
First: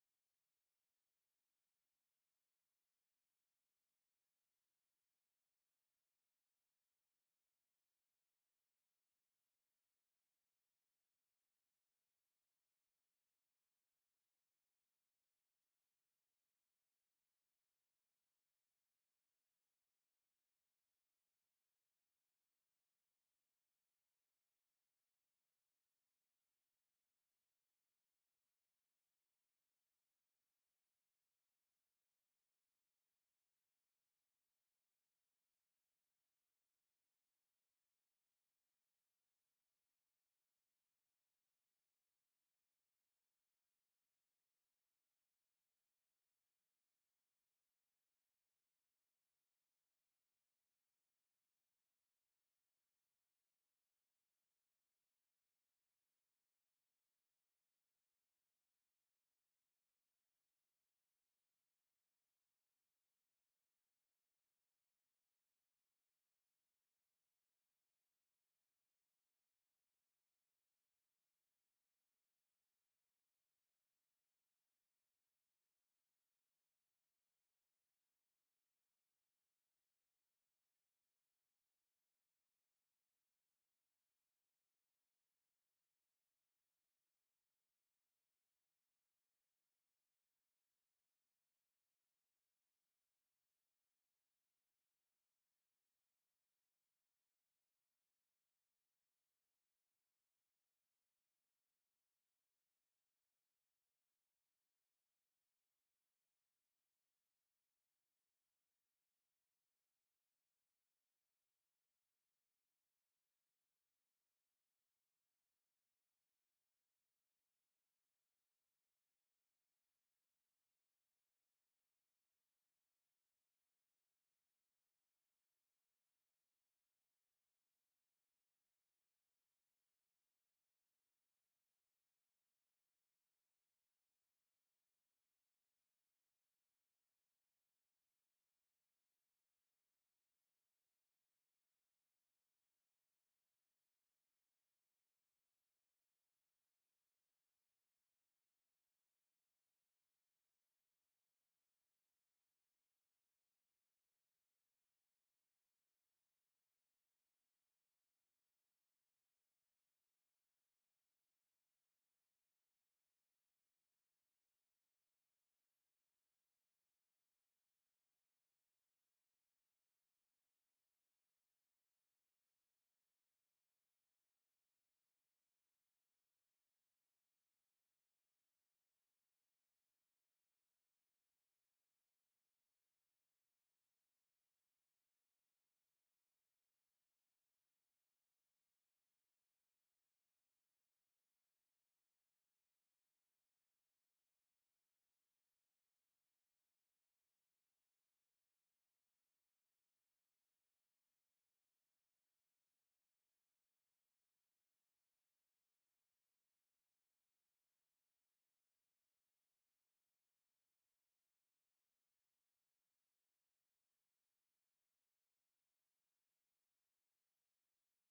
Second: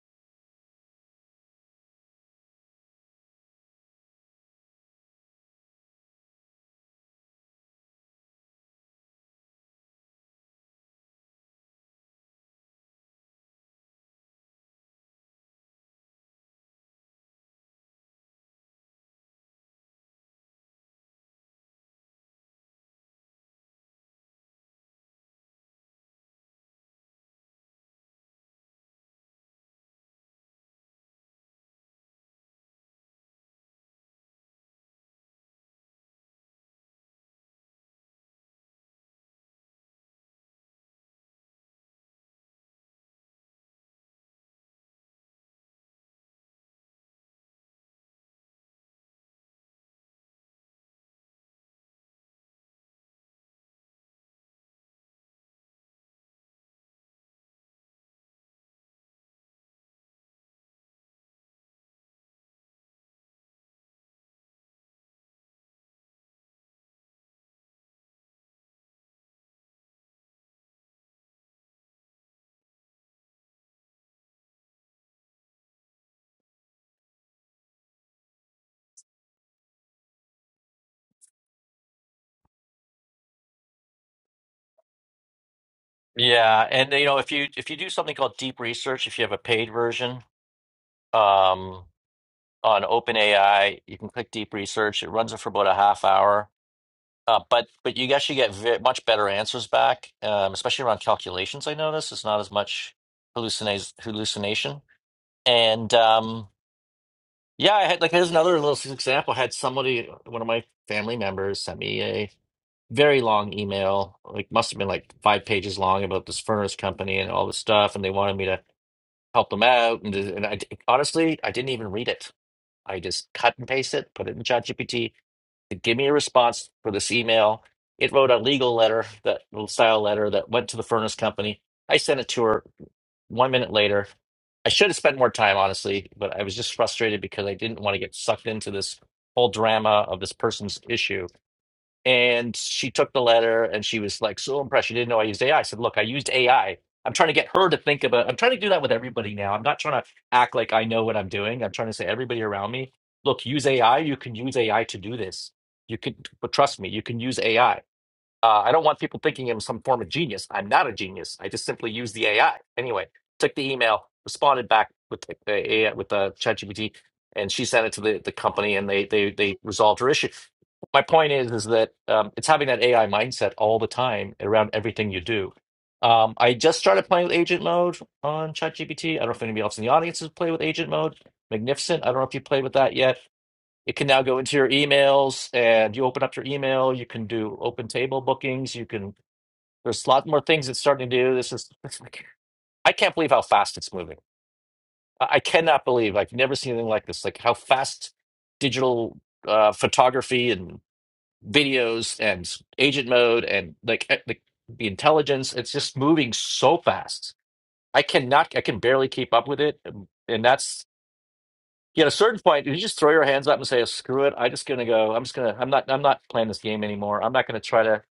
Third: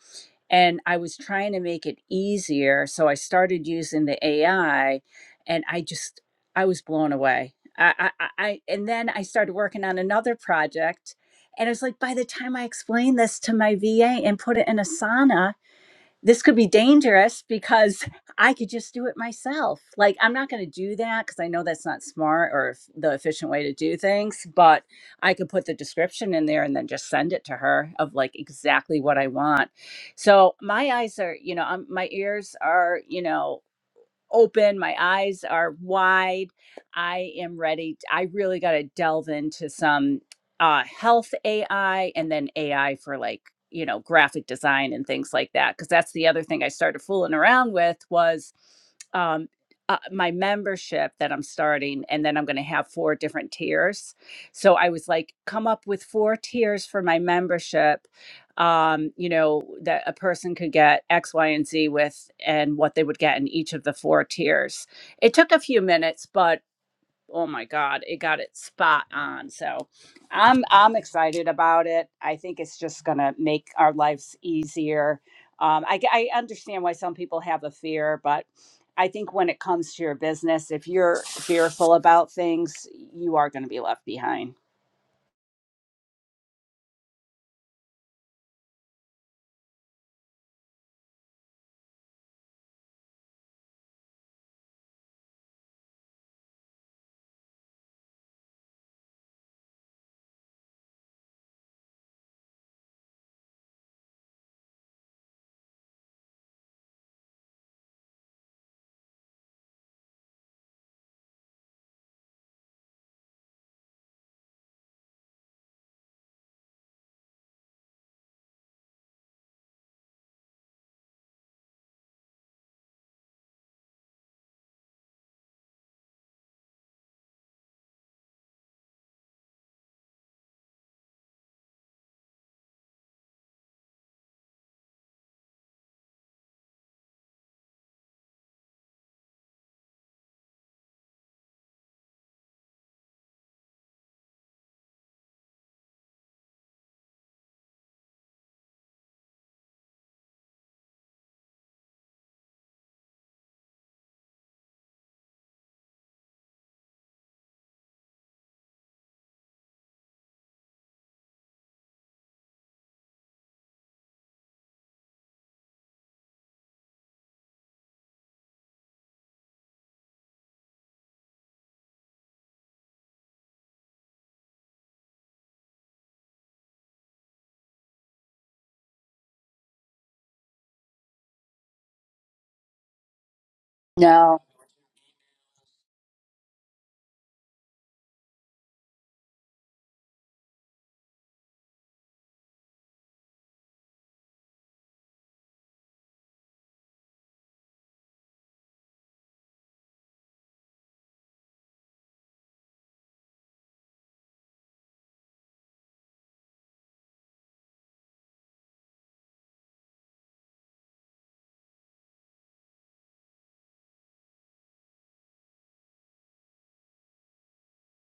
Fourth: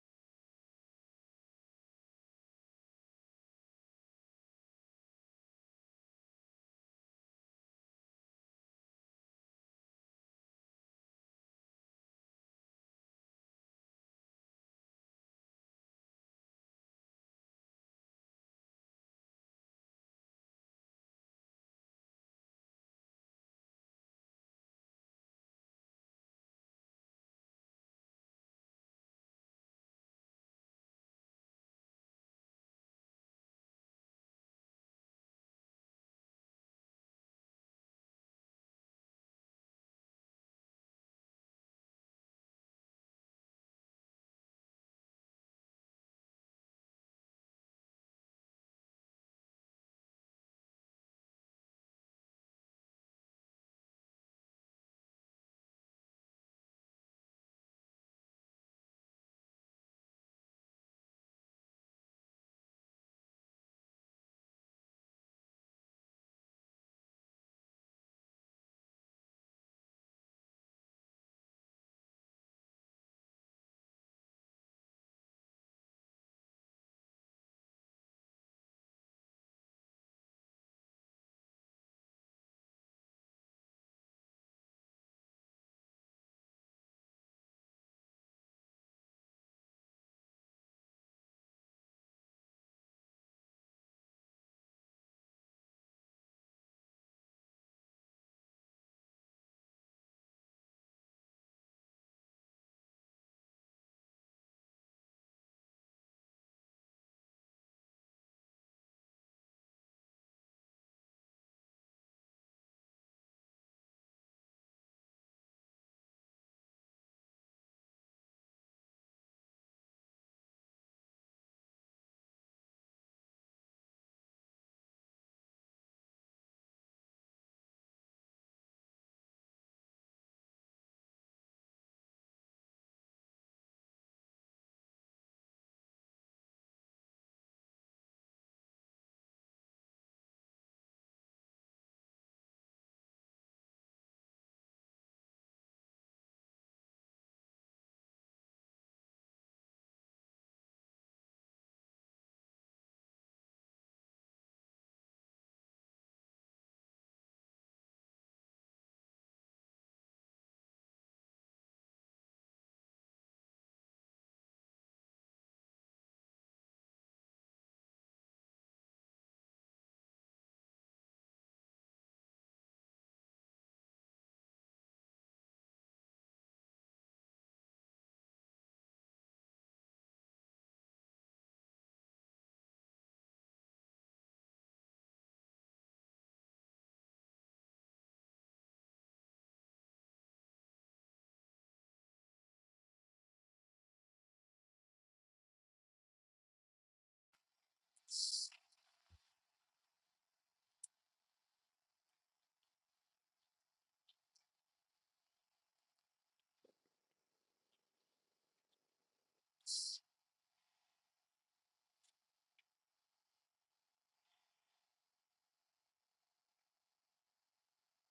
Speaker 4: and I was trying to make it easier. So I started using the AI, and I just I was blown away. I, I, I and then I started working on another project, and it's like by the time I explained this to my VA and put it in Asana, this could be dangerous because I could just do it myself. Like, I'm not going to do that because I know that's not smart or f- the efficient way to do things, but I could put the description in there and then just send it to her of like exactly what I want. So, my eyes are, you know, i my ears are, you know, open my eyes are wide i am ready I really got to delve into some uh health ai and then ai for like you know graphic design and things like that because that's the other thing i started fooling around with was um uh, my membership that i'm starting and then i'm going to have four different tiers so i was like come up with four tiers for my membership um, you know, that a person could get X, Y, and Z with and what they would get in each of the four tiers. It took a few minutes, but oh my God, it got it spot on. So I'm I'm excited about it. I think it's just gonna make our lives easier. Um, I, I understand why some people have a fear, but I think when it comes to your business, if you're fearful about things, you are going to be left behind.
Speaker 1: Yeah, and you know, if you if you do something called deep research, if you have a paid version um, on OpenAI, you can click deep research. It runs it for about a half hour. Uh, but but you actually get ve much better answers back, um, especially around calculations. I notice it's not as much hallucinate hallucination. And um, yeah, I had like here's another little example. I had somebody, one of my family members, sent me a very long email, like must have been like five pages long about this furnace company and all this stuff, and they wanted me to help them out. And, and I honestly, I didn't even read it. I just cut and paste it, put it in ChatGPT, to give me a response for this email. It wrote a legal letter, that little style letter that went to the furnace company. I sent it to her one minute later. I should have spent more time, honestly, but I was just frustrated because I didn't want to get sucked into this whole drama of this person's issue and she took the letter and she was like so impressed. She didn't know I used AI. said, Look, I used AI. I'm trying to get her to think about I'm trying to do that with everybody now. I'm not trying to act like I know what I'm doing. I'm trying to say everybody around me, look, use AI. You can use AI to do this. You can but trust me, you can use AI. Uh, I don't want people thinking I'm some form of genius. I'm not a genius. I just simply use the AI. Anyway, took the email, responded back with the the AI, with the ChatGPT, and she sent it to the, the company, and they they they resolved her issue. My point is is that um, it's having that AI mindset all the time around everything you do. Um, I just started playing with agent mode on ChatGPT. I don't know if anybody else in the audience has played with agent mode. Magnificent. I don't know if you played with that yet. It can now
Speaker 4: No,
Speaker 1: go into your emails and you open up your email. You can do open table bookings. You can, there's a lot more things it's starting to do. This is, it's like, I can't believe how fast it's moving. I I cannot believe I've never seen anything like this. Like how fast digital uh, photography and videos and agent mode and like, eh, like the intelligence, it's just moving so fast. I cannot, I can barely keep up with it. And that's, Yeah, at a certain point, you just throw your hands up and say, "Screw it! I'm just gonna go. I'm just gonna. I'm not. I'm not playing this game anymore. I'm not gonna try to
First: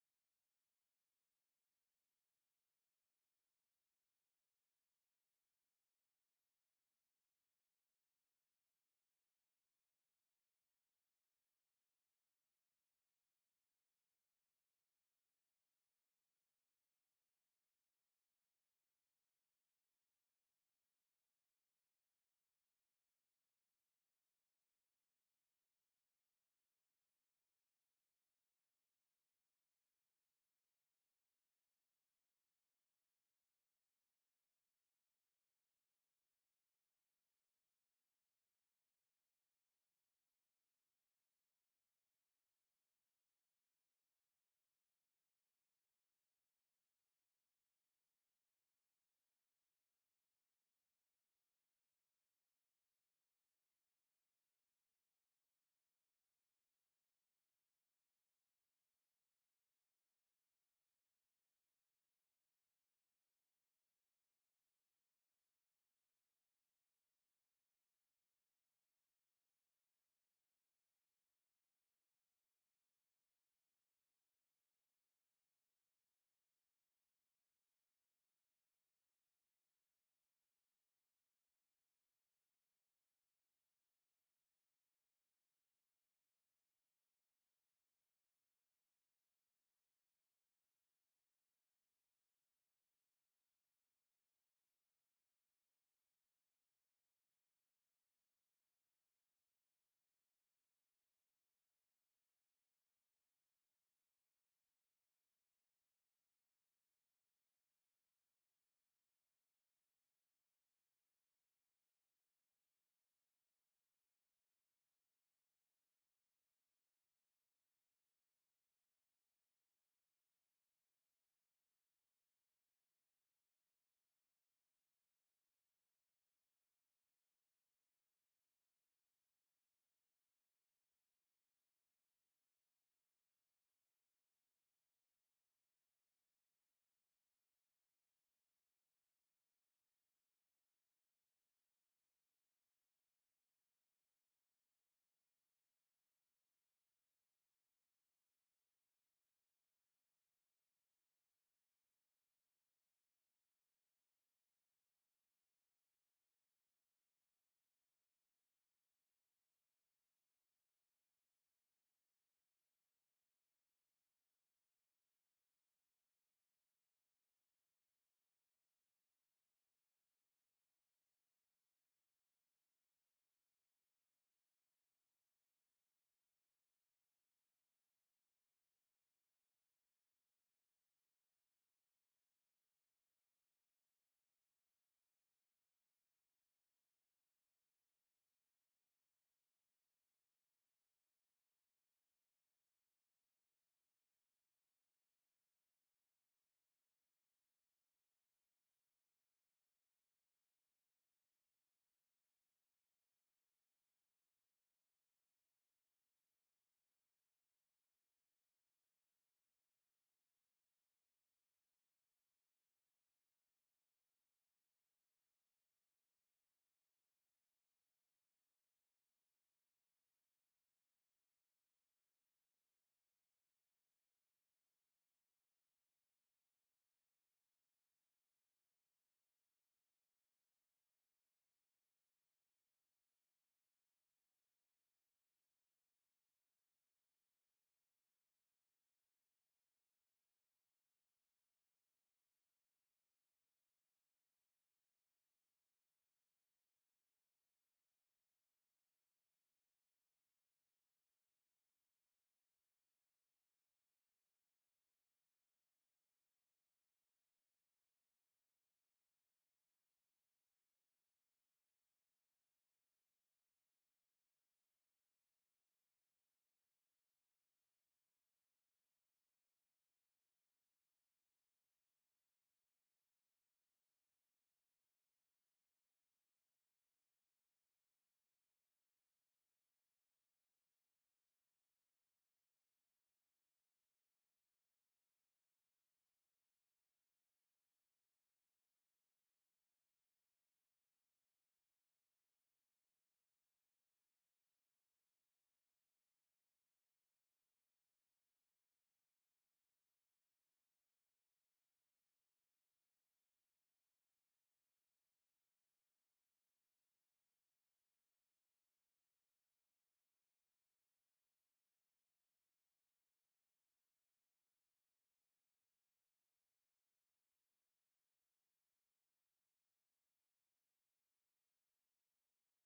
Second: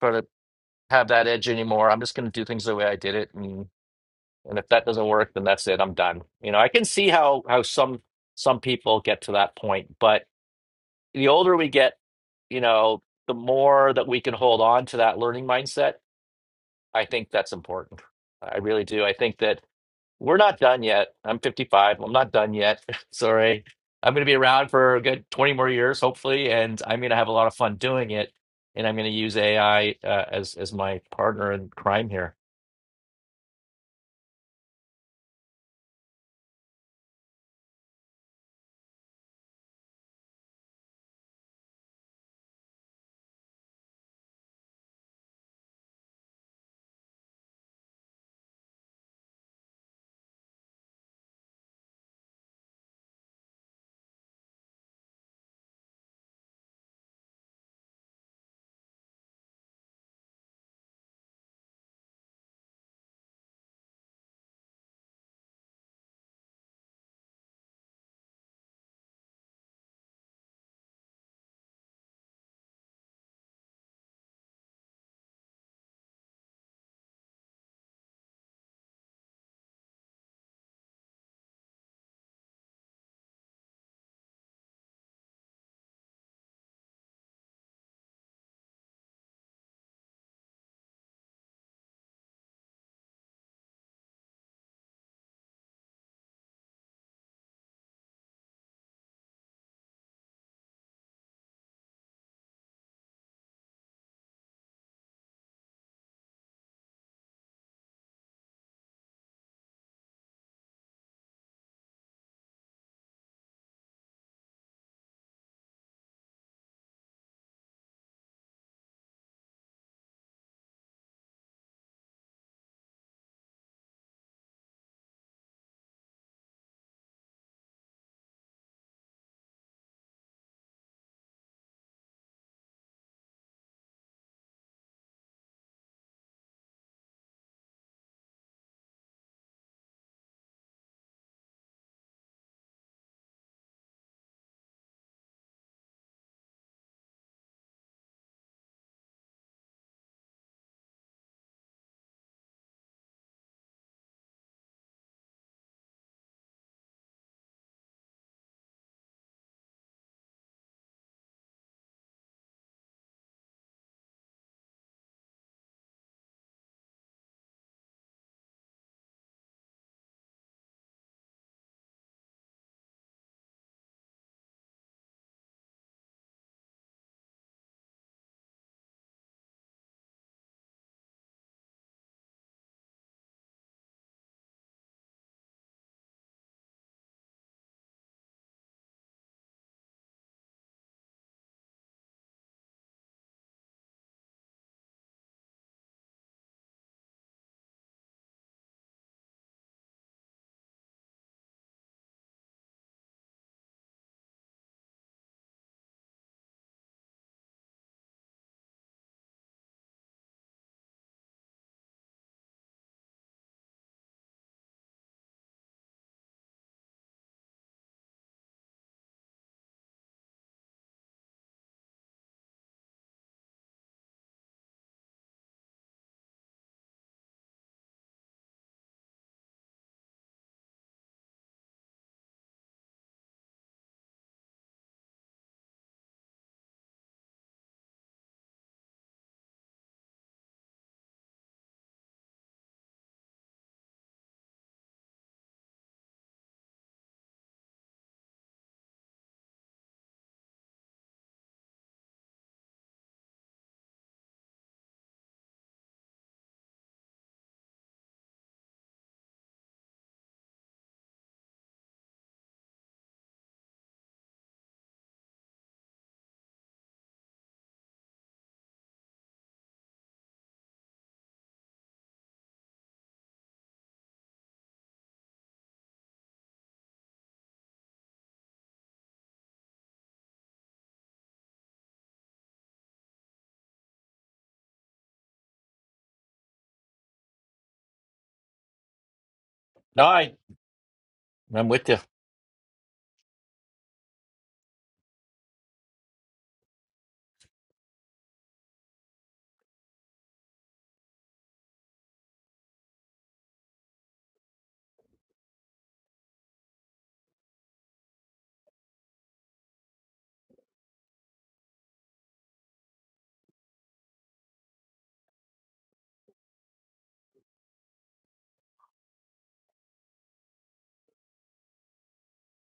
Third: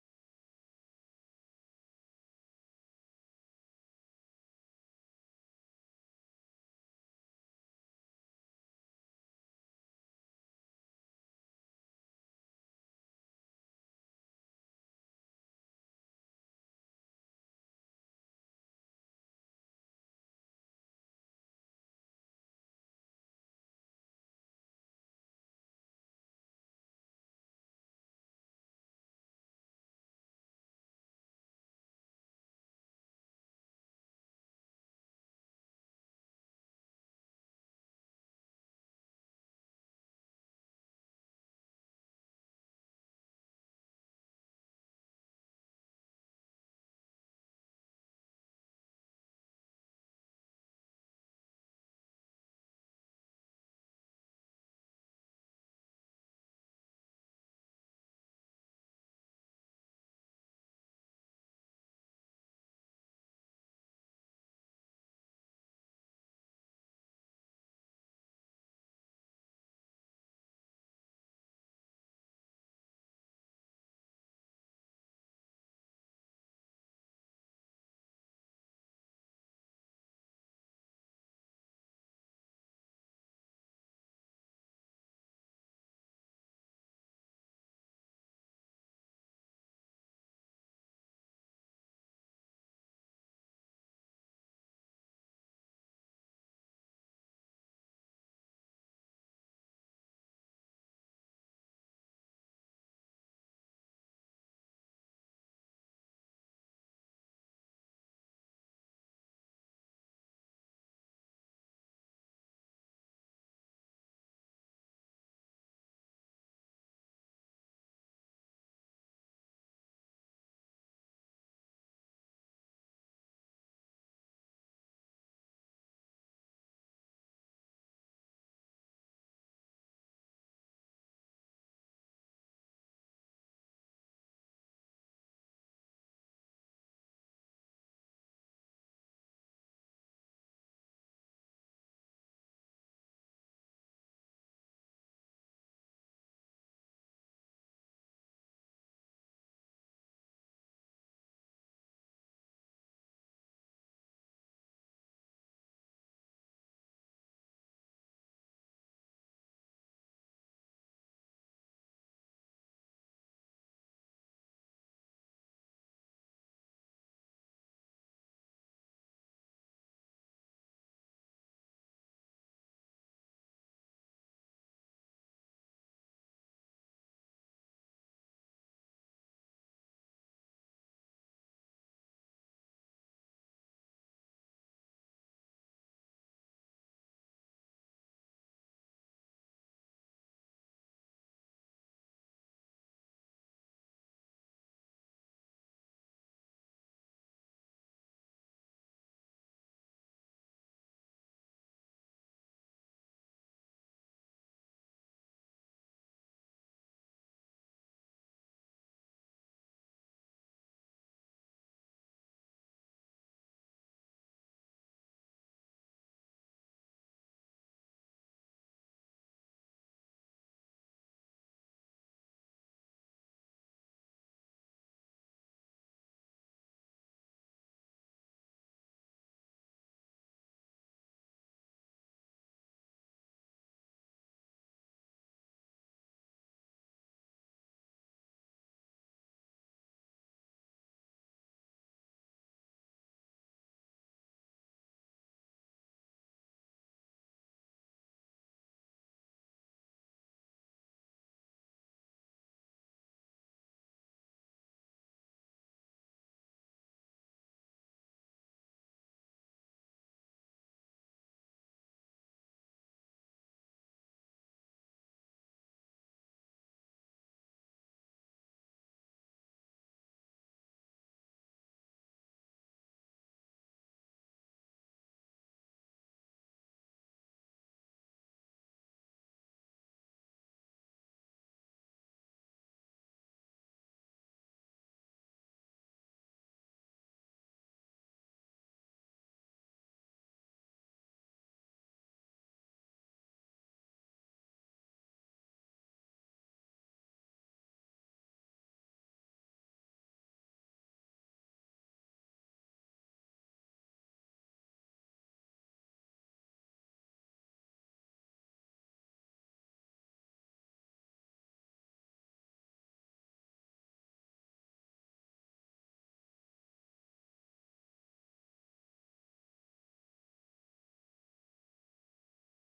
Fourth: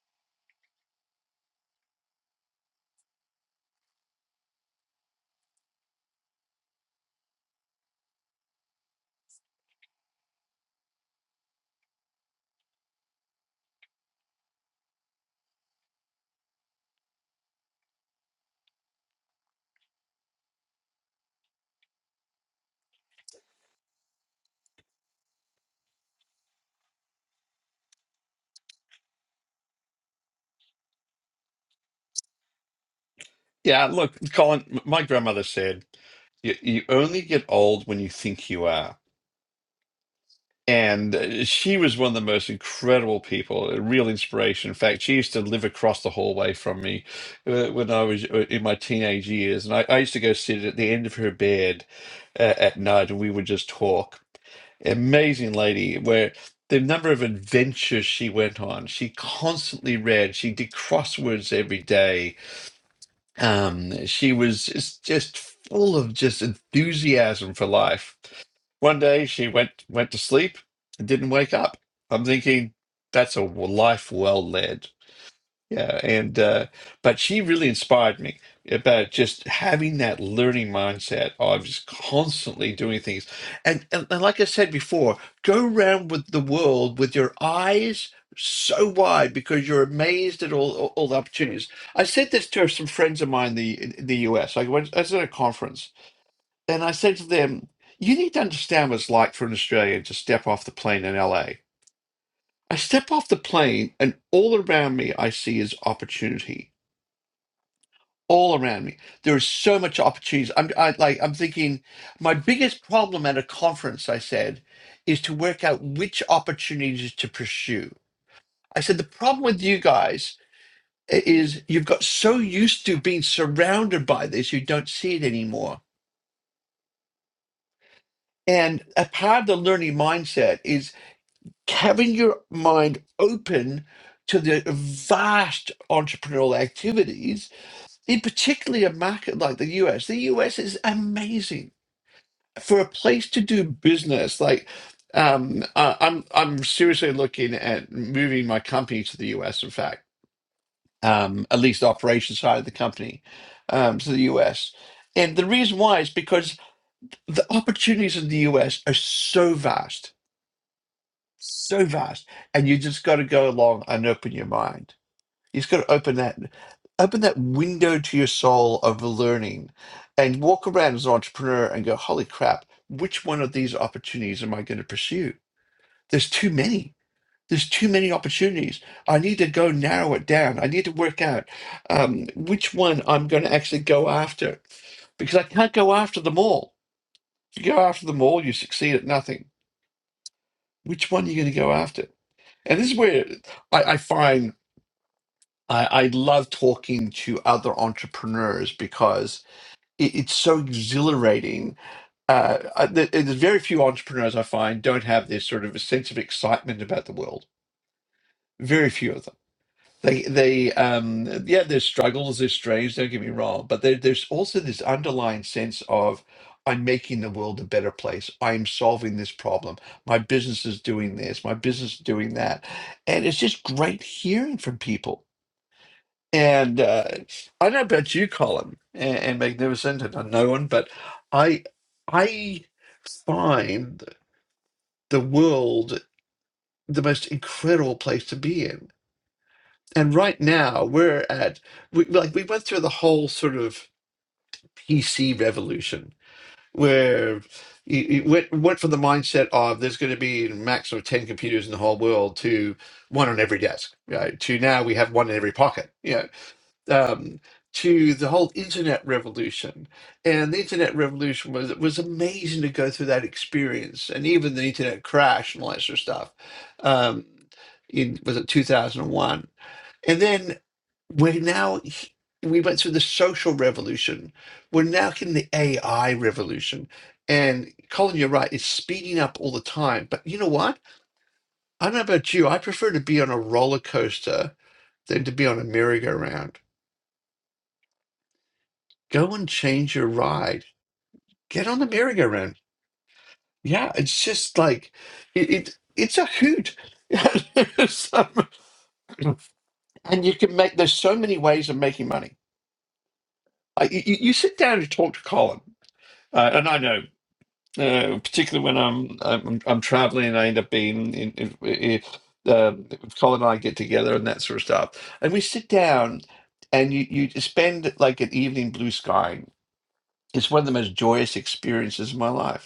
Speaker 1: try to have that edge anymore. I'm just gonna do things the way I did it. And and if that doesn't work, then that's it. I'm done. You know, I can see how how some some people get to that point, but the older we get, you know, the more that we can hold on to that learning mindset. I think that's important. I really do. I think that We're not done yet. I'm 55. Well, I'm not done yet. [LAUGHS] Sorry. I'm going to be around for a good 20 more years, hopefully, and I'm going to have a lot of fun doing it. And I'm going to use AI uh, as as my partner in crime here.
Speaker 2: yeah. Look, Colin, m- my grandmother said you, you only get old when you think you are, and uh, she was one of the most incredible people, a real inspiration. In fact, she used to live across the hallway from me uh, when I was uh, in my teenage years, and I, I used to go sit at the end of her bed uh, at night, and we would just talk. amazing lady where the number of adventures she went on she constantly read she did crosswords every day um she was just, just full of just enthusiasm for life one day she went went to sleep and didn't wake up i'm thinking that's a life well led yeah, and uh, but she really inspired me about just having that learning mindset of just constantly doing things. And, and and like I said before, go around with the world with your eyes so wide because you're amazed at all all, all the opportunities. I said this to some friends of mine in the in the US. I went I was at a conference and I said to them, "You need to understand what it's like for an Australian to step off the plane in LA." I step off the plane and all around me I see is opportunity all around me. There is so much opportunities. I'm I, like I'm thinking my biggest problem at a conference, I said, is to work out which opportunities to pursue. I said the problem with you guys i- is you've got so used to being surrounded by this, you don't see it anymore. And a part of the learning mindset is having your mind open to the vast entrepreneurial activities, in particularly a market like the US. The US is amazing for a place to do business like um I, i'm i'm seriously looking at moving my company to the us in fact um at least the operations side of the company um to the us and the reason why is because the opportunities in the us are so vast so vast and you just got to go along and open your mind You've got to open that open that window to your soul of learning and walk around as an entrepreneur and go, holy crap, which one of these opportunities am I going to pursue? There's too many. There's too many opportunities. I need to go narrow it down. I need to work out um, which one I'm going to actually go after because I can't go after them all. If you go after them all, you succeed at nothing. Which one are you going to go after? And this is where I, I find I, I love talking to other entrepreneurs because it, it's so exhilarating. Uh, I, there- there's very few entrepreneurs I find don't have this sort of a sense of excitement about the world. Very few of them. They, they, um, yeah, there's struggles, there's strains. Don't get me wrong, but there, there's also this underlying sense of I'm making the world a better place. I'm solving this problem. My business is doing this. My business is doing that, and it's just great hearing from people and uh, I don't know about you, Colin, and, and Magnificent, and I know one, but I I find the world the most incredible place to be in. And right now we're at we like we went through the whole sort of PC revolution where you, you went went from the mindset of there's going to be a maximum of ten computers in the whole world to one on every desk, right? To now we have one in every pocket. Yeah um, to the whole internet revolution. And the internet revolution was it was amazing to go through that experience, and even the internet crash and all that sort of stuff. Um, in was it two thousand and one, and then we're now h- we went through the social revolution. We're now in the AI revolution. And Colin, you're right, it's speeding up all the time. But you know what? I don't know about you. I prefer to be on a roller coaster than to be on a merry-go-round Go and change
Speaker 1: No,
Speaker 2: your
Speaker 1: I
Speaker 2: ride. Get
Speaker 1: I'm
Speaker 2: on the
Speaker 1: with you.
Speaker 2: merry-go-round. Yeah, it's just like it, it it's a hoot. [LAUGHS] So- and you can make there's so many ways of making money. Like you, you you sit down and talk to Colin, uh, and I know, uh, particularly when I'm I'm, I'm traveling, and I end up being in. in, in um, if Colin and I get together and that sort of stuff, and we sit down, and you you spend like an evening blue sky. It's one of the most joyous experiences of my life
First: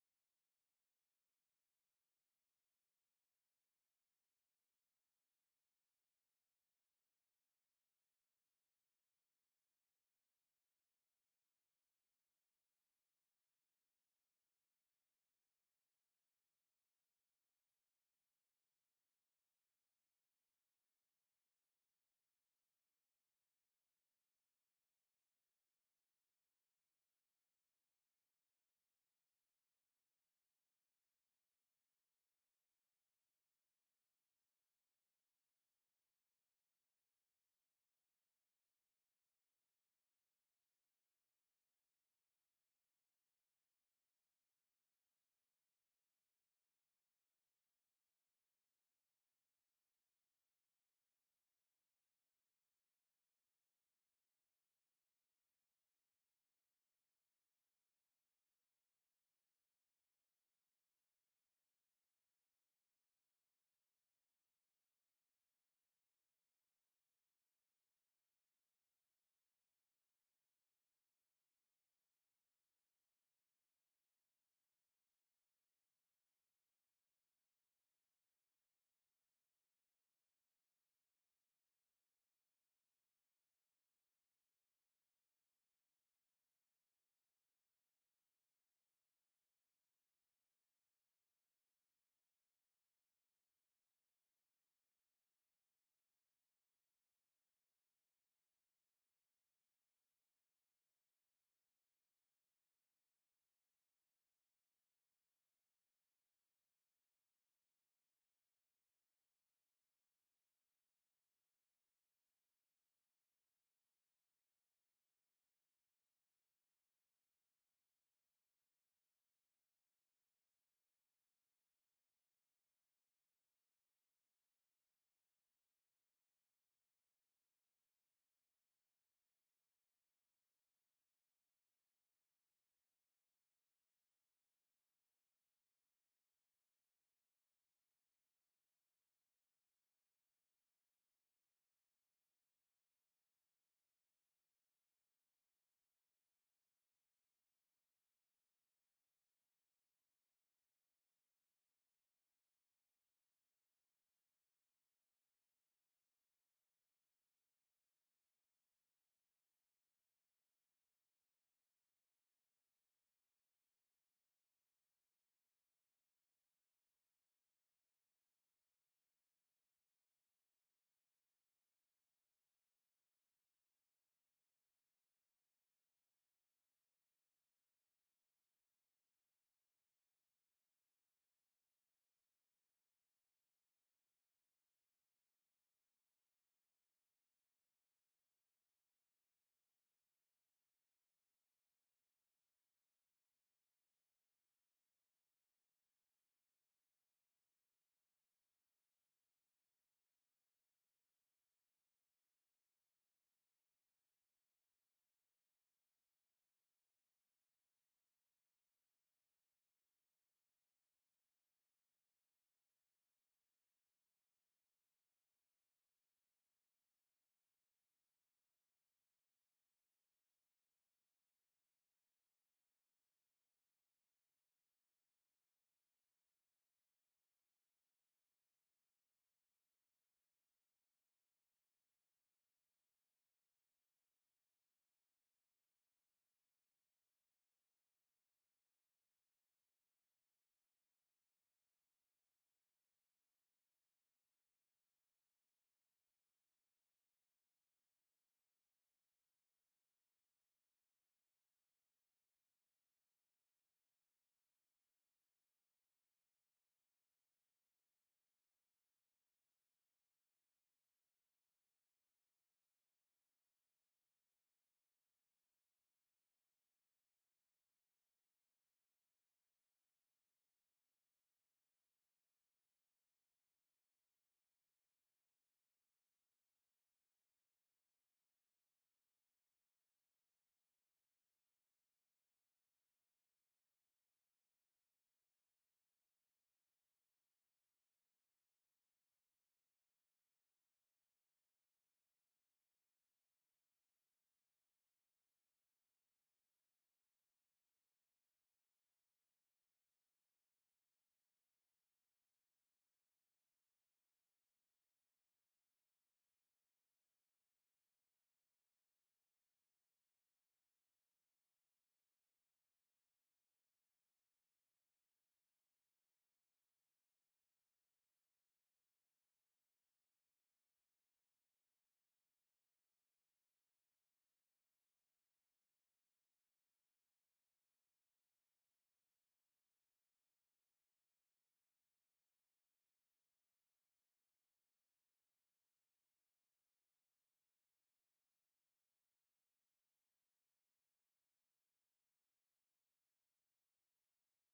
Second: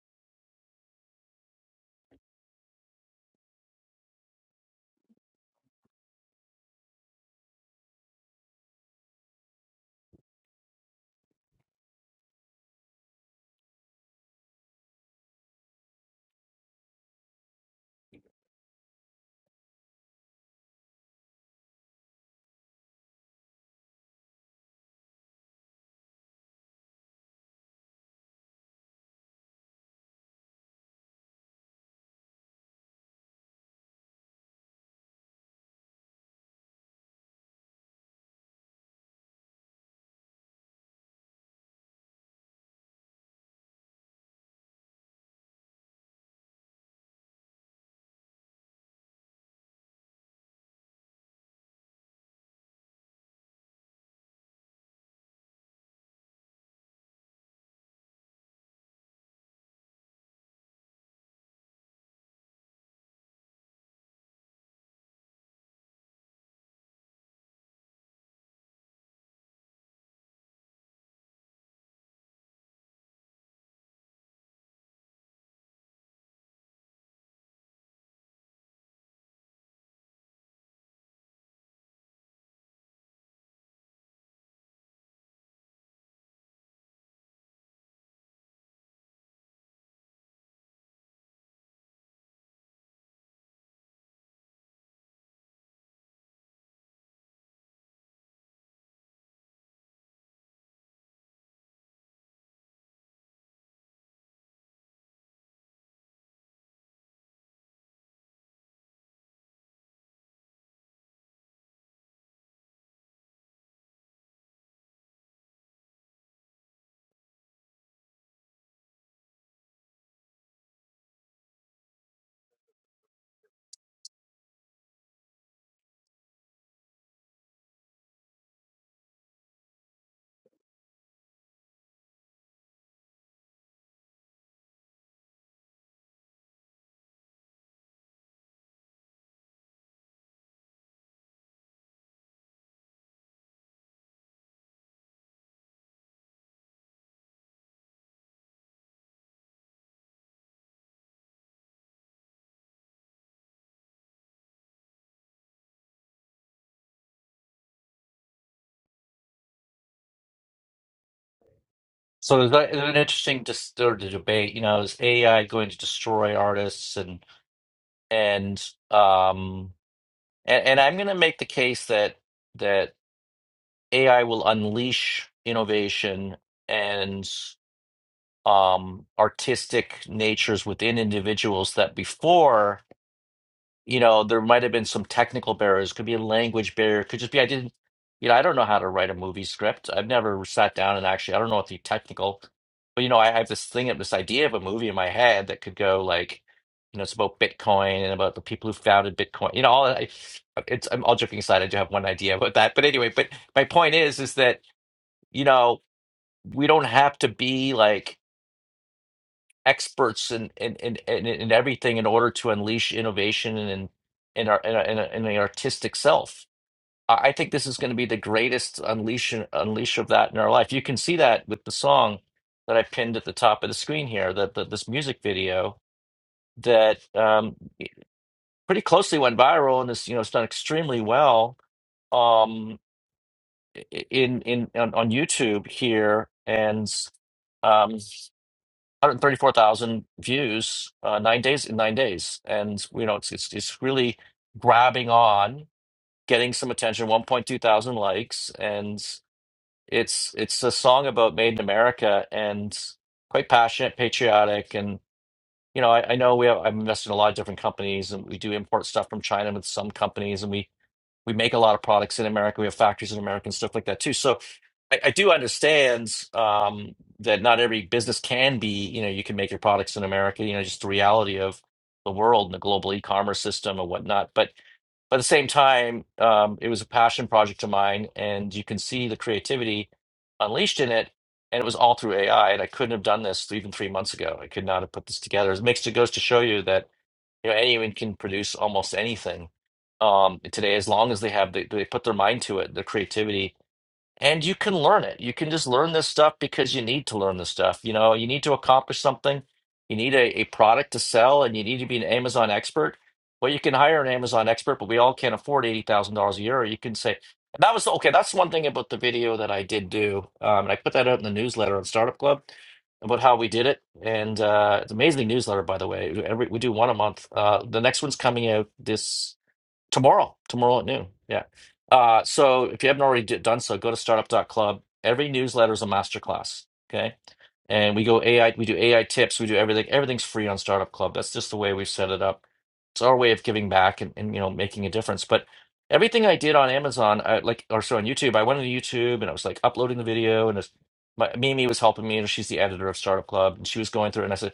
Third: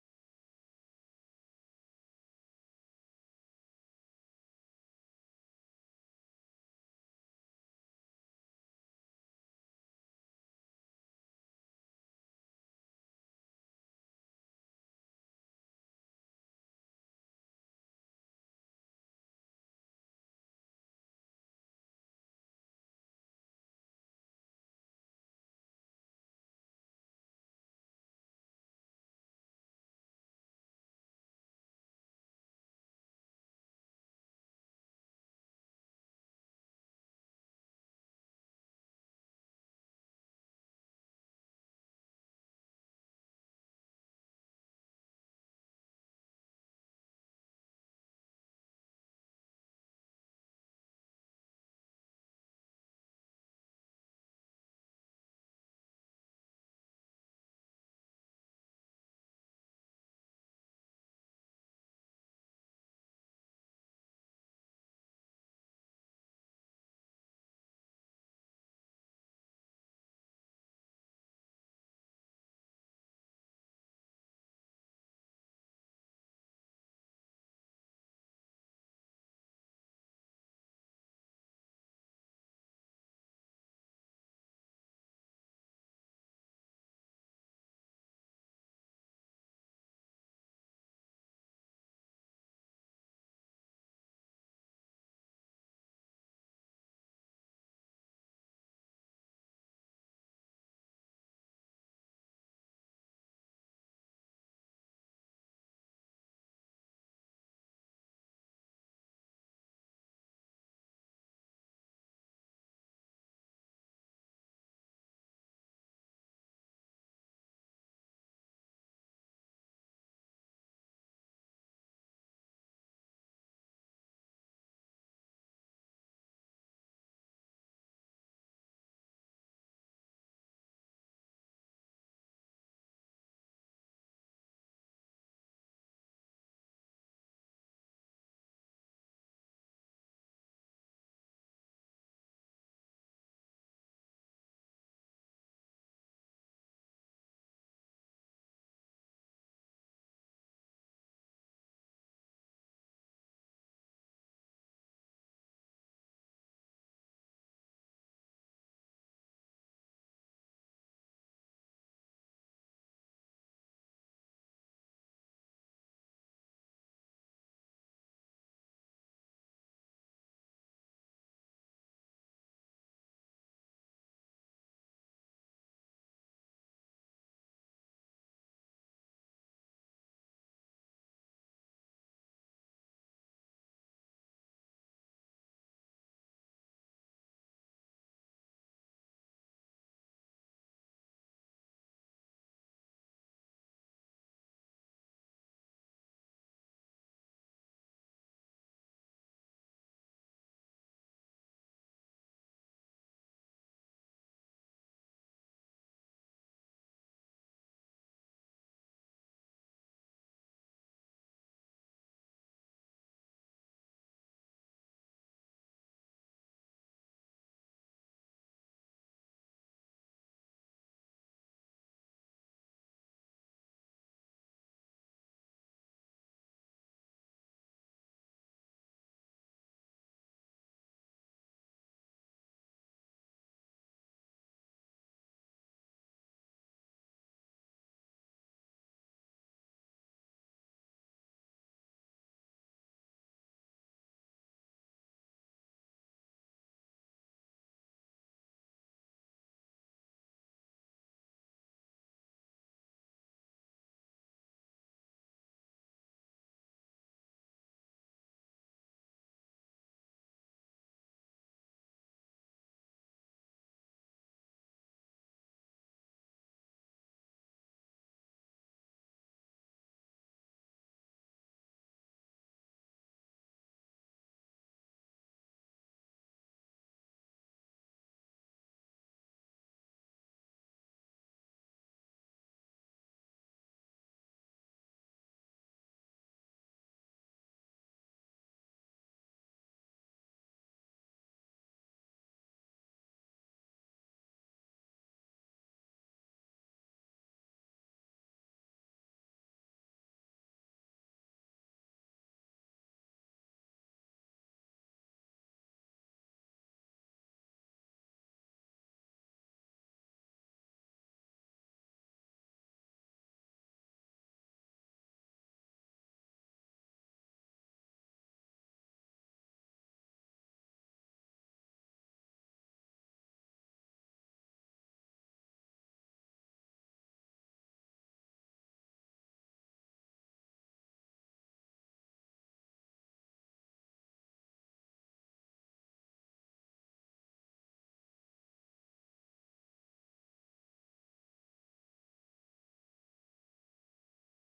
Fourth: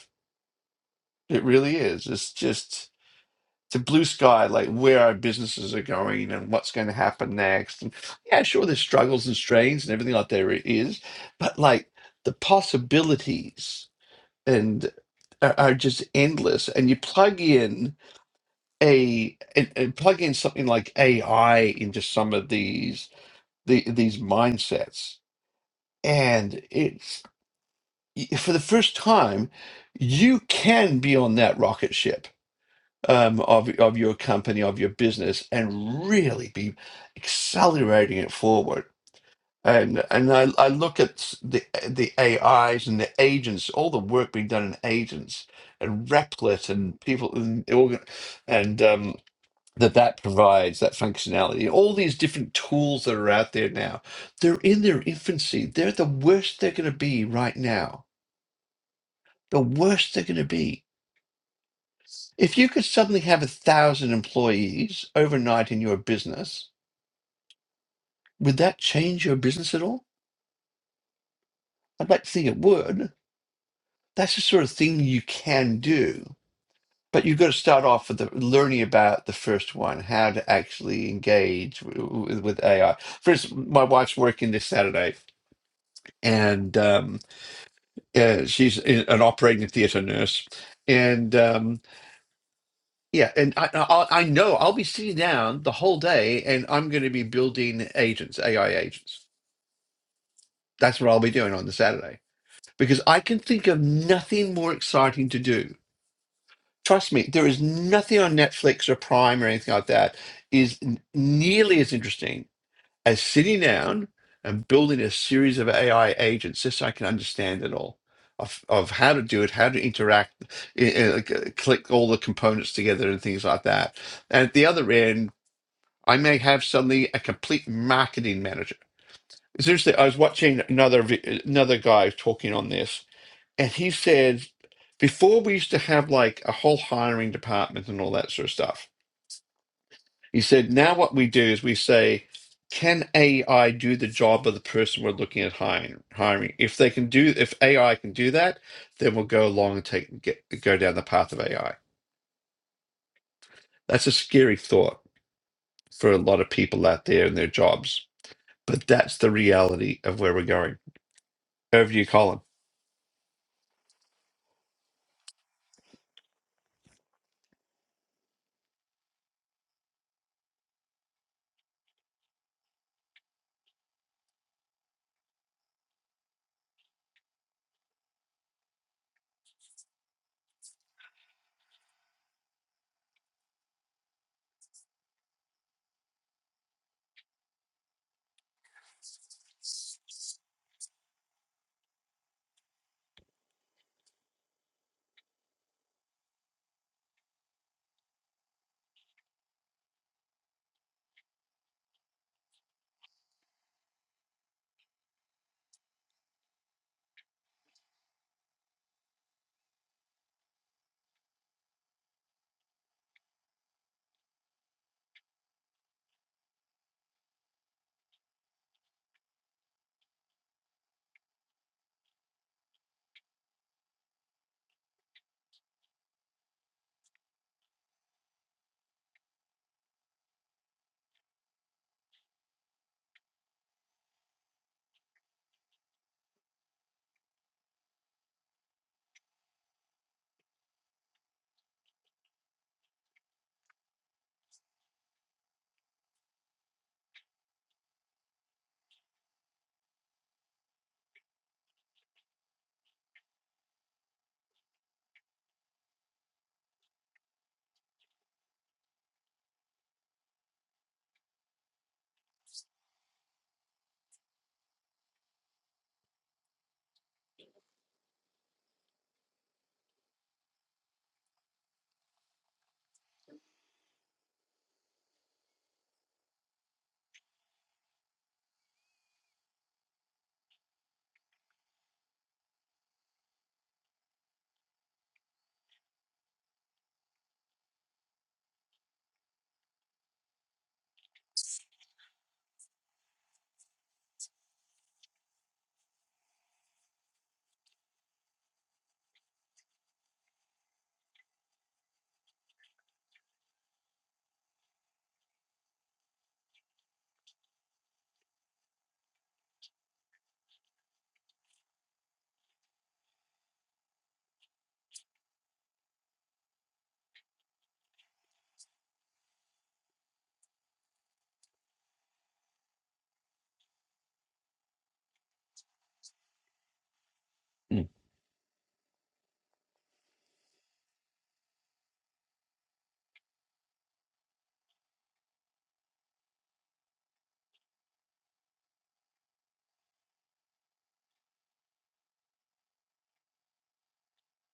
Speaker 2: It really is. It's just it's a blue sky, like where our businesses are going and what's going to happen next. And yeah, sure, there's struggles and strains and everything like there is, but like the possibilities and are, are just endless. And you plug in a and, and plug in something like AI into some of these the, these mindsets, and it's for the first time you can be on that rocket ship um, of of your company, of your business, and really be accelerating it forward. And and I, I look at s- the the AIs and the agents, all the work being done in agents and Replit and people and organ- and um, that that provides that functionality. All these different tools that are out there now, they're in their infancy. They're the worst they're going to be right now. The worst they're going to be. If you could suddenly have a thousand employees overnight in your business, would that change your business at all? I'd like to think it would. That's the sort of thing you can do. But you've got to start off with the, learning about the first one, how to actually engage w- w- with AI. For instance, my wife's working this Saturday, and um, uh, she's i- an operating theatre nurse, and um, Yeah, and I, I I know I'll be sitting down the whole day, and I'm going to be building agents, AI agents. That's what I'll be doing on the Saturday because I can think of nothing more exciting to do. Trust me, there is nothing on Netflix or Prime or anything like that is n- nearly as interesting as sitting down and building a series of AI agents, just so I can understand it all of of how to do it, how to interact, i- i- like, uh, click all the components together, and things like that. And at the other end. I may have suddenly a complete marketing manager. Seriously, I was watching another vi- another guy talking on this, and he said before we used to have like a whole hiring department and all that sort of stuff. He said now what we do is we say, can AI do the job of the person we're looking at hiring? Hiring if they can do if AI can do that, then we'll go along and take get, go down the path of AI. That's a scary thought for a lot of people out there in their jobs But that's the reality of where we're going. Over to you, Colin.
Speaker 1: So there's, a- there's an interesting dis- sort of debate. You know, is AI going to destroy artists and and um and, and I'm going to make the case that that AI will unleash innovation um artistic natures within individuals that before you know there might have been some technical barriers could be a language barrier could just be i didn't you know i don't know how to write a movie script i've never sat down and actually i don't know what the technical but you know i have this thing of this idea of a movie in my head that could go like you know it's about bitcoin and about the people who founded bitcoin you know all i it's i'm all joking aside i do have one idea about that but anyway but my point is is that you know we don't have to be like experts in in in, in, in everything in order to unleash innovation and in in our in, our- in, our- in the artistic self. I I think this is going to be the greatest unleash unleash of that in our life. You can see that with the song that I pinned at the top of the screen here, that that this music video that um, pretty closely went viral and this you know it's done extremely well um, i- in in on, on YouTube here and. Um, 134,000 views uh, nine days in nine days, and you know it's, it's it's really grabbing on, getting some attention. 1.2 thousand likes, and it's it's a song about made in America and quite passionate, patriotic, and you know I, I know we have I'm invested in a lot of different companies, and we do import stuff from China with some companies, and we we make a lot of products in America. We have factories in America and stuff like that too. So I, I do understand um, that not every business can be, you know, you can make your products in America, you know, just the reality of the world and the global e-commerce system and whatnot. But but at the same time, um, it was a passion project of mine, and you can see the creativity unleashed in it. And it was all through AI, and I couldn't have done this even three months ago. I could not have put this together. It makes it goes to show you that you know, anyone can produce almost anything um, today, as long as they have they, they put their mind to it, their creativity, and you can learn it. You can just learn this stuff because you need to learn this stuff. You know, you need to accomplish something. You need a, a product to sell and you need to be an Amazon expert. Well, you can hire an Amazon expert, but we all can't afford $80,000 a year. Or you can say, and that was okay. That's one thing about the video that I did do. Um, and I put that out in the newsletter on Startup Club about how we did it. And uh, it's an amazing newsletter, by the way. Every, we do one a month. Uh, the next one's coming out this tomorrow tomorrow at noon yeah uh, so if you haven't already d- done so go to Startup dot Club. every newsletter is a masterclass okay
Speaker 2: Mm.
Speaker 1: and we go AI, we do AI tips, we do everything. Everything's free on Startup Club. That's just the way we've set it up. It's our way of giving back and, and you know making a difference. But everything I did on Amazon, I, like or so on YouTube, I went on YouTube and I was like uploading the video, and it's my, Mimi was helping me, and she's the editor of Startup Club, and she was going through, it, and I said,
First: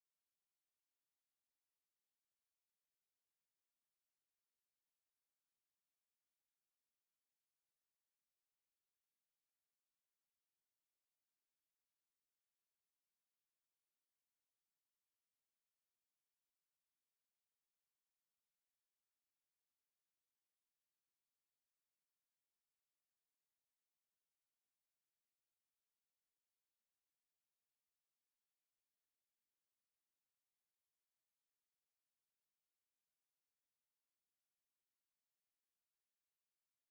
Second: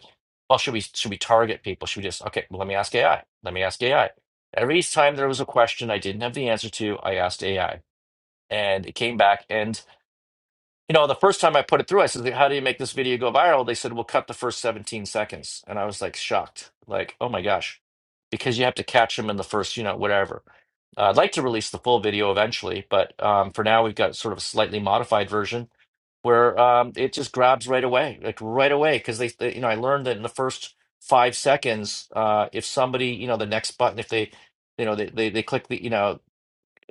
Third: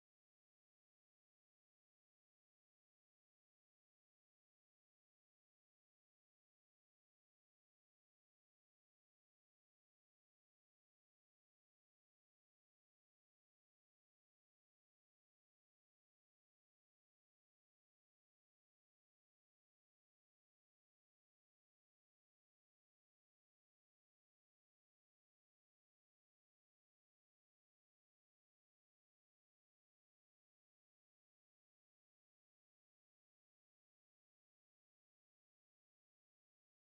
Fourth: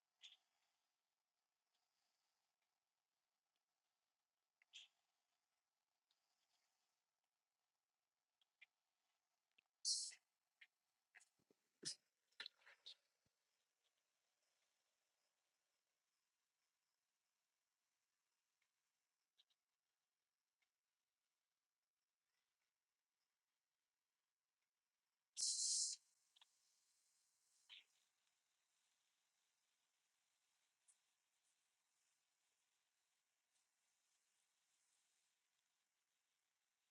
Speaker 1: "Well, should we should we target people? Should we just okay? Well, let me ask AI. Let me ask AI." Every time there was a question I didn't have the answer to, I asked AI, and it came back and you know, the first time I put it through, I said, "How do you make this video go viral?" They said, "We'll cut the first 17 seconds," and I was like shocked, like, "Oh my gosh," because you have to catch them in the first, you know, whatever. Uh, I'd like to release the full video eventually, but um, for now, we've got sort of a slightly modified version where um, it just grabs right away, like right away, because they, they, you know, I learned that in the first five seconds, uh, if somebody, you know, the next button, if they, you know, they they, they click the, you know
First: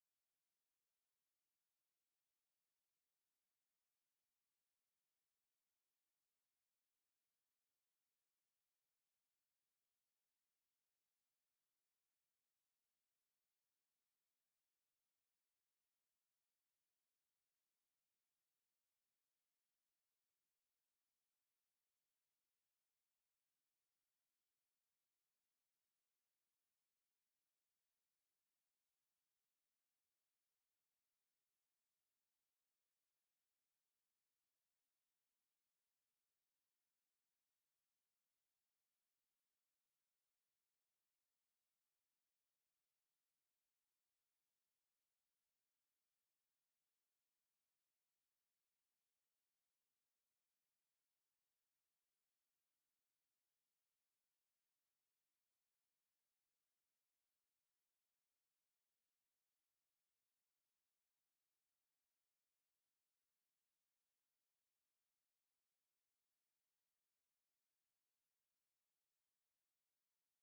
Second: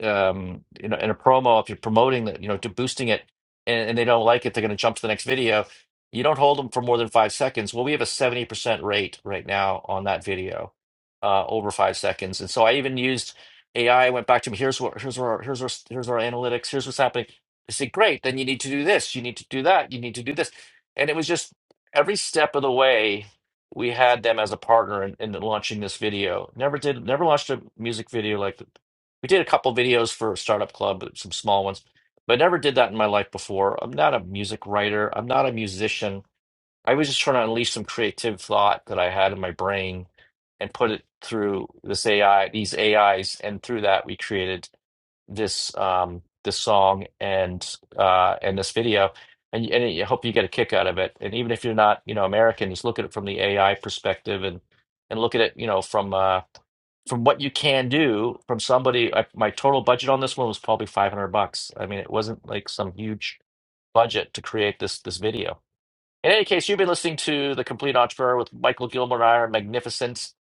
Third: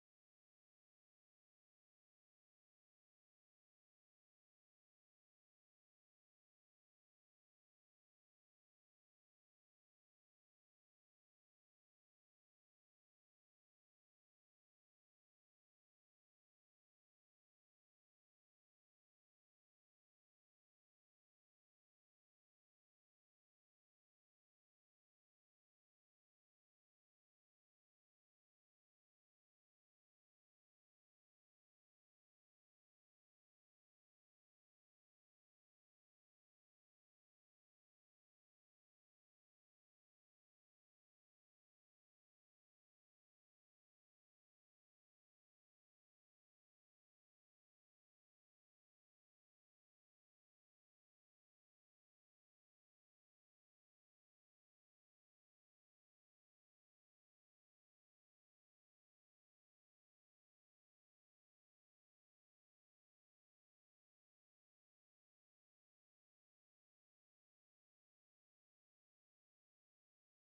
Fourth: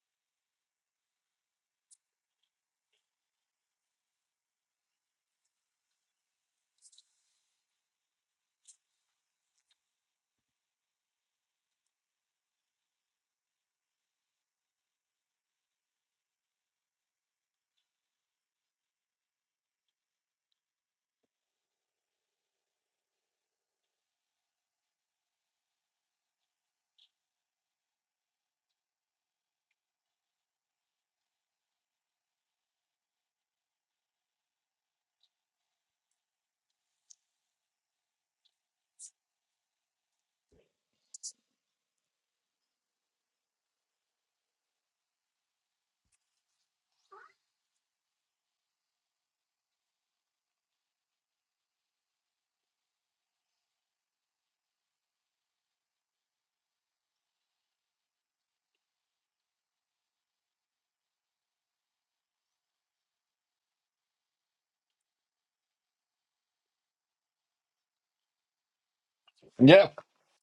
Speaker 1: um, you know, in a promo, if you're promoting that, you know, to boosting it and, and they don't like it, they're going to jump to the next video. You don't hold them for more than five seconds. Well, we have a 70% rate right now on that video, uh, over five seconds. And so I even used AI, I I went back to him, here's what, here's our, here's our, here's our analytics, here's what's happening. I said, great, then you need to do this, you need to do that, you need to do this. And it was just every step of the way, we had them as a partner in, in launching this video. Never did, never launched a music video like we did a couple videos for Startup Club, some small ones, but I never did that in my life before. I'm not a music writer. I'm not a musician. I was just trying to unleash some creative thought that I had in my brain and put it through this AI, these AIs, and through that we created this um, this song and uh, and this video. And, and I hope you get a kick out of it. And even if you're not, you know, American, just look at it from the AI perspective and and look at it, you know, from uh, from what you can do from somebody I, my total budget on this one was probably 500 bucks i mean it wasn't like some huge budget to create this this video in any case, you've been listening to The Complete Entrepreneur with Michael Gilmore and I are
Speaker 2: Yeah,
Speaker 1: magnificent.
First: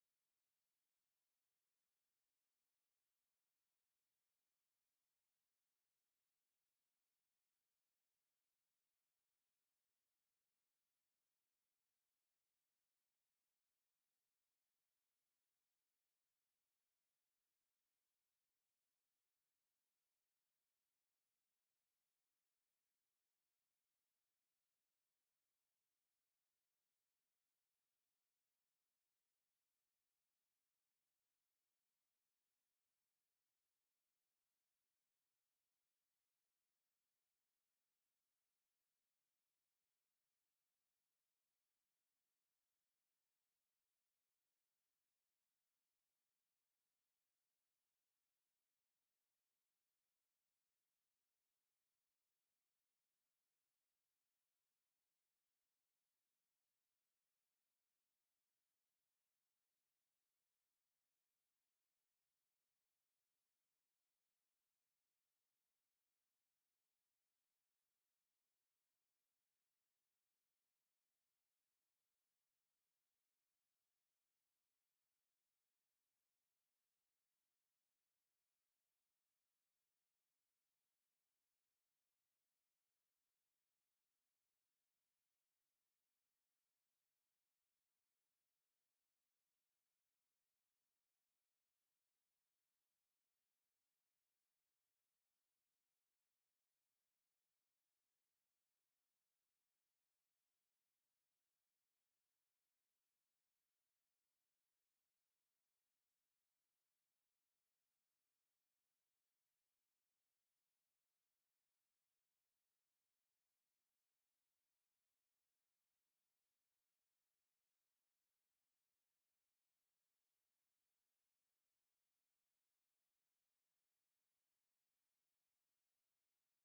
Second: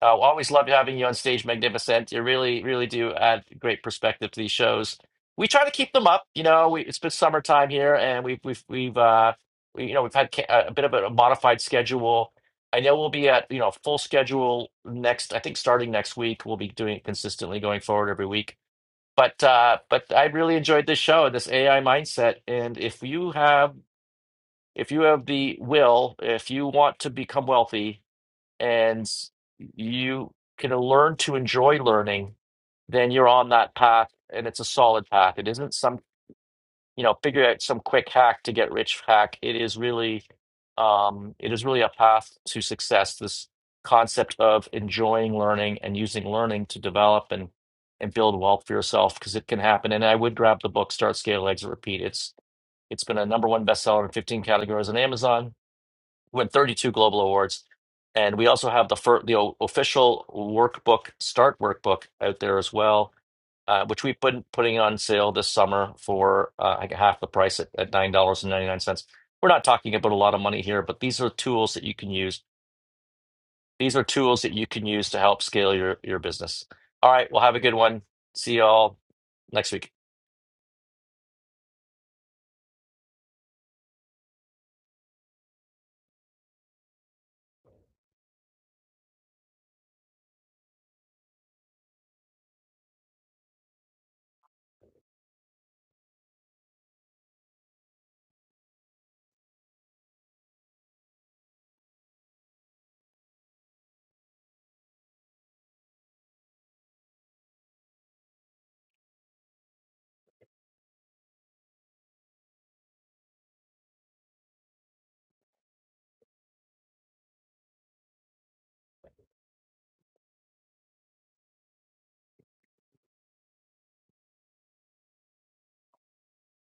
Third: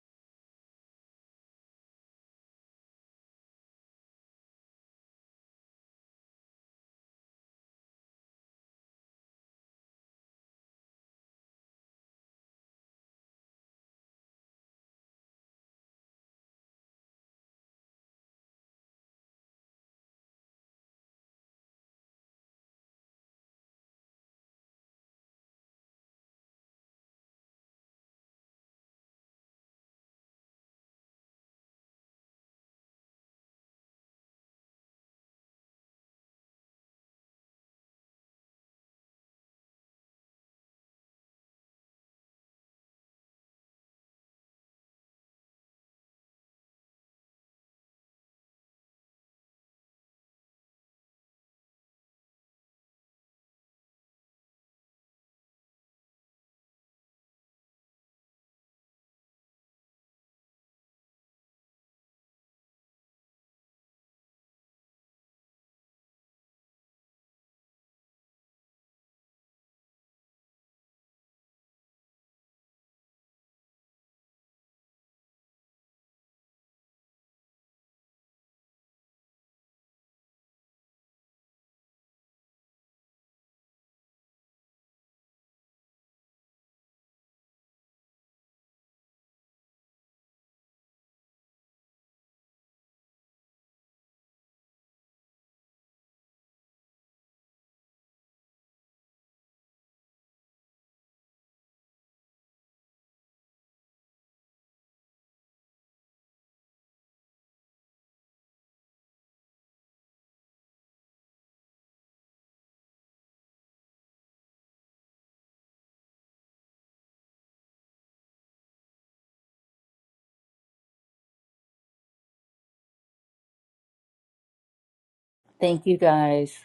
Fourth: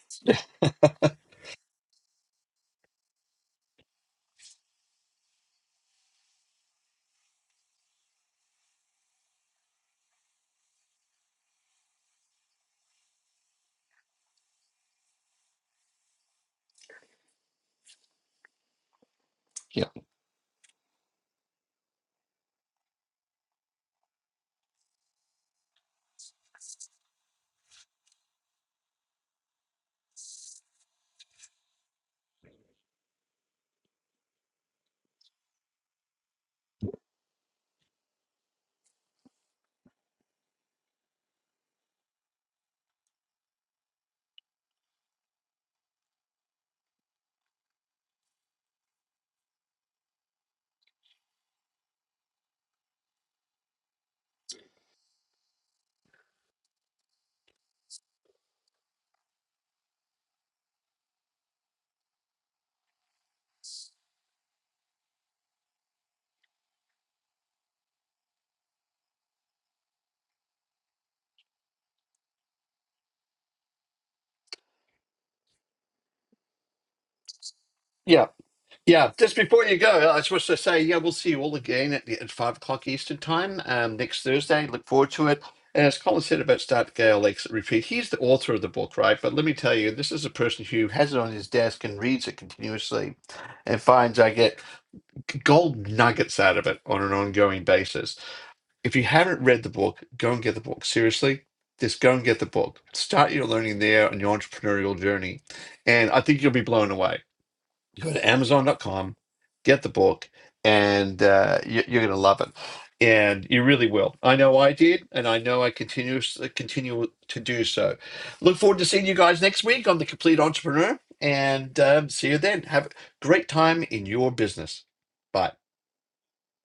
Speaker 1: Uh, always love having you on stage, Magnificent. You really, really do add great perspective to these shows. We try to keep them up. You know, we, it's been summertime here, and we've we've we've uh, we, you know we've had ca- a bit of a modified schedule. I know we'll be at you know full schedule next. I think starting next week, we'll be doing it consistently going forward every week. But uh,
Speaker 2: yeah,
Speaker 1: but I really enjoyed this show, this AI mindset, and if you have if you have the will, if you want to become wealthy and you can learn to enjoy learning, then you're on that path and it's a solid path. It isn't some, you know, figure out some quick hack to get rich hack. It is really, um, it is really a path to success. This concept of enjoying learning and using learning to develop and and build wealth for yourself because it can happen. And I would grab the book Start Scale Exit Repeat. It's it's been a number one bestseller in 15 categories on Amazon won 32 global awards. And we also have the fir- the o- official workbook, Start workbook out there as well, uh, which we've been putting on sale this summer for uh, like half the price at, at $9.99. We're not talking about a lot of money here, but these are tools that you can use. These are tools that you can use to help scale your, your business. All right. Well, have a good one.
Speaker 2: yeah,
Speaker 1: See you all
Speaker 2: yeah. Just before
Speaker 1: next
Speaker 2: you
Speaker 1: week.
Speaker 2: go, I was supposed to say, yeah, we'll see you all again at, the- at five o'clock Eastern time um, next Thursday. Look forward to it. And as Colin said about Start Gale Lakes Repeat, he's the author of the book, right? But let me tell you, this is a person who has it on his desk and reads it continuously and finds I get gold nuggets out of it on an ongoing basis. If you haven't read the book, go and get the book. Seriously, just go and get the book. Start your learning there on your entrepreneurial journey. And I think you'll be blown away. Go to Amazon dot com, get the book, and uh, you- you're going to love it. And you really will. I know I did, and I know I continue, continue to do so. Look forward to seeing you guys next week on The Complete Entrepreneur. And um, see you then. Have a great time in your business. Bye.
Speaker 4: Thank you guys.